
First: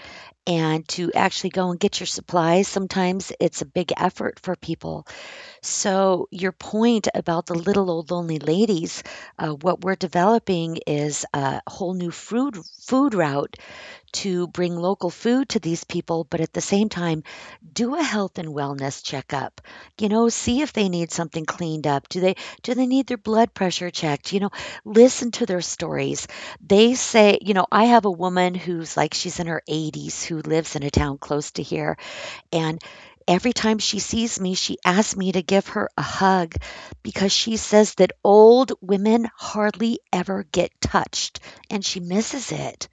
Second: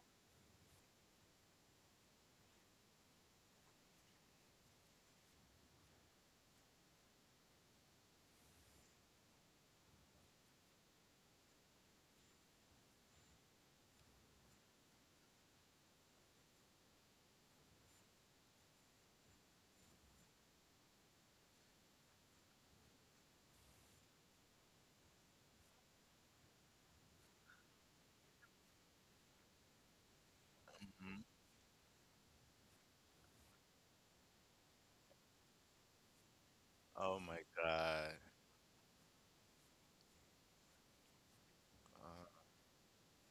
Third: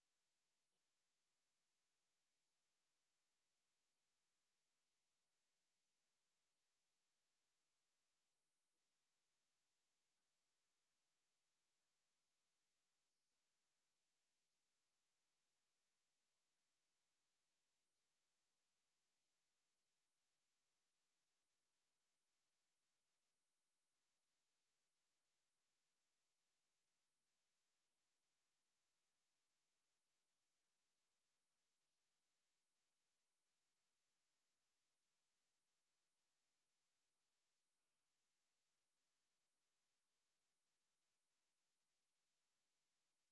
Speaker 3: And to actually go and get your supplies, sometimes it's a big effort for people. So, your point about the little old lonely ladies, what we're developing is a whole new food route to bring local food to these people, but at the same time, do a health and wellness checkup. You know, see if they need something cleaned up. Do they need their blood pressure checked? You know, listen to their stories. They say, you know, I have a woman who's like she's in her 80s who lives in a town close to here, and every time she sees me, she asks me to give her a hug
Speaker 2: Oh my
Speaker 3: because she
Speaker 2: god.
Speaker 3: says that old women hardly ever get touched
Speaker 2: Uh,
Speaker 3: and she misses it.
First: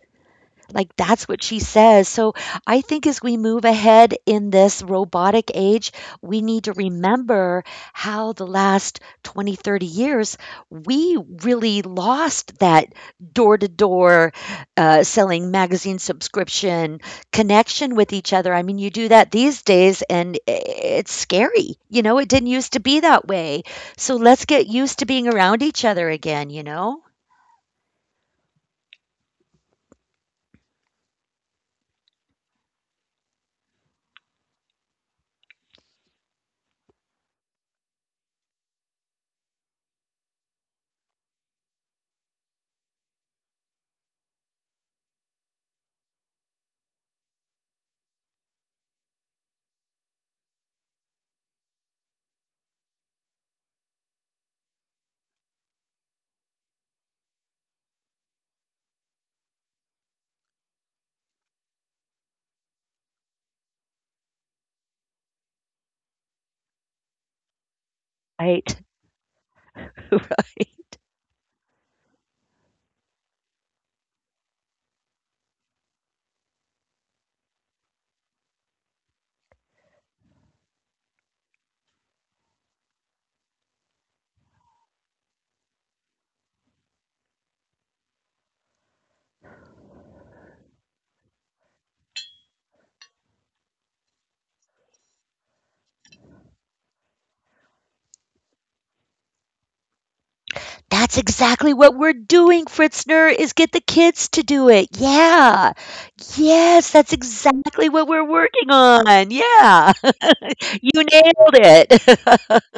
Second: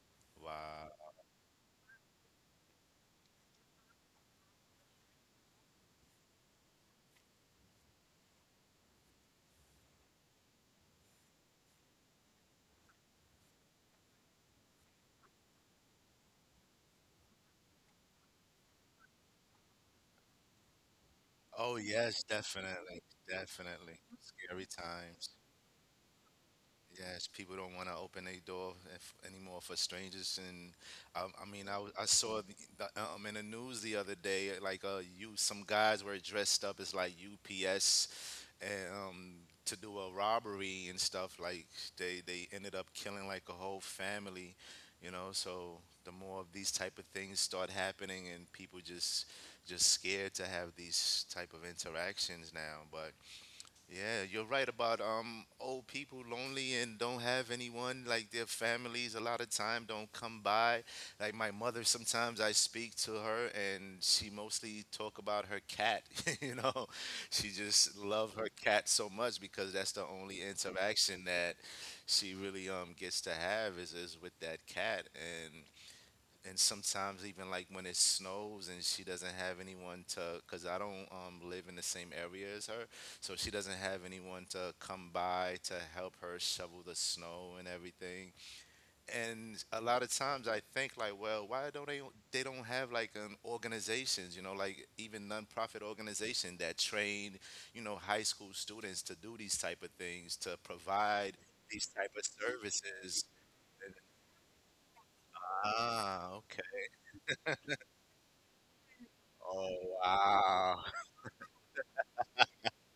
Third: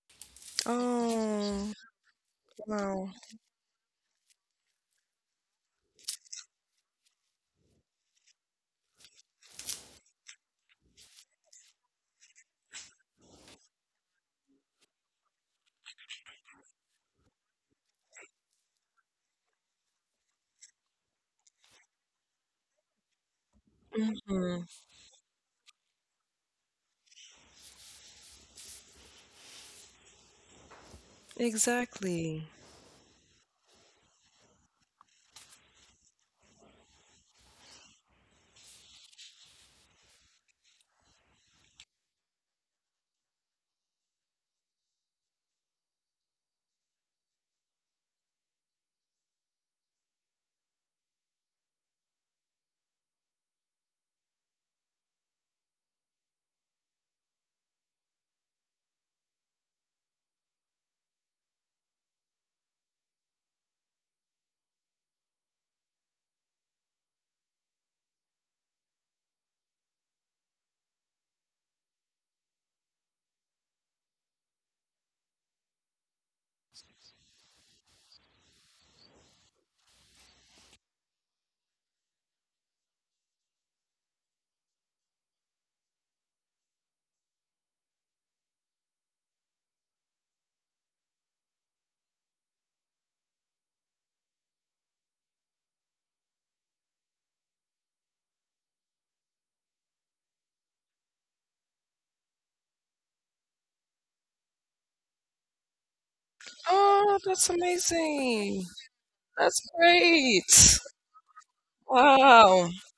Speaker 3: Like,
Speaker 2: wow.
Speaker 3: that's what she
Speaker 1: Oh,
Speaker 3: says. So I think as
Speaker 1: wow.
Speaker 3: we move ahead in this robotic age, we need to remember how the last 20, 30 years, we really lost that door to door selling magazine subscription connection with each other. I mean, you do that these days and it's scary. You
Speaker 2: Oh
Speaker 3: know, it didn't
Speaker 2: yes,
Speaker 3: used to be that
Speaker 2: definitely,
Speaker 3: way. So
Speaker 2: definitely.
Speaker 3: let's get used
Speaker 1: Hmm.
Speaker 2: Scary
Speaker 3: to being around
Speaker 2: times.
Speaker 3: each other again, you know?
Speaker 2: Yes, people don't want to open their door if, anymore for strangers. And I mean, I saw
Speaker 1: Exactly.
Speaker 2: in the news the other day, like some guys were dressed up as like UPS and to do a robbery and stuff. Like they ended up killing like a whole family, you know. So the more of these type of things start happening, and people just scared to have these type of interactions now. But yeah, you're right about old people lonely and don't have anyone like their families a lot of time don't come by. Like my mother sometimes I speak to her and she mostly talk about her cat, you know. She just love her
Speaker 3: Right.
Speaker 2: cat so much because that's the only
Speaker 3: Right.
Speaker 2: interaction that she really gets to have is with that cat. And sometimes even like when it snows and she doesn't have anyone to, because I don't live in the same area as her, so she doesn't have anyone to come by to help her shovel the snow and everything. And a lot of times I think like, well, why don't they don't have like an organizations, you know, like even nonprofit organization that train, you know, high school students to do these type of things to provide
Speaker 3: That's
Speaker 2: these
Speaker 3: exactly
Speaker 2: type
Speaker 3: what
Speaker 2: of
Speaker 3: we're doing,
Speaker 2: services.
Speaker 3: Fritzner, is get the kids to do it. Yeah.
Speaker 2: Ah, okay.
Speaker 3: Yes,
Speaker 1: Oh,
Speaker 3: that's
Speaker 1: that's
Speaker 3: exactly what we're
Speaker 1: amazing.
Speaker 3: working on.
Speaker 1: That's
Speaker 2: Oh
Speaker 3: Yeah.
Speaker 1: great.
Speaker 2: wow.
Speaker 3: You nailed
Speaker 1: Wow.
Speaker 3: it.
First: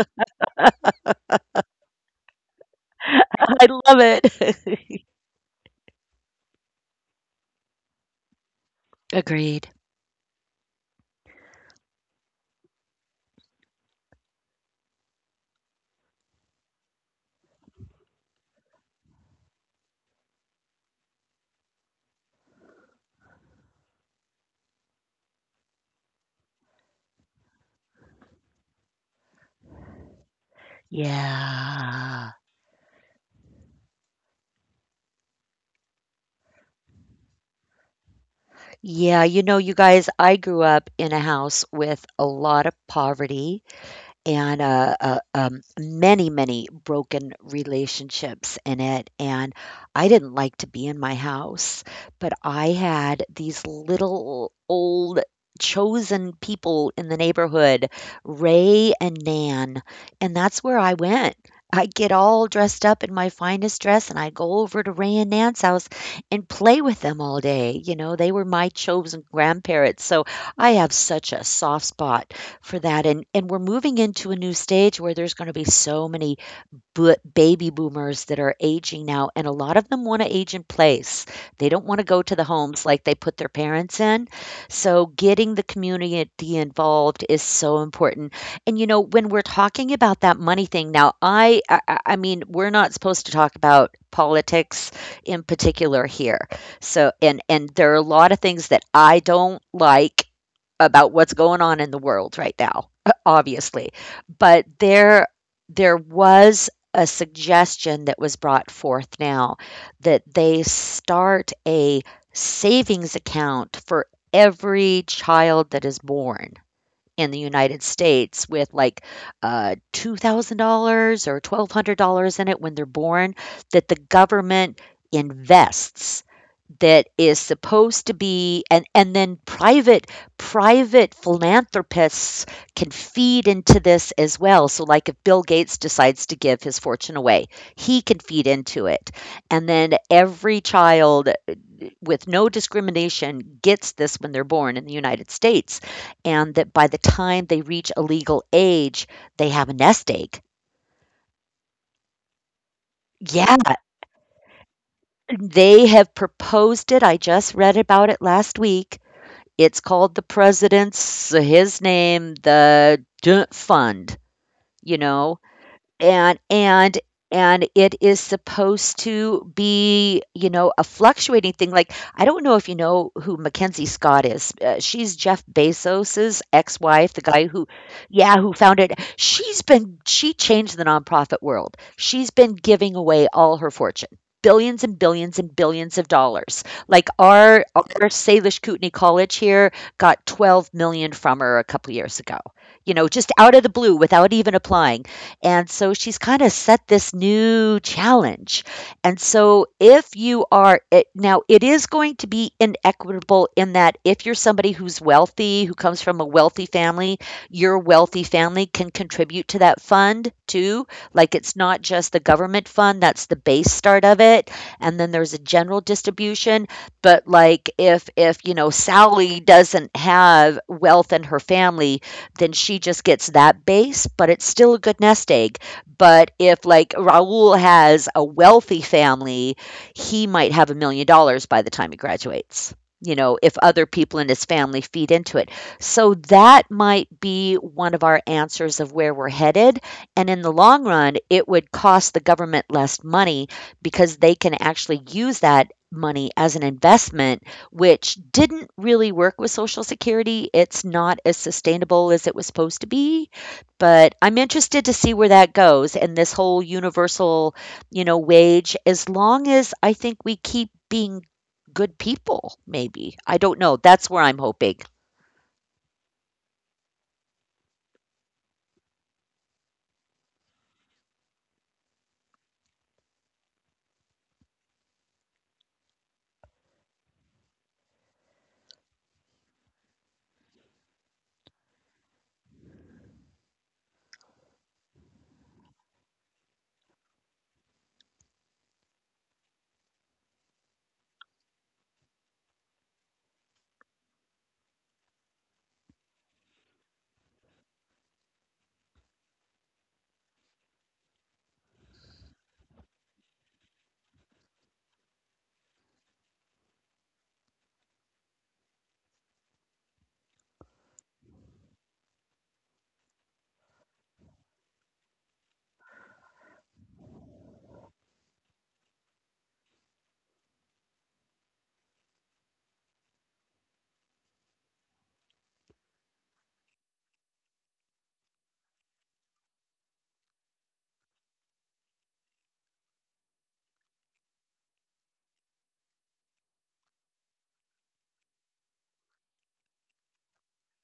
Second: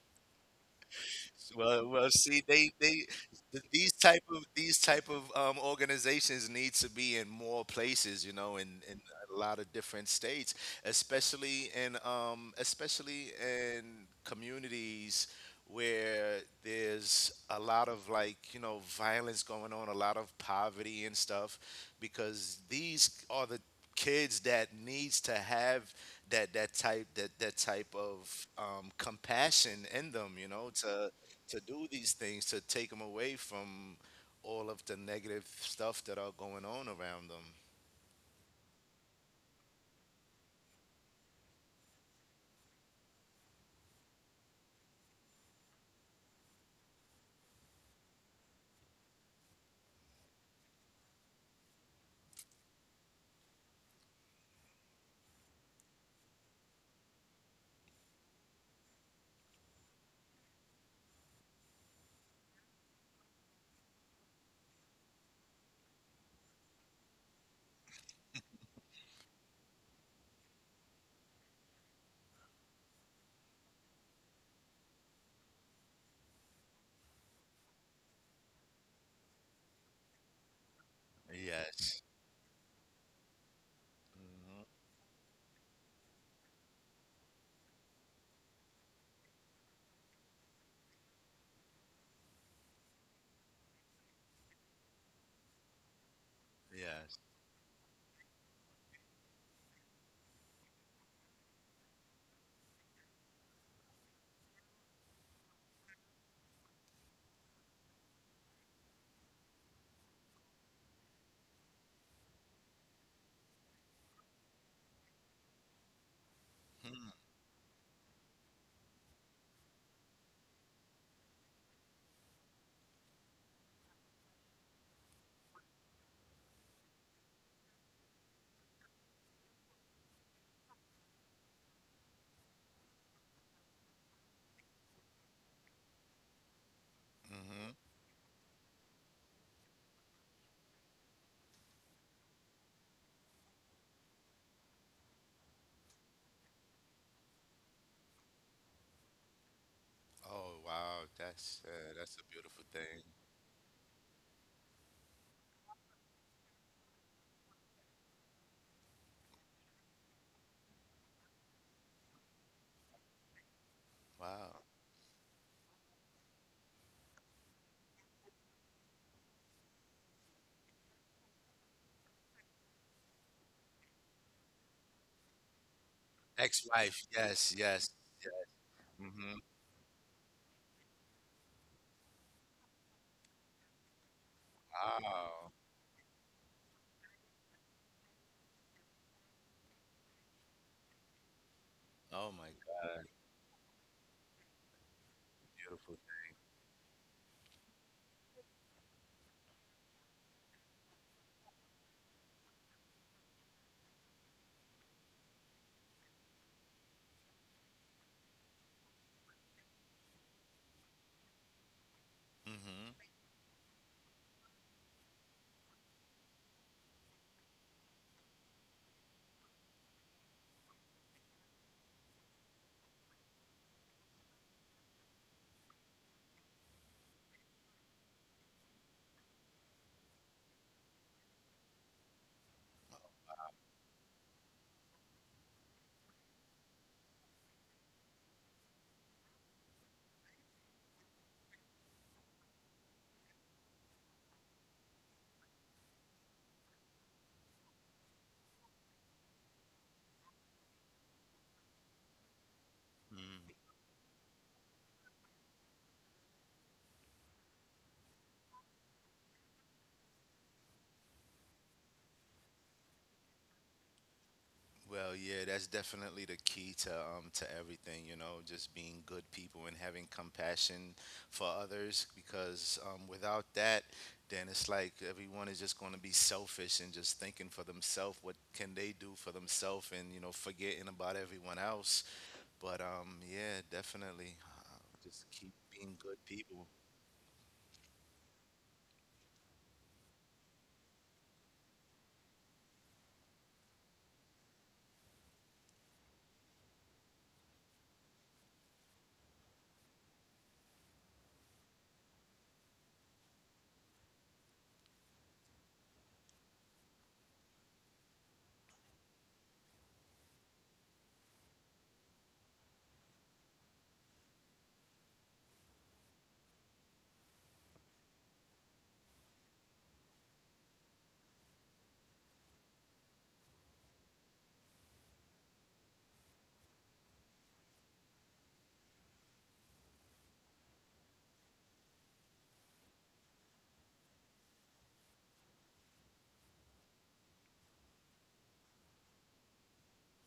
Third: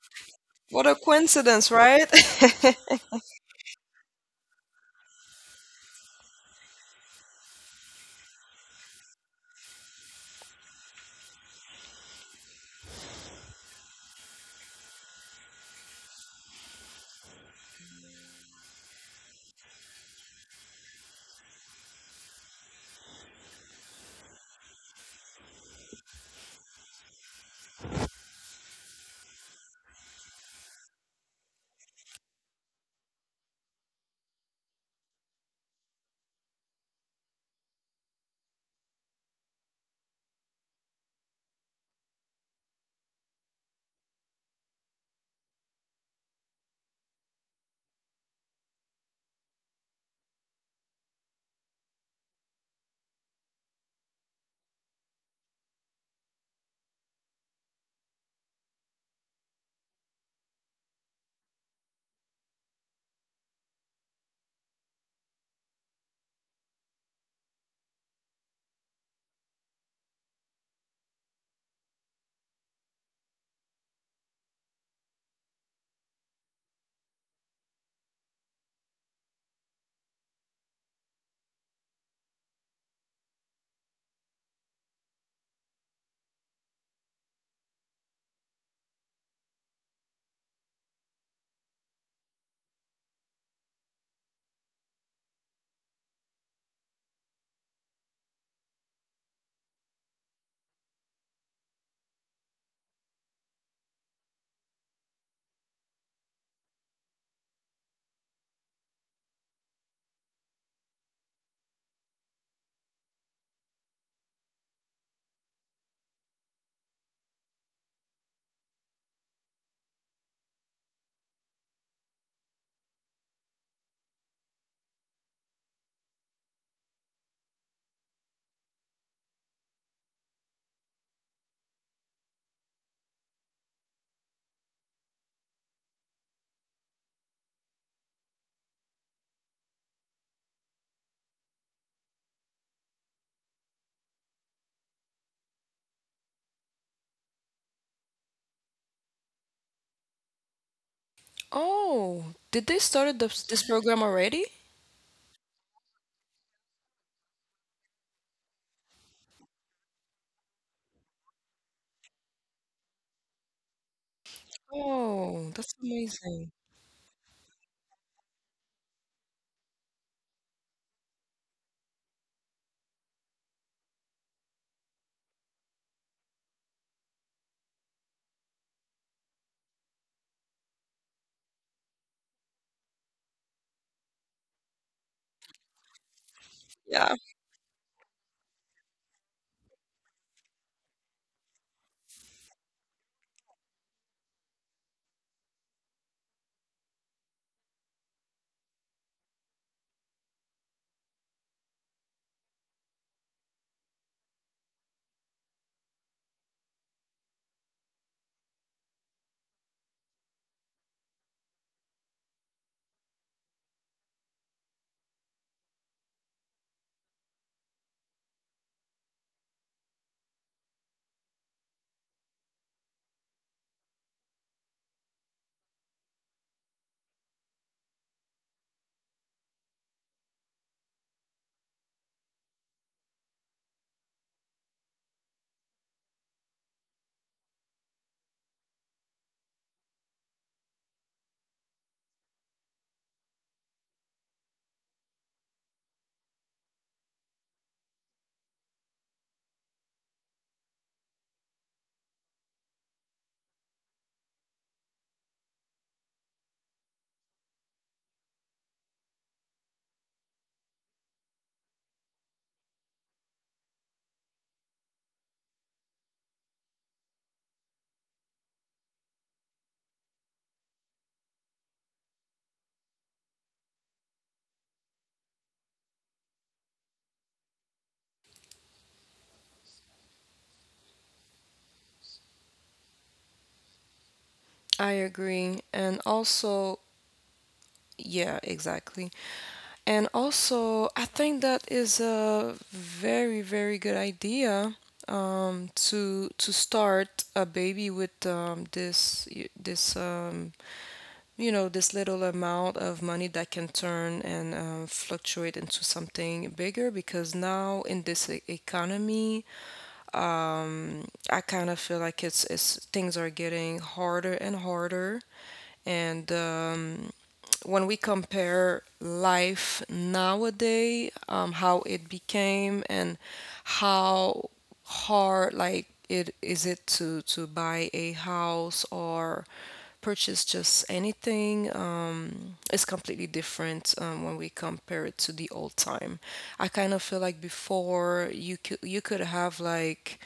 Speaker 1: What a coincidence,
Speaker 2: Well,
Speaker 1: right?
Speaker 2: well, see,
Speaker 3: I
Speaker 2: these
Speaker 3: love
Speaker 2: type of
Speaker 3: it.
Speaker 2: organizations need to be in more places, you know, in
Speaker 3: Agreed.
Speaker 2: a lot of different states, especially in especially in communities where there's a lot of like, you know, violence going on, a lot of poverty and stuff, because these are the kids that needs to have that type of compassion in them, you know, to
Speaker 3: Yeah.
Speaker 2: do these things to take them away from all of the negative stuff that are going on around them.
Speaker 3: Yeah, you know, you guys, I grew up in a house with a lot of poverty and many, many broken relationships in it. And I didn't like to be in my house, but I had these little old chosen people in the neighborhood, Ray and Nan, and that's where I went. I get all dressed up in my finest dress and I go over to Ray and Nan's house and play with them all day. You know, they were my chosen grandparents. So I have such a soft spot for that, and we're moving into a new stage where there's going to be so many baby boomers that are aging now, and a lot of them want to age in place. They don't want to go to the
Speaker 2: Yes.
Speaker 3: homes like they put their parents in. So
Speaker 2: Hmm.
Speaker 3: getting the community involved is so important. And you know, when we're talking about that money thing now, I mean, we're not supposed to talk about politics in particular here, so. And
Speaker 2: Yes.
Speaker 3: there are a lot of things that I don't like about what's going on in the world right now, obviously. But there was a suggestion that was brought forth now that they start a savings account for every child that is born in the United States with like $2,000 or $1,200 in it when they're born, that the government invests, that is supposed to be. And then private philanthropists can feed into this as well. So like if Bill Gates decides to give his fortune away, he can
Speaker 2: Mm-hmm.
Speaker 3: feed into it. And then every child with no discrimination gets this when they're born in the United States, and that by the time they reach a legal age, they have a nest egg.
Speaker 2: Oh wow, that's a
Speaker 1: Oh,
Speaker 2: beautiful
Speaker 1: did they
Speaker 3: Yeah,
Speaker 2: thing.
Speaker 1: started this, this program already?
Speaker 3: they have proposed it. I just read about it last week. It's called the president's, his name, the Fund, you
Speaker 2: Wow.
Speaker 3: know.
Speaker 1: Oh, that's
Speaker 3: And
Speaker 1: amazing.
Speaker 3: and it is supposed to be, you know, a fluctuating thing. Like I don't know if you know who Mackenzie Scott is. Uh, she's Jeff Bezos's ex-wife, the guy
Speaker 2: Ex-wife.
Speaker 3: who,
Speaker 2: Yes.
Speaker 3: yeah,
Speaker 2: Yes.
Speaker 3: who founded. She's
Speaker 2: Mm-hmm.
Speaker 3: been, she changed the nonprofit world. She's been giving away all her fortune, billions and billions and billions of
Speaker 2: Wow.
Speaker 3: dollars. Like
Speaker 1: Yeah.
Speaker 3: our Salish Kootenai College here got 12 million from her a couple years ago,
Speaker 2: Oh
Speaker 3: you
Speaker 2: my
Speaker 3: know, just out
Speaker 2: God.
Speaker 3: of the blue without even applying. And so she's kind of
Speaker 2: Beautiful.
Speaker 3: set this new challenge. And so if you are, it, now it is going to be inequitable in that if you're somebody who's wealthy, who comes from a wealthy family, your wealthy family can contribute to that fund too. Like it's not just the government fund, that's the
Speaker 2: Mm-hmm.
Speaker 3: base start of it. And then there's a general distribution. But like if, you know, Sally doesn't have wealth in her family, then she just gets that base, but it's still a good nest egg. But if, like, Raul has a wealthy family, he might have $1 million by the time he graduates, you know, if other people in his family feed into it. So that might be one of our answers of where we're headed. And in the long run, it would cost the government less money because they can actually use that money as an investment, which didn't really work with Social Security. It's not as sustainable as it was supposed to be, but
Speaker 2: Mm-hmm.
Speaker 3: I'm interested to see where that goes, and this whole universal, you know, wage, as long as I think we keep being good people, maybe. I don't know. That's where I'm hoping.
Speaker 2: Well, yeah, that's definitely the key to everything, you know, just being good people and having compassion for others because without that, then it's like everyone is just going to be selfish and just thinking for themselves what can they do for themselves, and, you know, forgetting about everyone else. But yeah, definitely
Speaker 1: I
Speaker 2: just keep
Speaker 1: agree.
Speaker 2: being
Speaker 1: And
Speaker 2: good people.
Speaker 1: also, yeah, exactly. And also, I think that is a very, very good idea to start a baby with this this little amount of money that can turn and fluctuate into something bigger, because now in this economy I kind of feel like it's things are getting harder and harder. And when we compare life nowadays, how it became and how hard like it is it to buy a house or purchase just anything, it's completely different when we compare it to the old time. I kind of feel like before you could have like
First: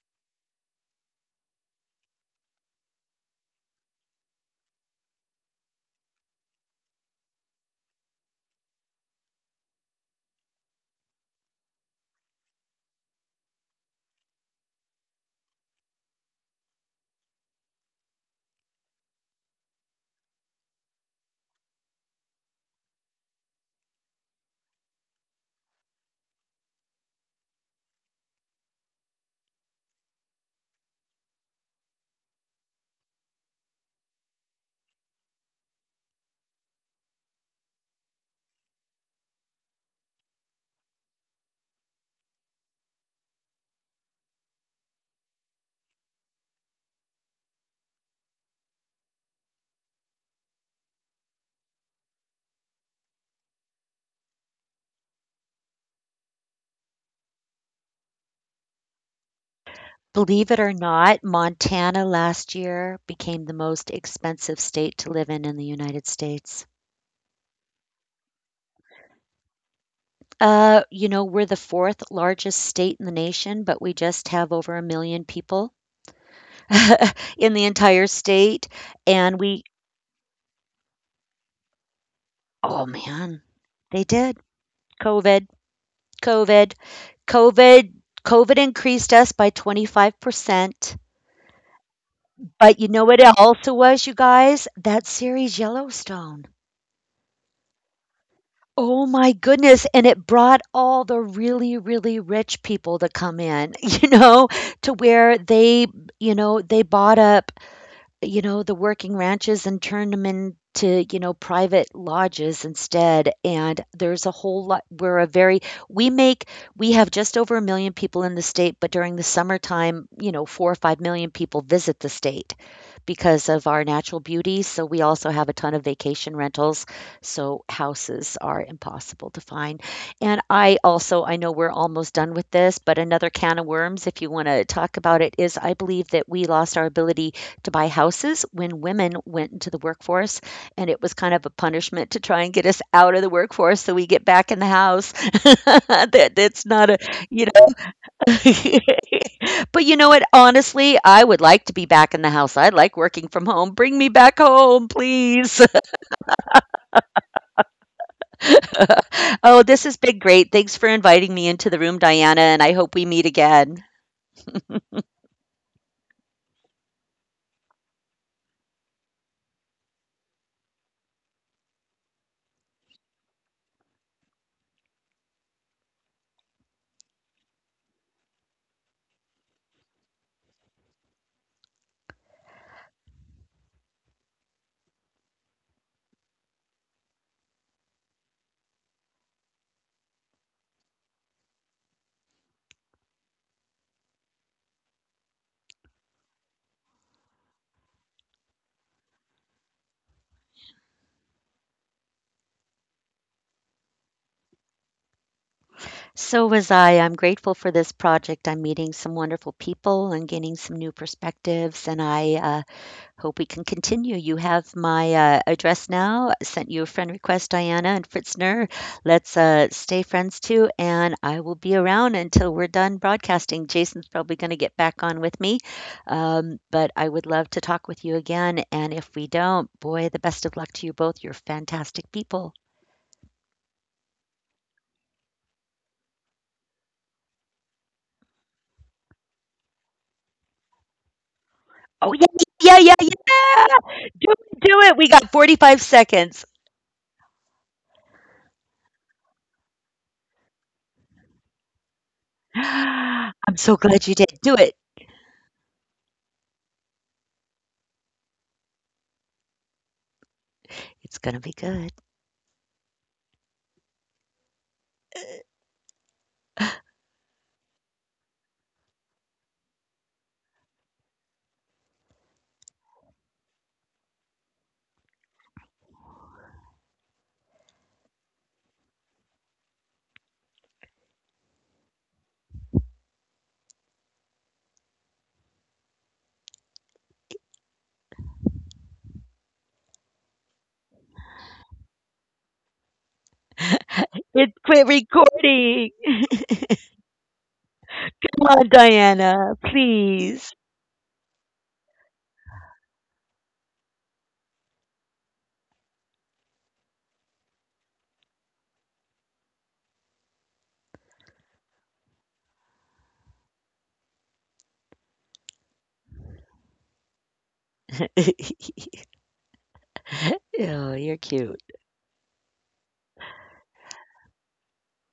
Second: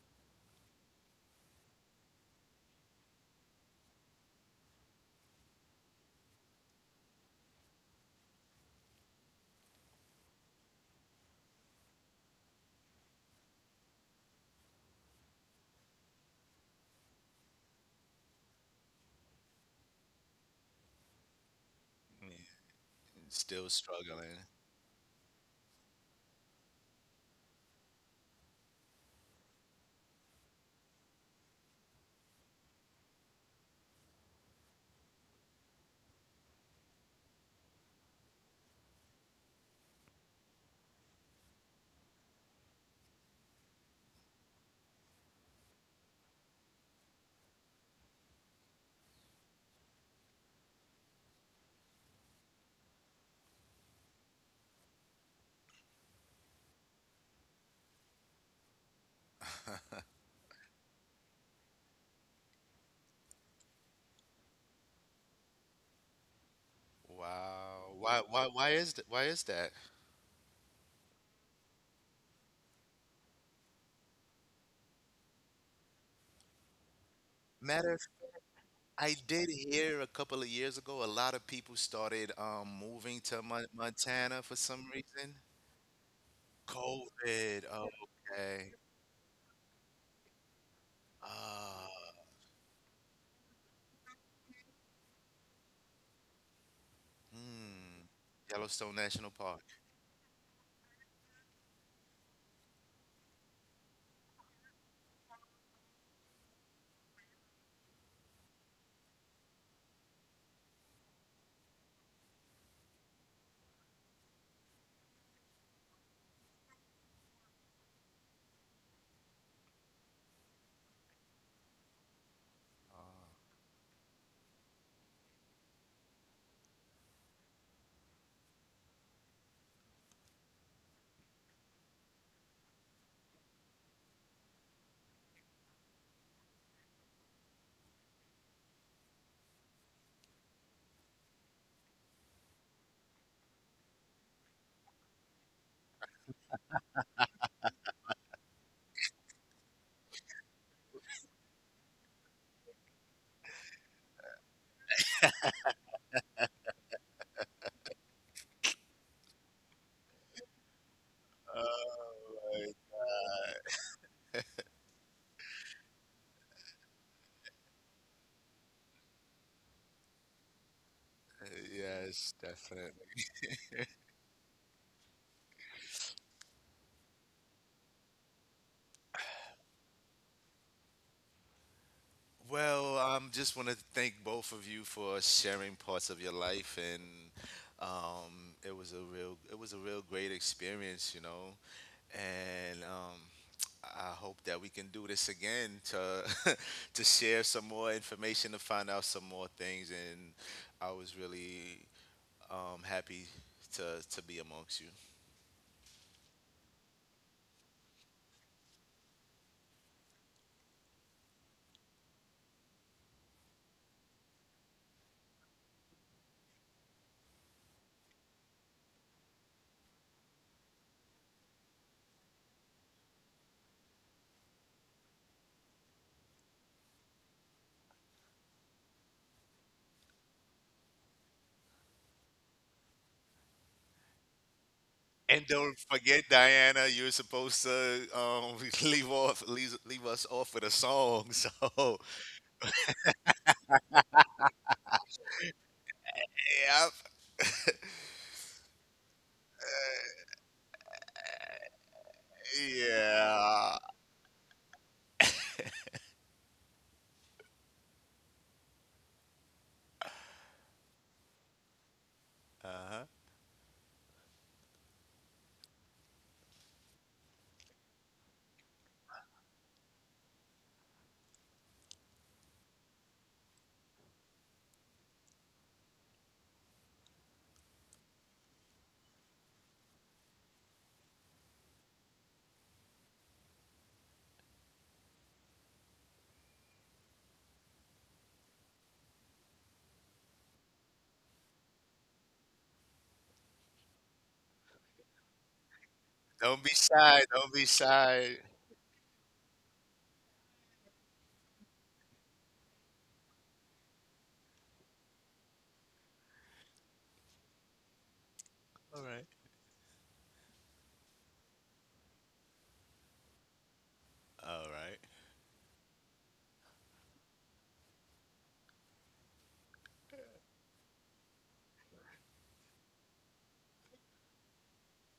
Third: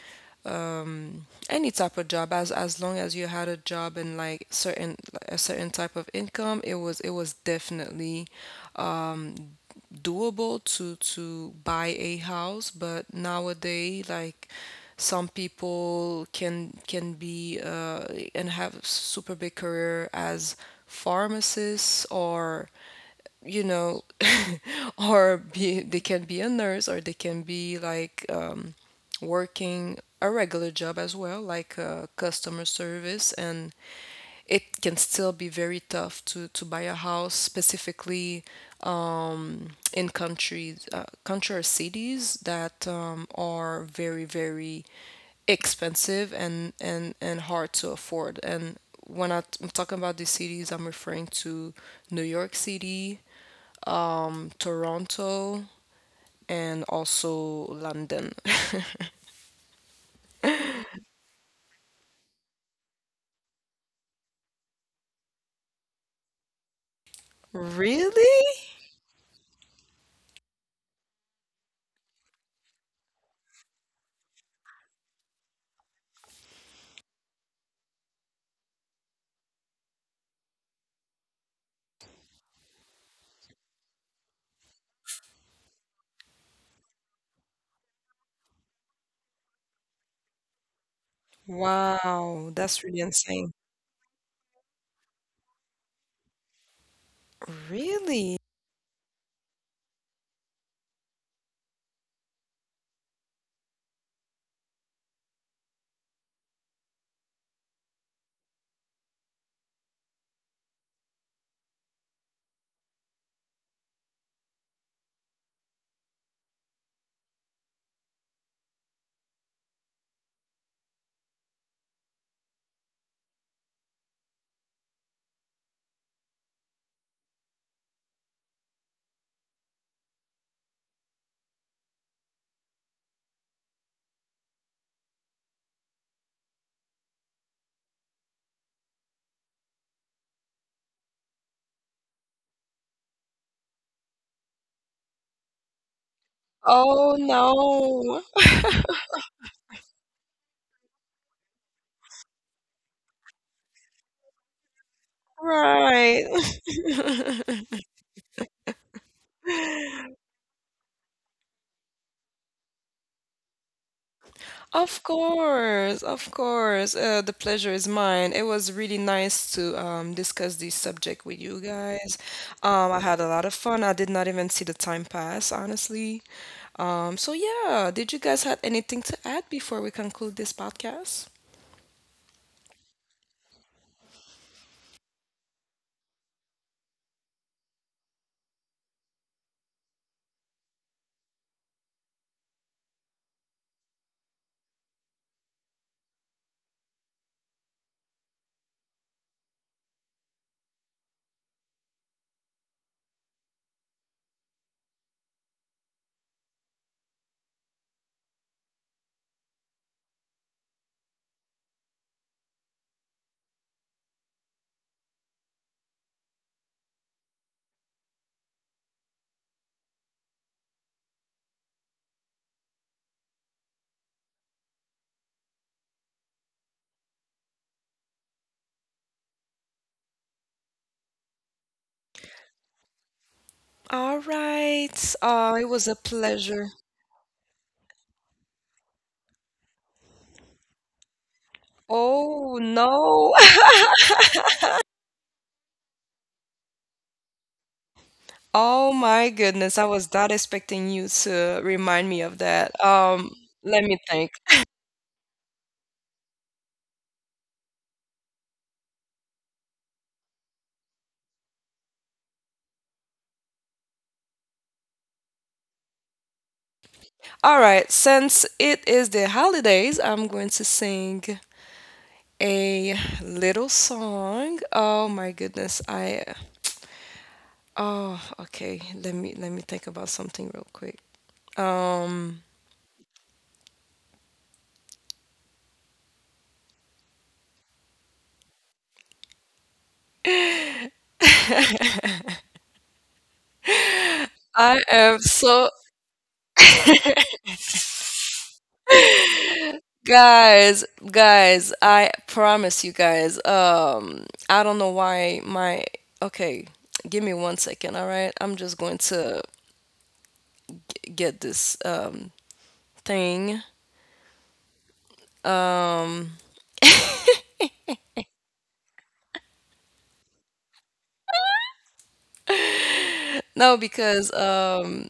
Speaker 1: any type of job as long as you had a job and like certain a certain type of income, it was definitely doable to buy a house, but nowadays like some people can be and have super big career as pharmacists
Speaker 2: Yeah,
Speaker 1: or
Speaker 2: and
Speaker 1: you
Speaker 2: still
Speaker 1: know,
Speaker 2: struggling.
Speaker 1: or be they can be a nurse or they can be like working a regular job as well, like customer service, and it can still be very tough to buy a house, specifically in countries, country or cities that are very very expensive and hard to afford. And when I'm talking about these cities, I'm referring to New York City, Toronto, and also London.
Speaker 3: Believe it or not, Montana last year became the most expensive state to live in the United States.
Speaker 2: Wow.
Speaker 1: Really?
Speaker 2: Why is that? Why is that?
Speaker 3: You know, we're the fourth largest state in the nation, but we just have over a million people. In the
Speaker 2: Matter.
Speaker 3: entire state.
Speaker 2: I
Speaker 3: And
Speaker 2: did
Speaker 3: we,
Speaker 2: hear a couple of years ago a lot of people started
Speaker 3: oh
Speaker 2: moving to
Speaker 3: man, they did.
Speaker 2: Montana for some reason.
Speaker 3: COVID, COVID,
Speaker 2: COVID. Oh,
Speaker 3: COVID, COVID
Speaker 2: okay.
Speaker 3: increased us by 25%.
Speaker 2: Ah.
Speaker 1: Wow,
Speaker 3: But
Speaker 1: that's
Speaker 3: you
Speaker 1: really
Speaker 3: know what it
Speaker 1: insane.
Speaker 3: also was, you guys? That series Yellowstone.
Speaker 2: Hmm.
Speaker 1: Really?
Speaker 2: Yellowstone
Speaker 3: Oh
Speaker 2: National
Speaker 3: my
Speaker 2: Park.
Speaker 3: goodness. And it brought all the really, really rich people to come in, you know, to where they, you know, they bought up, you know, the working ranches and turn them into, you know, private lodges instead. And there's a whole lot, we're a very, we make, we have just over a million people in the state, but during the summertime, you know, 4 or 5 million people visit the state
Speaker 2: Ah.
Speaker 3: because of our natural beauty. So we also have a ton of vacation rentals. So houses are impossible to find. And I also, I know we're almost done with this, but another can of worms, if you want to talk about it, is I believe that we lost our ability to buy houses when women went into the workforce, and it was kind of a punishment to try and get us out of the workforce so we get back in the house. That that's not a,
Speaker 1: Oh
Speaker 3: you know.
Speaker 1: no.
Speaker 3: But you know what, honestly, I would like to be back in the house. I like working from home. Bring me back home, please.
Speaker 1: Right.
Speaker 3: Oh, this has been great. Thanks for inviting me
Speaker 2: Oh
Speaker 3: into the room, Diana,
Speaker 2: my
Speaker 3: and I hope we meet
Speaker 2: God.
Speaker 3: again.
Speaker 1: Of course, of course. The pleasure is mine. It was really nice to discuss this subject with you guys.
Speaker 2: Yes, definitely.
Speaker 1: I had a lot of fun. I did not even see the time pass, honestly. So yeah, did you guys have anything to add before we conclude this podcast?
Speaker 2: Well, I just want to thank both of you for sharing parts of your life, and it was a real, it was a real great experience, you know, and I hope that we can do this again to to share some more information to find out some more things, and I was really happy to be amongst you.
Speaker 3: So was I. I'm grateful for this project. I'm meeting some wonderful people and gaining some new perspectives, and I hope we can continue. You have my address now. I sent you a friend request, Diana and Fritzner. Let's stay friends too. And I will be around until we're done broadcasting. Jason's probably going to get back on with me. But I would love to talk with you again. And if we don't, boy, the best of luck to you both. You're fantastic people.
Speaker 1: All right.
Speaker 2: And
Speaker 1: It
Speaker 2: don't
Speaker 1: was a
Speaker 2: forget,
Speaker 1: pleasure.
Speaker 2: Diana, you're supposed to leave us off with a song. So,
Speaker 3: Oh, yeah,
Speaker 1: Oh
Speaker 3: yeah, yeah,
Speaker 1: no.
Speaker 3: yeah. Do it, do it. We got 45 seconds.
Speaker 2: yeah.
Speaker 1: Oh my goodness, I was not expecting you to remind me of that.
Speaker 3: I'm so
Speaker 2: Yeah.
Speaker 1: Let me
Speaker 3: glad you
Speaker 1: think.
Speaker 3: did. Do it. It's going to be good.
Speaker 2: Uh-huh.
Speaker 1: All right, since it is the holidays, I'm going to sing a little song. Oh my goodness, I oh okay, let me think about something real quick. Um
Speaker 3: It's quit
Speaker 1: I am so
Speaker 3: recording.
Speaker 2: Don't be shy. Don't be shy.
Speaker 3: Come on, Diana, please.
Speaker 1: guys, guys, I promise you guys. I don't know why my okay, give me 1 second, all right? I'm just
Speaker 2: All
Speaker 1: going
Speaker 2: right.
Speaker 1: to get this thing.
Speaker 2: All right.
Speaker 1: Um
Speaker 3: Oh, you're cute.
Speaker 1: no, because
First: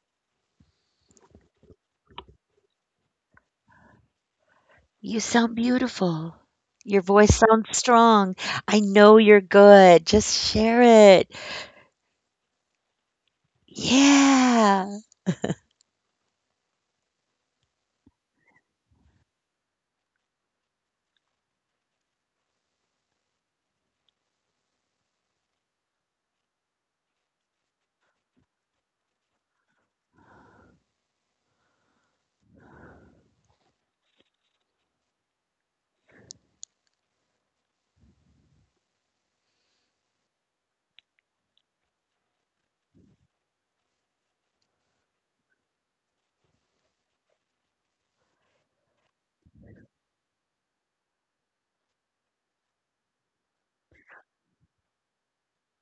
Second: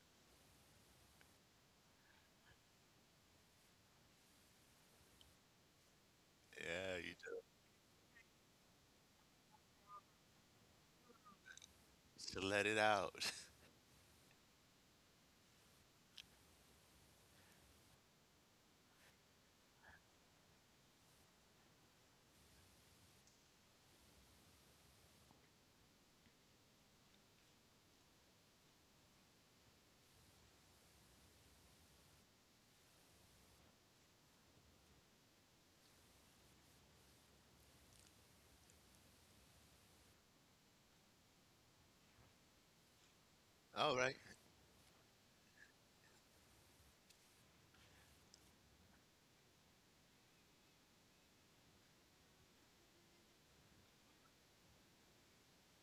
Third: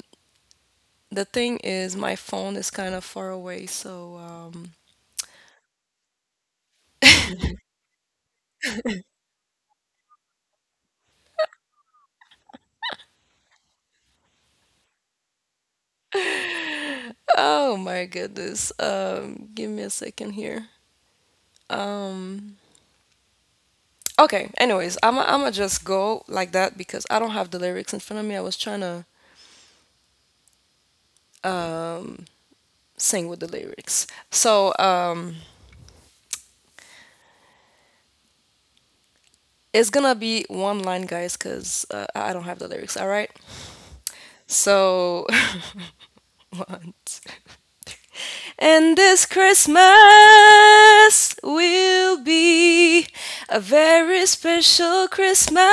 Speaker 1: the thing is, my phone is kind of far away, so
Speaker 3: You sound beautiful.
Speaker 2: Yeah,
Speaker 3: Your
Speaker 2: you do.
Speaker 3: voice sounds strong. I know you're good. Just share it.
Speaker 2: Just let it out.
Speaker 3: Yeah.
Speaker 1: oh my goodness. Give me a second here. Okay, anyways, I'm gonna just go like that because I don't have the lyrics in front of me. I was trying to sing with the lyrics. So, it's gonna be one line, guys, because I don't have the lyrics, all right?
Speaker 2: All right.
Speaker 1: So, one, two. And this Christmas will be a very special Christmas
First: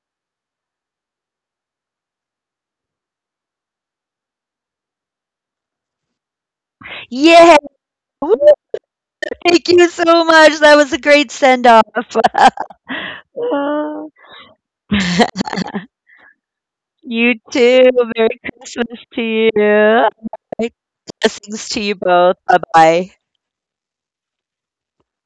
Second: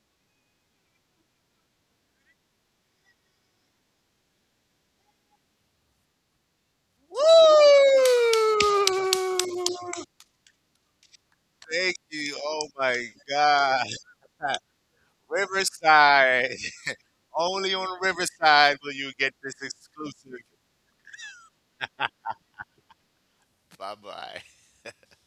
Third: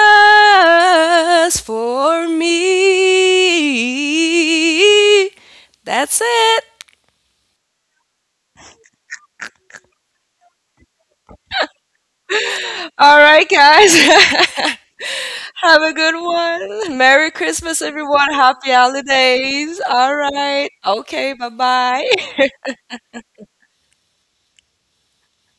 Speaker 1: for me. That's it.
Speaker 3: Yeah.
Speaker 2: Woo!
Speaker 3: Woo, thank you so much. That was a great send off.
Speaker 2: Thank you. Oh my
Speaker 1: All right,
Speaker 2: God.
Speaker 1: guys. Have a good
Speaker 2: Riverside.
Speaker 1: one. Merry
Speaker 3: You
Speaker 2: Only
Speaker 1: Christmas,
Speaker 3: too.
Speaker 2: on
Speaker 1: everyone.
Speaker 3: Merry
Speaker 1: Happy
Speaker 2: Riverside will
Speaker 3: Christmas
Speaker 2: you
Speaker 3: to
Speaker 2: get this
Speaker 1: holidays. All
Speaker 3: you.
Speaker 2: exclusive.
Speaker 1: right.
Speaker 3: Merry
Speaker 1: Okay, bye
Speaker 3: blessings to you both.
Speaker 1: bye.
Speaker 3: Bye bye.
Speaker 2: Bye-bye.